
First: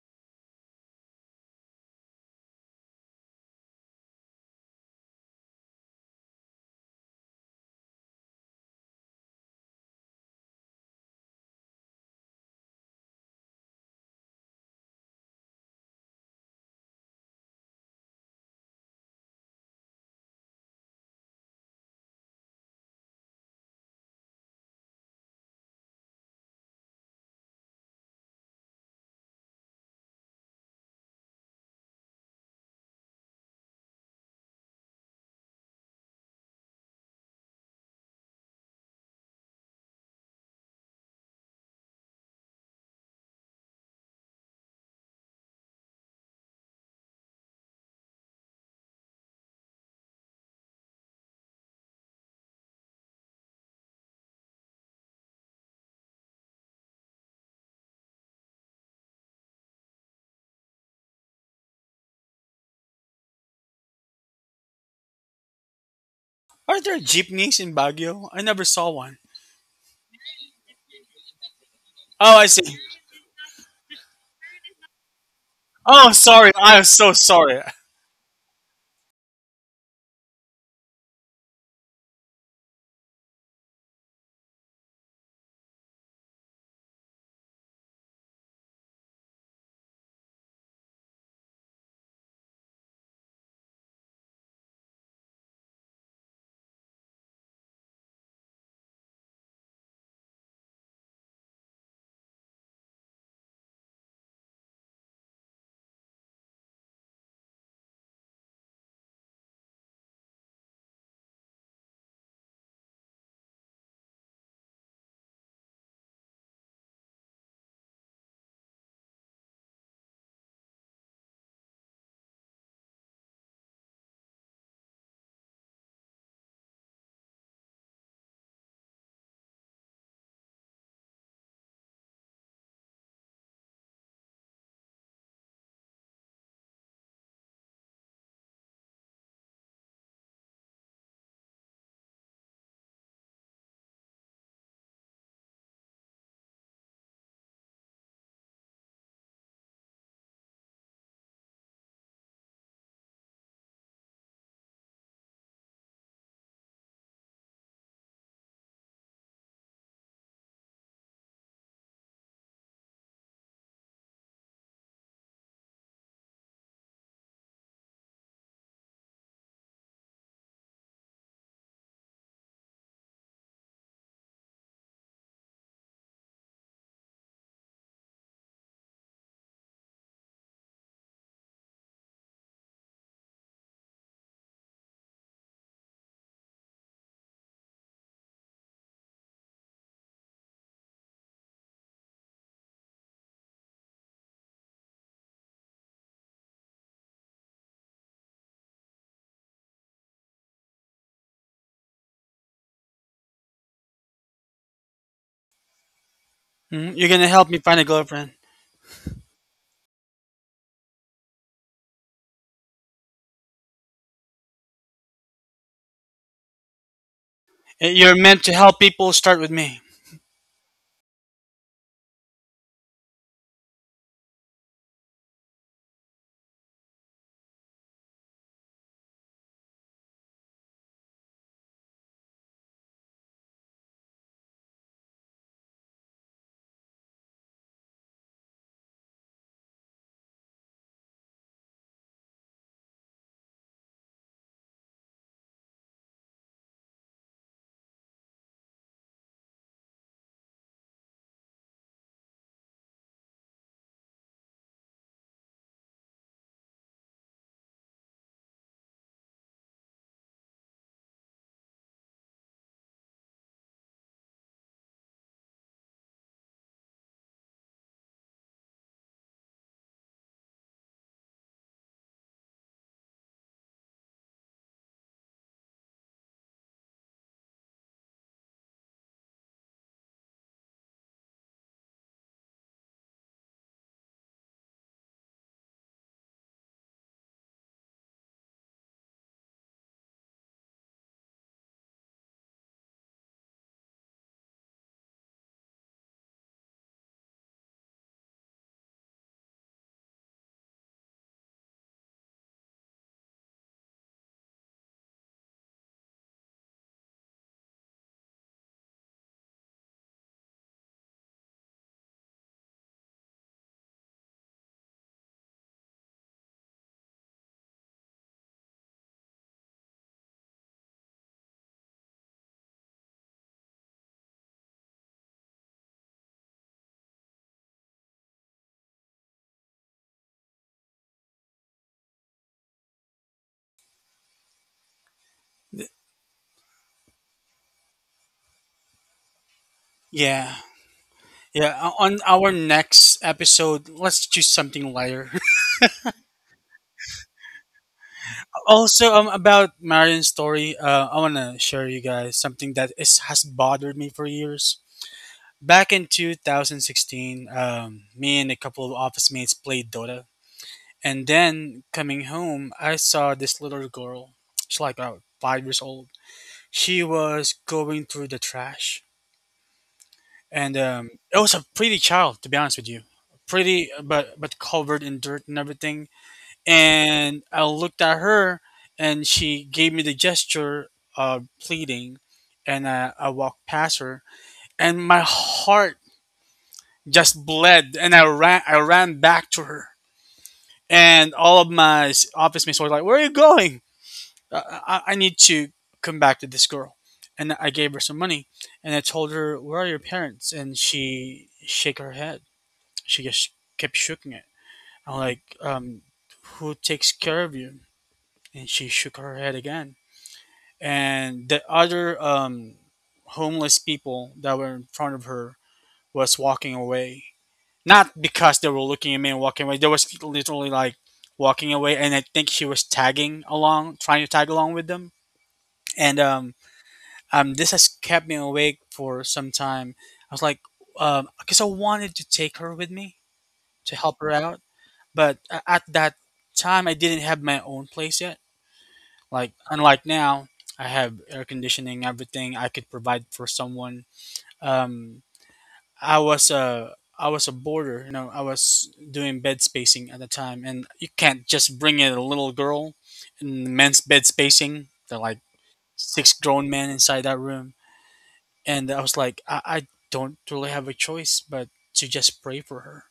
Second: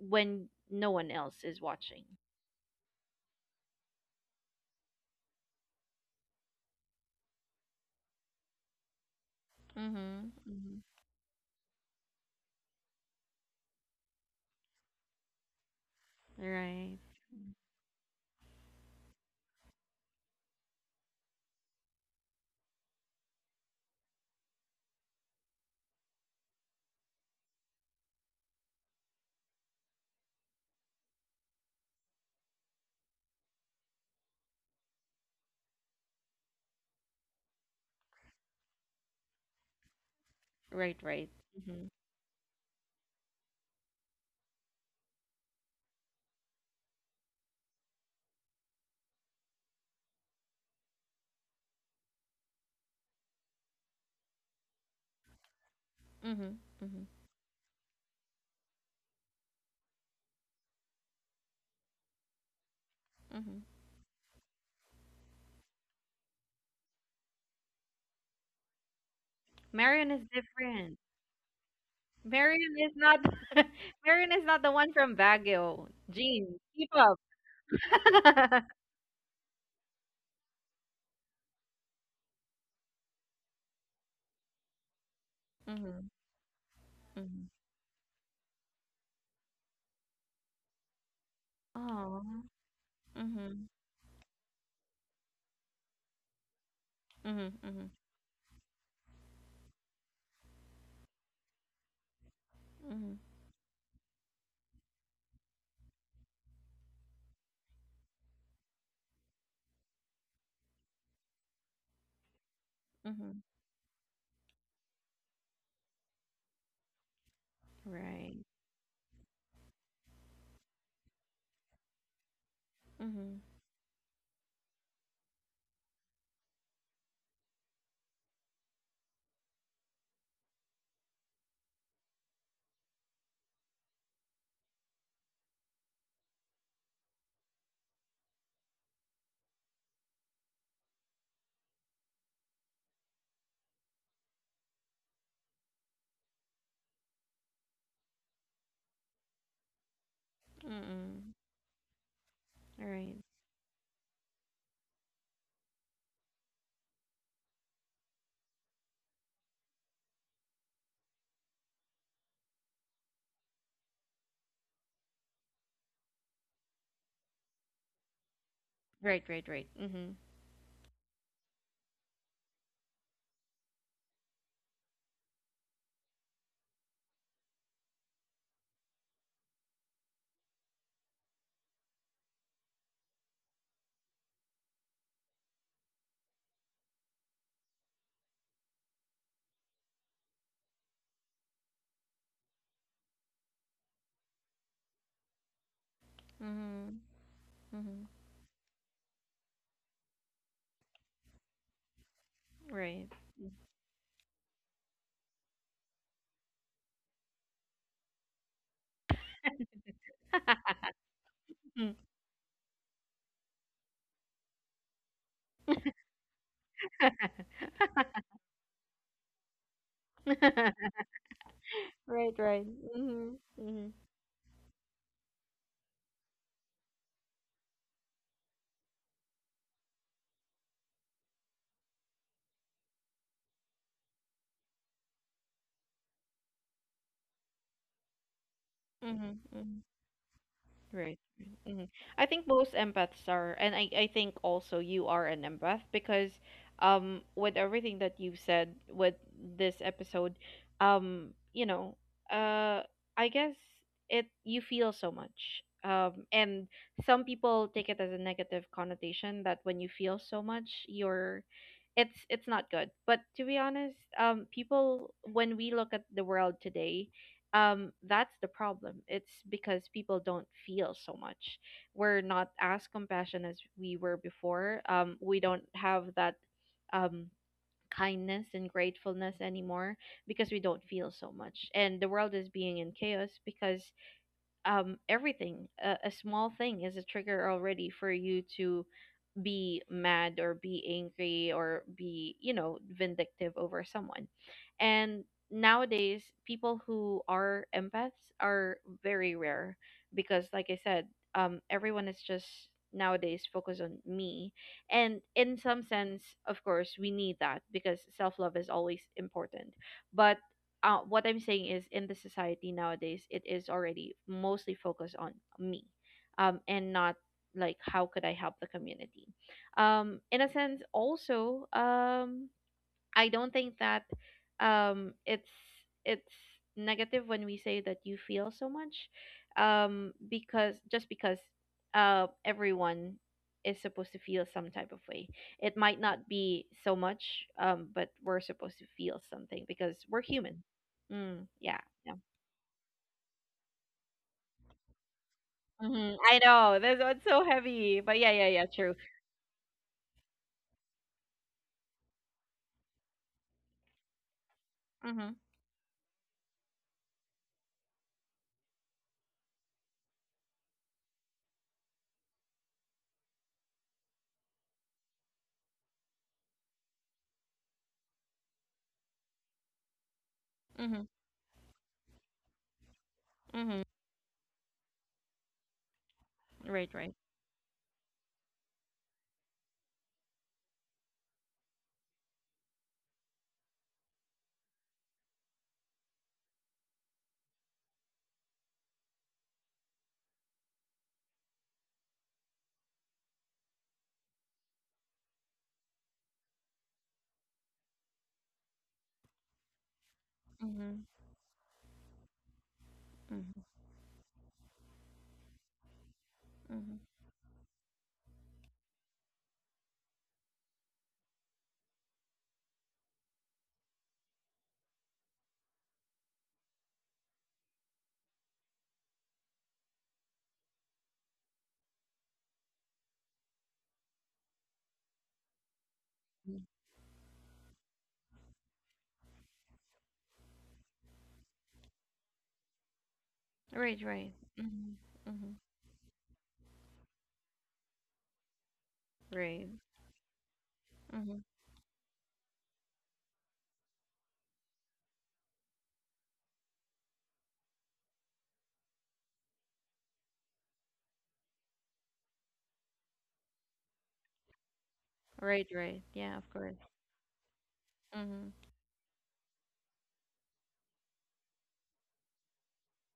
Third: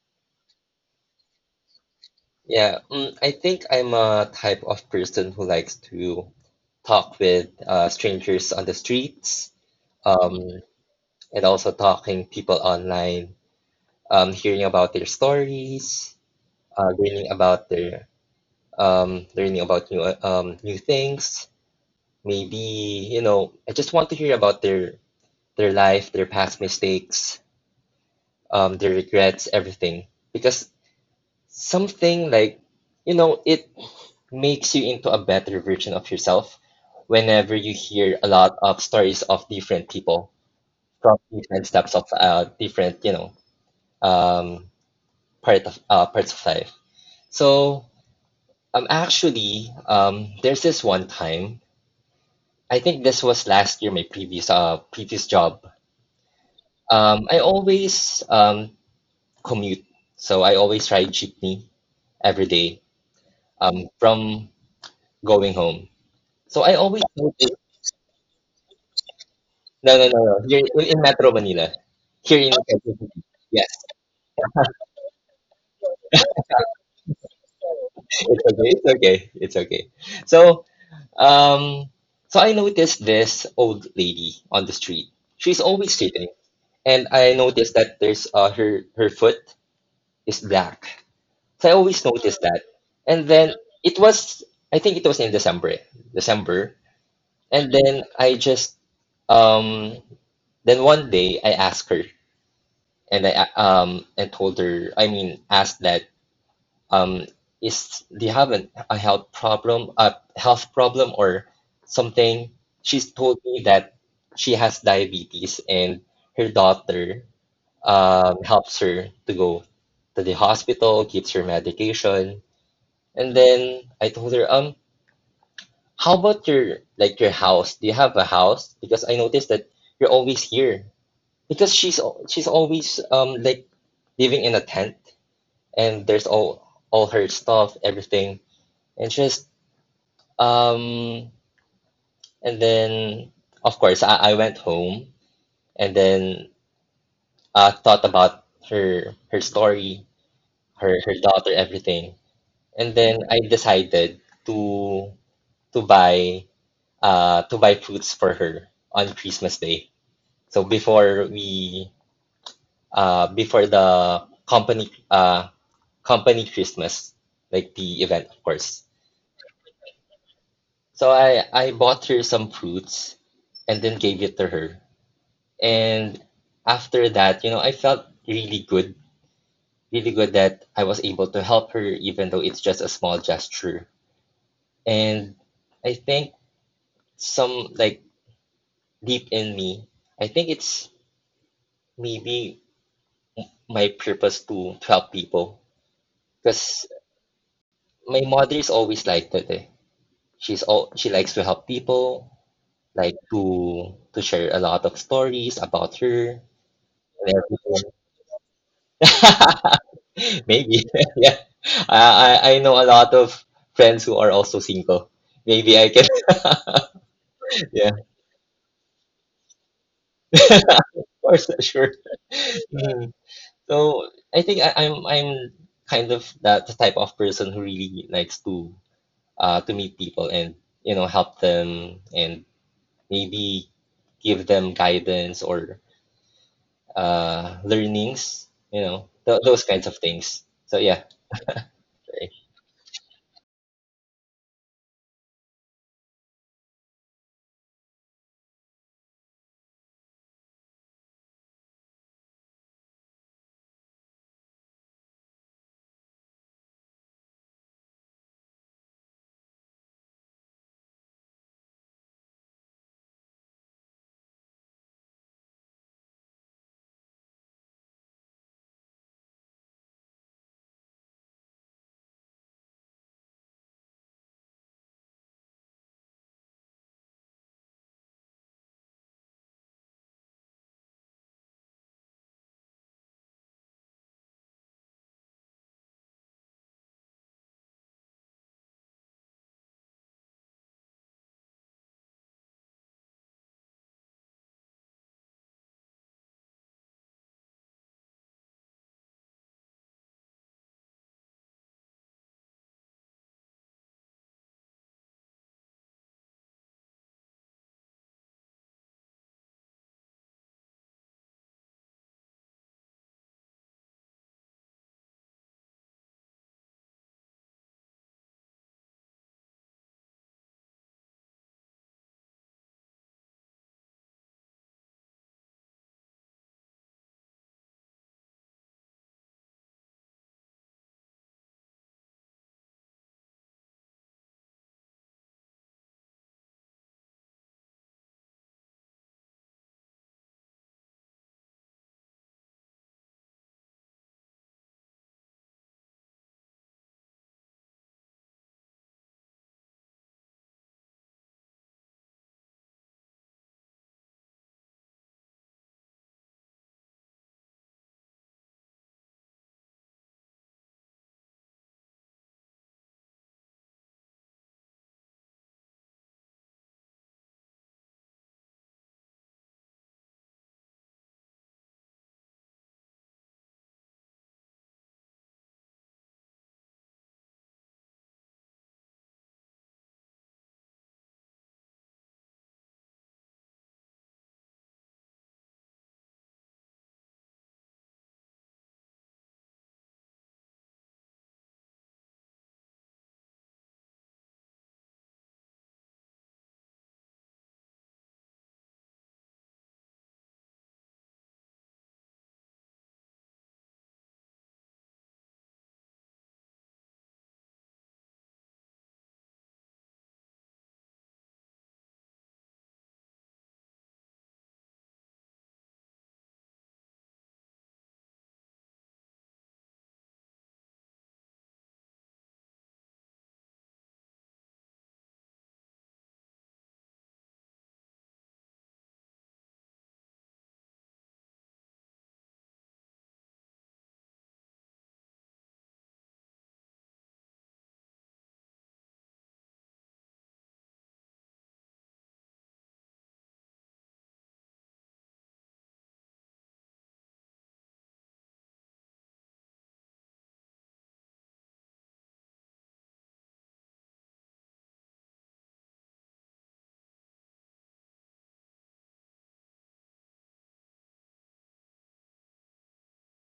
Speaker 1: when no one else is watching?
Speaker 3: Yeah, I think I'm a type of person who likes to talk with strangers on the streets,
Speaker 1: Mhm.
Speaker 3: um,
Speaker 1: Hmm.
Speaker 3: and also talking people online, hearing about their stories,
Speaker 1: Right.
Speaker 3: learning about their, learning about new, new things. Maybe, you know, I just want to hear about their life, their past mistakes, their regrets, everything. Because, something like, you know, it makes you into a better version of yourself whenever you hear a lot of stories of different people
Speaker 1: Right,
Speaker 3: from
Speaker 1: right.
Speaker 3: different
Speaker 1: Hmm.
Speaker 3: steps of, different, um, part of, parts of life. So, actually, there's this one time, I think this was last year, my previous job,
Speaker 1: Mhm. Mhm.
Speaker 3: I always, commute, so I always ride jeepney every day,
Speaker 1: Mhm.
Speaker 3: from going home. So I
Speaker 2: Are there
Speaker 3: always, no,
Speaker 2: jeepneys in Baguio? I never saw one.
Speaker 3: no, no,
Speaker 1: Marion is
Speaker 3: no. Here in,
Speaker 1: different.
Speaker 3: in Metro Manila,
Speaker 2: Oh,
Speaker 3: here
Speaker 2: I
Speaker 3: in,
Speaker 1: Marion
Speaker 2: see.
Speaker 1: is not.
Speaker 3: yeah,
Speaker 1: [LAUGHS] Marion is not the one from Baguio.
Speaker 2: Oh, sorry.
Speaker 1: Jean,
Speaker 2: I'm
Speaker 1: keep
Speaker 2: so
Speaker 1: up.
Speaker 2: sorry.
Speaker 3: it's okay,
Speaker 1: [LAUGHS]
Speaker 3: it's okay, it's okay. So, um, I noticed this old lady on the street. She's always
Speaker 1: Mhm,
Speaker 3: sitting, and I
Speaker 1: mhm.
Speaker 3: noticed that there's her foot is black. So I always
Speaker 1: Aw.
Speaker 3: noticed that, and then,
Speaker 1: Mhm,
Speaker 3: it was I think it was in December, December,
Speaker 1: mhm,
Speaker 3: and
Speaker 1: mhm,
Speaker 3: then I just, um then one day I asked her,
Speaker 1: mhm,
Speaker 3: and I, and told her, I mean, asked that, um, is they have a health problem, or something. She's told
Speaker 1: mhm.
Speaker 3: me that she has diabetes, and her daughter,
Speaker 1: Right.
Speaker 3: helps her to go to the hospital, gives her medication. And
Speaker 1: Mhm.
Speaker 3: then I told her, "How about your, your house? Do you have a house? Because I noticed that you're always here." Because she's always, like, living in a tent, and there's all her stuff, everything. And she's Um, and then, of course, I went home and then, thought about her story, her
Speaker 1: Mm-mm.
Speaker 3: daughter, everything. And
Speaker 1: Right.
Speaker 3: then I decided to to buy to buy fruits for her on Christmas Day. So before we before the company Christmas, like the event, of course.
Speaker 1: Right, right, right. Mhm.
Speaker 3: So I bought her some fruits, and then gave it to her. And after that, you know, I felt really good, really good that I was able to help her, even though it's just a small gesture. And I think, some like deep in me, I think it's maybe my purpose to, help people. Because
Speaker 1: Mhm, mhm.
Speaker 3: my mother is always like that. Eh. She likes to help people,
Speaker 1: Right.
Speaker 3: like to share a lot of stories about her and
Speaker 2: Hmm, you're gonna help me find a
Speaker 3: everything.
Speaker 2: girlfriend.
Speaker 3: [LAUGHS] Maybe. [LAUGHS] Yeah.
Speaker 1: Mm.
Speaker 3: I know a lot of friends who are also single. Maybe I can. [LAUGHS]
Speaker 2: Eh,
Speaker 3: Yeah.
Speaker 2: you're meant to help people. Start with me.
Speaker 3: [LAUGHS]
Speaker 1: [LAUGHS]
Speaker 3: Of course, sure.
Speaker 1: Right, right.
Speaker 3: Mm.
Speaker 1: Mhm, mhm,
Speaker 3: So I think, I'm kind of that the type of person who really likes to meet people, and, you know, help them, and maybe give them guidance or, learnings, you know, th
Speaker 1: mhm,
Speaker 3: those
Speaker 1: mhm.
Speaker 3: kinds of things. So yeah.
Speaker 1: Right. Hmm. I think most empaths are, and I think also you are an empath, because with everything that you've said with this episode, you know, uh I guess it you feel so much. And some people take it as a negative connotation that when you feel so much, you're, it's not good. But to be honest, people, when we look at the world today, that's the problem. It's because people don't feel so much. We're not as compassionate as we were before. We don't have that um kindness and gratefulness anymore, because we don't feel so much, and the world is being in chaos because everything, a small thing is a trigger already for you to be mad or be angry or be, you know, vindictive over someone. And nowadays, people who are empaths are very rare, because, like I said, everyone is just nowadays focused on me. And in some sense, of course, we need that, because self love is always important. But what I'm saying is, in the society nowadays, it is already mostly focused on me, and not like, how could I help the community? In a sense also, I don't think that um it's it's negative when we say that you feel so much, because just because everyone is supposed to feel some type of way, it might not be so much, but we're supposed to feel something because we're
Speaker 2: Yeah,
Speaker 1: human. Mm, yeah.
Speaker 2: yeah.
Speaker 1: Yeah.
Speaker 2: On our next episode, let's choose something lighter. [LAUGHS]
Speaker 1: Hmm. I know that's one's so heavy, but yeah, yeah, yeah, true.
Speaker 2: Also, about Marion's story, I wanna share you guys something that is has bothered me for years.
Speaker 1: Mm-hmm.
Speaker 2: Back in 2016, me and a couple of office mates played Dota, and then coming home, I saw this little girl. She's like about 5 years old. She was going through the trash, and
Speaker 1: Mm-hmm.
Speaker 2: it was a pretty child, to be honest with you.
Speaker 1: Mm-hmm.
Speaker 2: Pretty, but covered in dirt and everything,
Speaker 1: Right, right.
Speaker 2: and I looked at her, and she gave me the gesture of pleading, and I walked past her, and my heart just bled, and I ran back to her, and all of my office mates were like, "Where are you going? I need to come back to this girl," and I gave her some money, and I told her, "Where are your parents?" And
Speaker 1: Mm-hmm.
Speaker 2: she shake her head. She just kept shaking it. I'm like, "Who
Speaker 1: Mm-hmm.
Speaker 2: takes care of you?" And she shook her head again. And the other, homeless people that were in front of her was walking away. Not because they were looking at me and walking away. They was literally like walking away, and I think she was tagging along, trying to tag along with them. And
Speaker 1: Mm.
Speaker 2: this has kept me awake for some time. I was like, because I wanted to take her with me
Speaker 1: Right,
Speaker 2: to help
Speaker 1: right.
Speaker 2: her out,
Speaker 1: Mhm.
Speaker 2: but
Speaker 1: Mhm.
Speaker 2: at that time I didn't have my own place yet. Like
Speaker 1: Right.
Speaker 2: unlike now, I have
Speaker 1: Mhm.
Speaker 2: air conditioning, everything I could provide for someone. Um, I was a boarder. You know. I was doing bed spacing at the time, and you can't just bring in a little girl in men's bed spacing. They're like
Speaker 1: Right, right.
Speaker 2: six
Speaker 1: Yeah, of course.
Speaker 2: grown men inside that room,
Speaker 1: Mhm.
Speaker 2: and I was like, I don't really have a choice but to just pray for her,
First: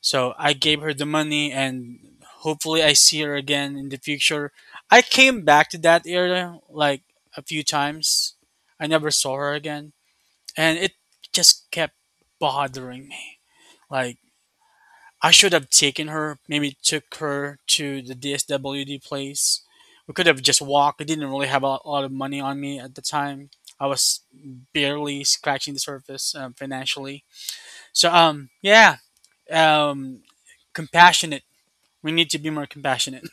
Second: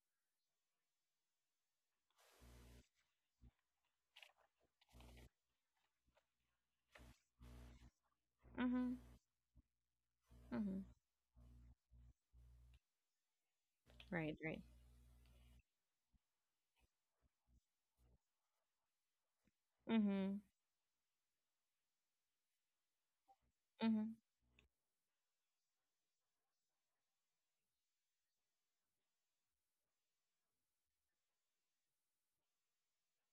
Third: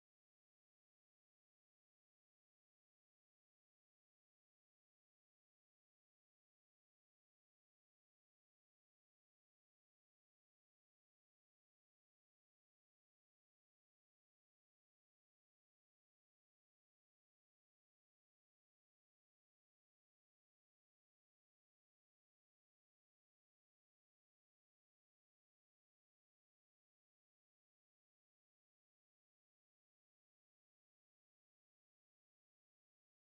Speaker 2: so I gave her the money and hopefully I see her again in the future. I came back to that area like a few times. I
Speaker 1: Mhm.
Speaker 2: never saw her again. And
Speaker 1: Mhm.
Speaker 2: it just kept bothering me. Like
Speaker 1: Right, right.
Speaker 2: I should have taken her, maybe took her to the DSWD place. We could
Speaker 1: Mhm.
Speaker 2: have just walked. I didn't really have a lot of money on me at the time. I
Speaker 1: Mhm.
Speaker 2: was barely scratching the surface, financially. So yeah, um compassionate we need to be more compassionate.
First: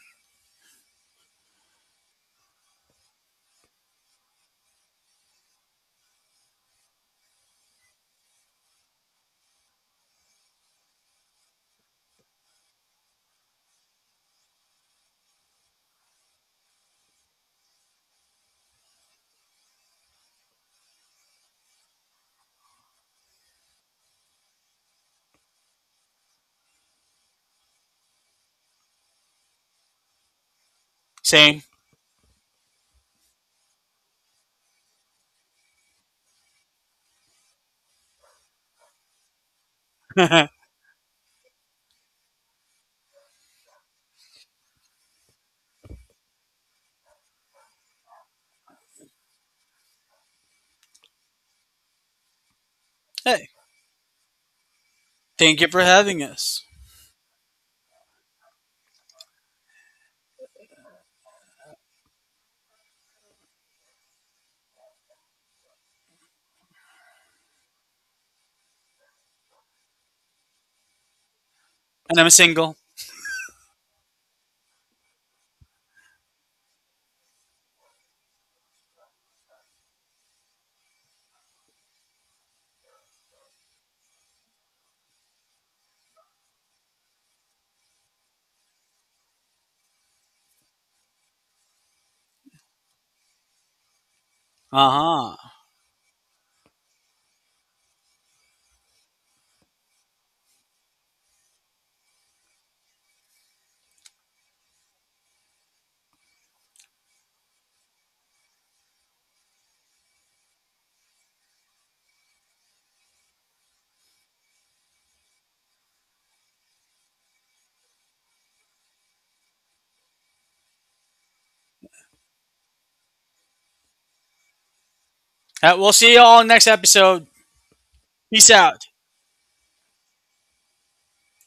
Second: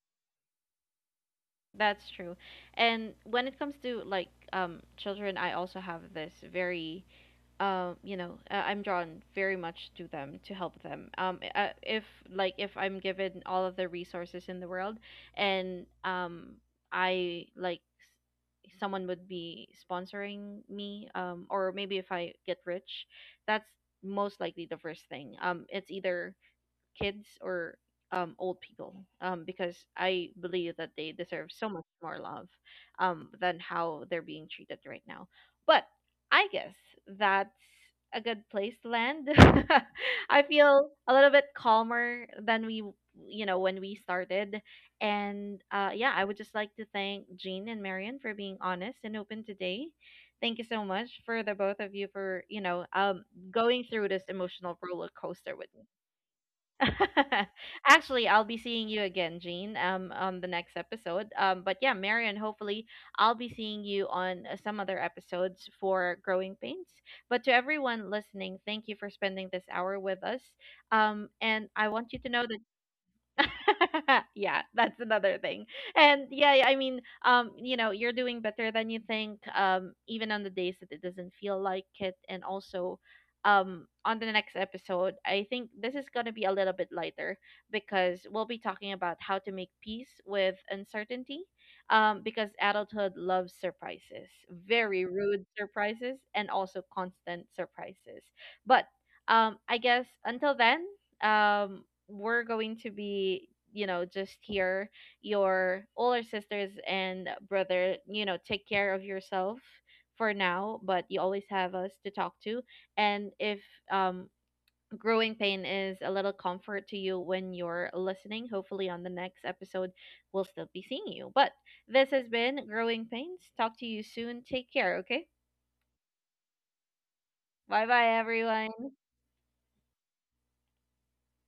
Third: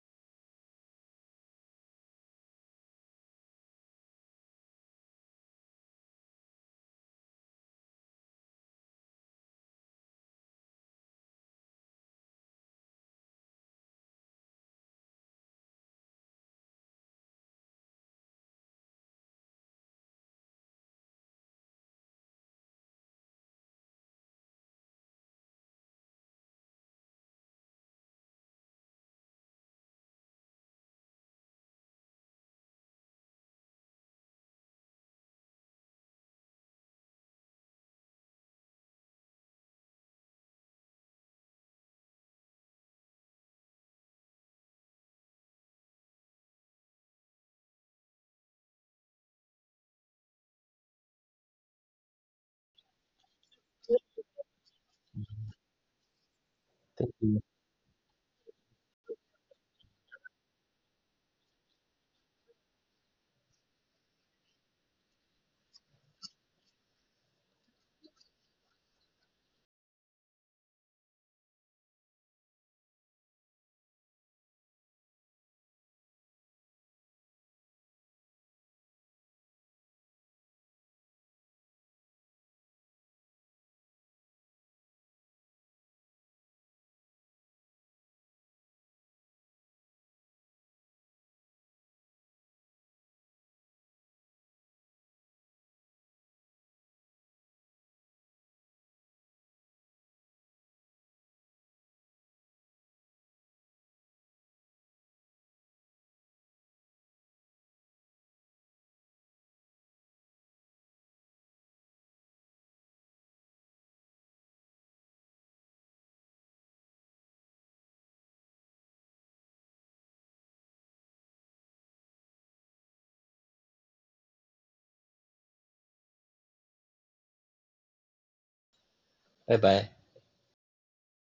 Speaker 1: That's true. And when it comes to, like, children, I also have this very you know, I'm drawn very much to them to help them. If like, if I'm given all of the resources in the world, and I like, someone would be sponsoring me, or maybe if I get rich, that's most likely the first thing. Um it's either kids or old people, because I believe that they deserve
Speaker 2: Saying,
Speaker 1: so much more love than how they're being treated right now. But I guess that's a good place to land. [LAUGHS] I
Speaker 2: [LAUGHS] hey,
Speaker 1: feel a little bit calmer than we, you know, when we started. And yeah, I would just like to thank Jean and Marion for being honest and open today. Thank you so much for the both of you for, you know, going through this emotional roller coaster
Speaker 2: thank you
Speaker 1: with
Speaker 2: for
Speaker 1: me.
Speaker 2: having us.
Speaker 3: Thank you.
Speaker 1: [LAUGHS] Actually, I'll be seeing you again, Jean, on the next episode. But yeah, Marion, hopefully I'll be seeing you on some other episodes for Growing Pains. But to everyone listening, thank you for spending this hour with us. And I want
Speaker 2: And
Speaker 1: you
Speaker 2: I'm
Speaker 1: to know that
Speaker 2: single.
Speaker 1: [LAUGHS] yeah, that's another thing. And yeah, yeah, I mean, you know, you're doing better than you think, even on the days that it doesn't feel like it. And also, on the next episode, I think this is going to be a little bit lighter, because we'll be talking about how to make peace with uncertainty. Because adulthood loves surprises, very
Speaker 2: Uh-huh.
Speaker 1: rude
Speaker 2: Uh
Speaker 1: surprises, and also constant surprises. But I guess until then, we're going to be, you know, just here, your older sisters and brother. You know, take care of yourself for now, but you always have us to talk to. And if um growing pain is a little comfort to you when you're listening, hopefully on the next episode we'll still be seeing you. But this has been Growing Pains. Talk to you soon. Take care. Okay,
Speaker 2: huh. We'll see you all next episode.
Speaker 1: bye bye
Speaker 2: Peace out.
Speaker 1: everyone.
Speaker 3: Bye bye.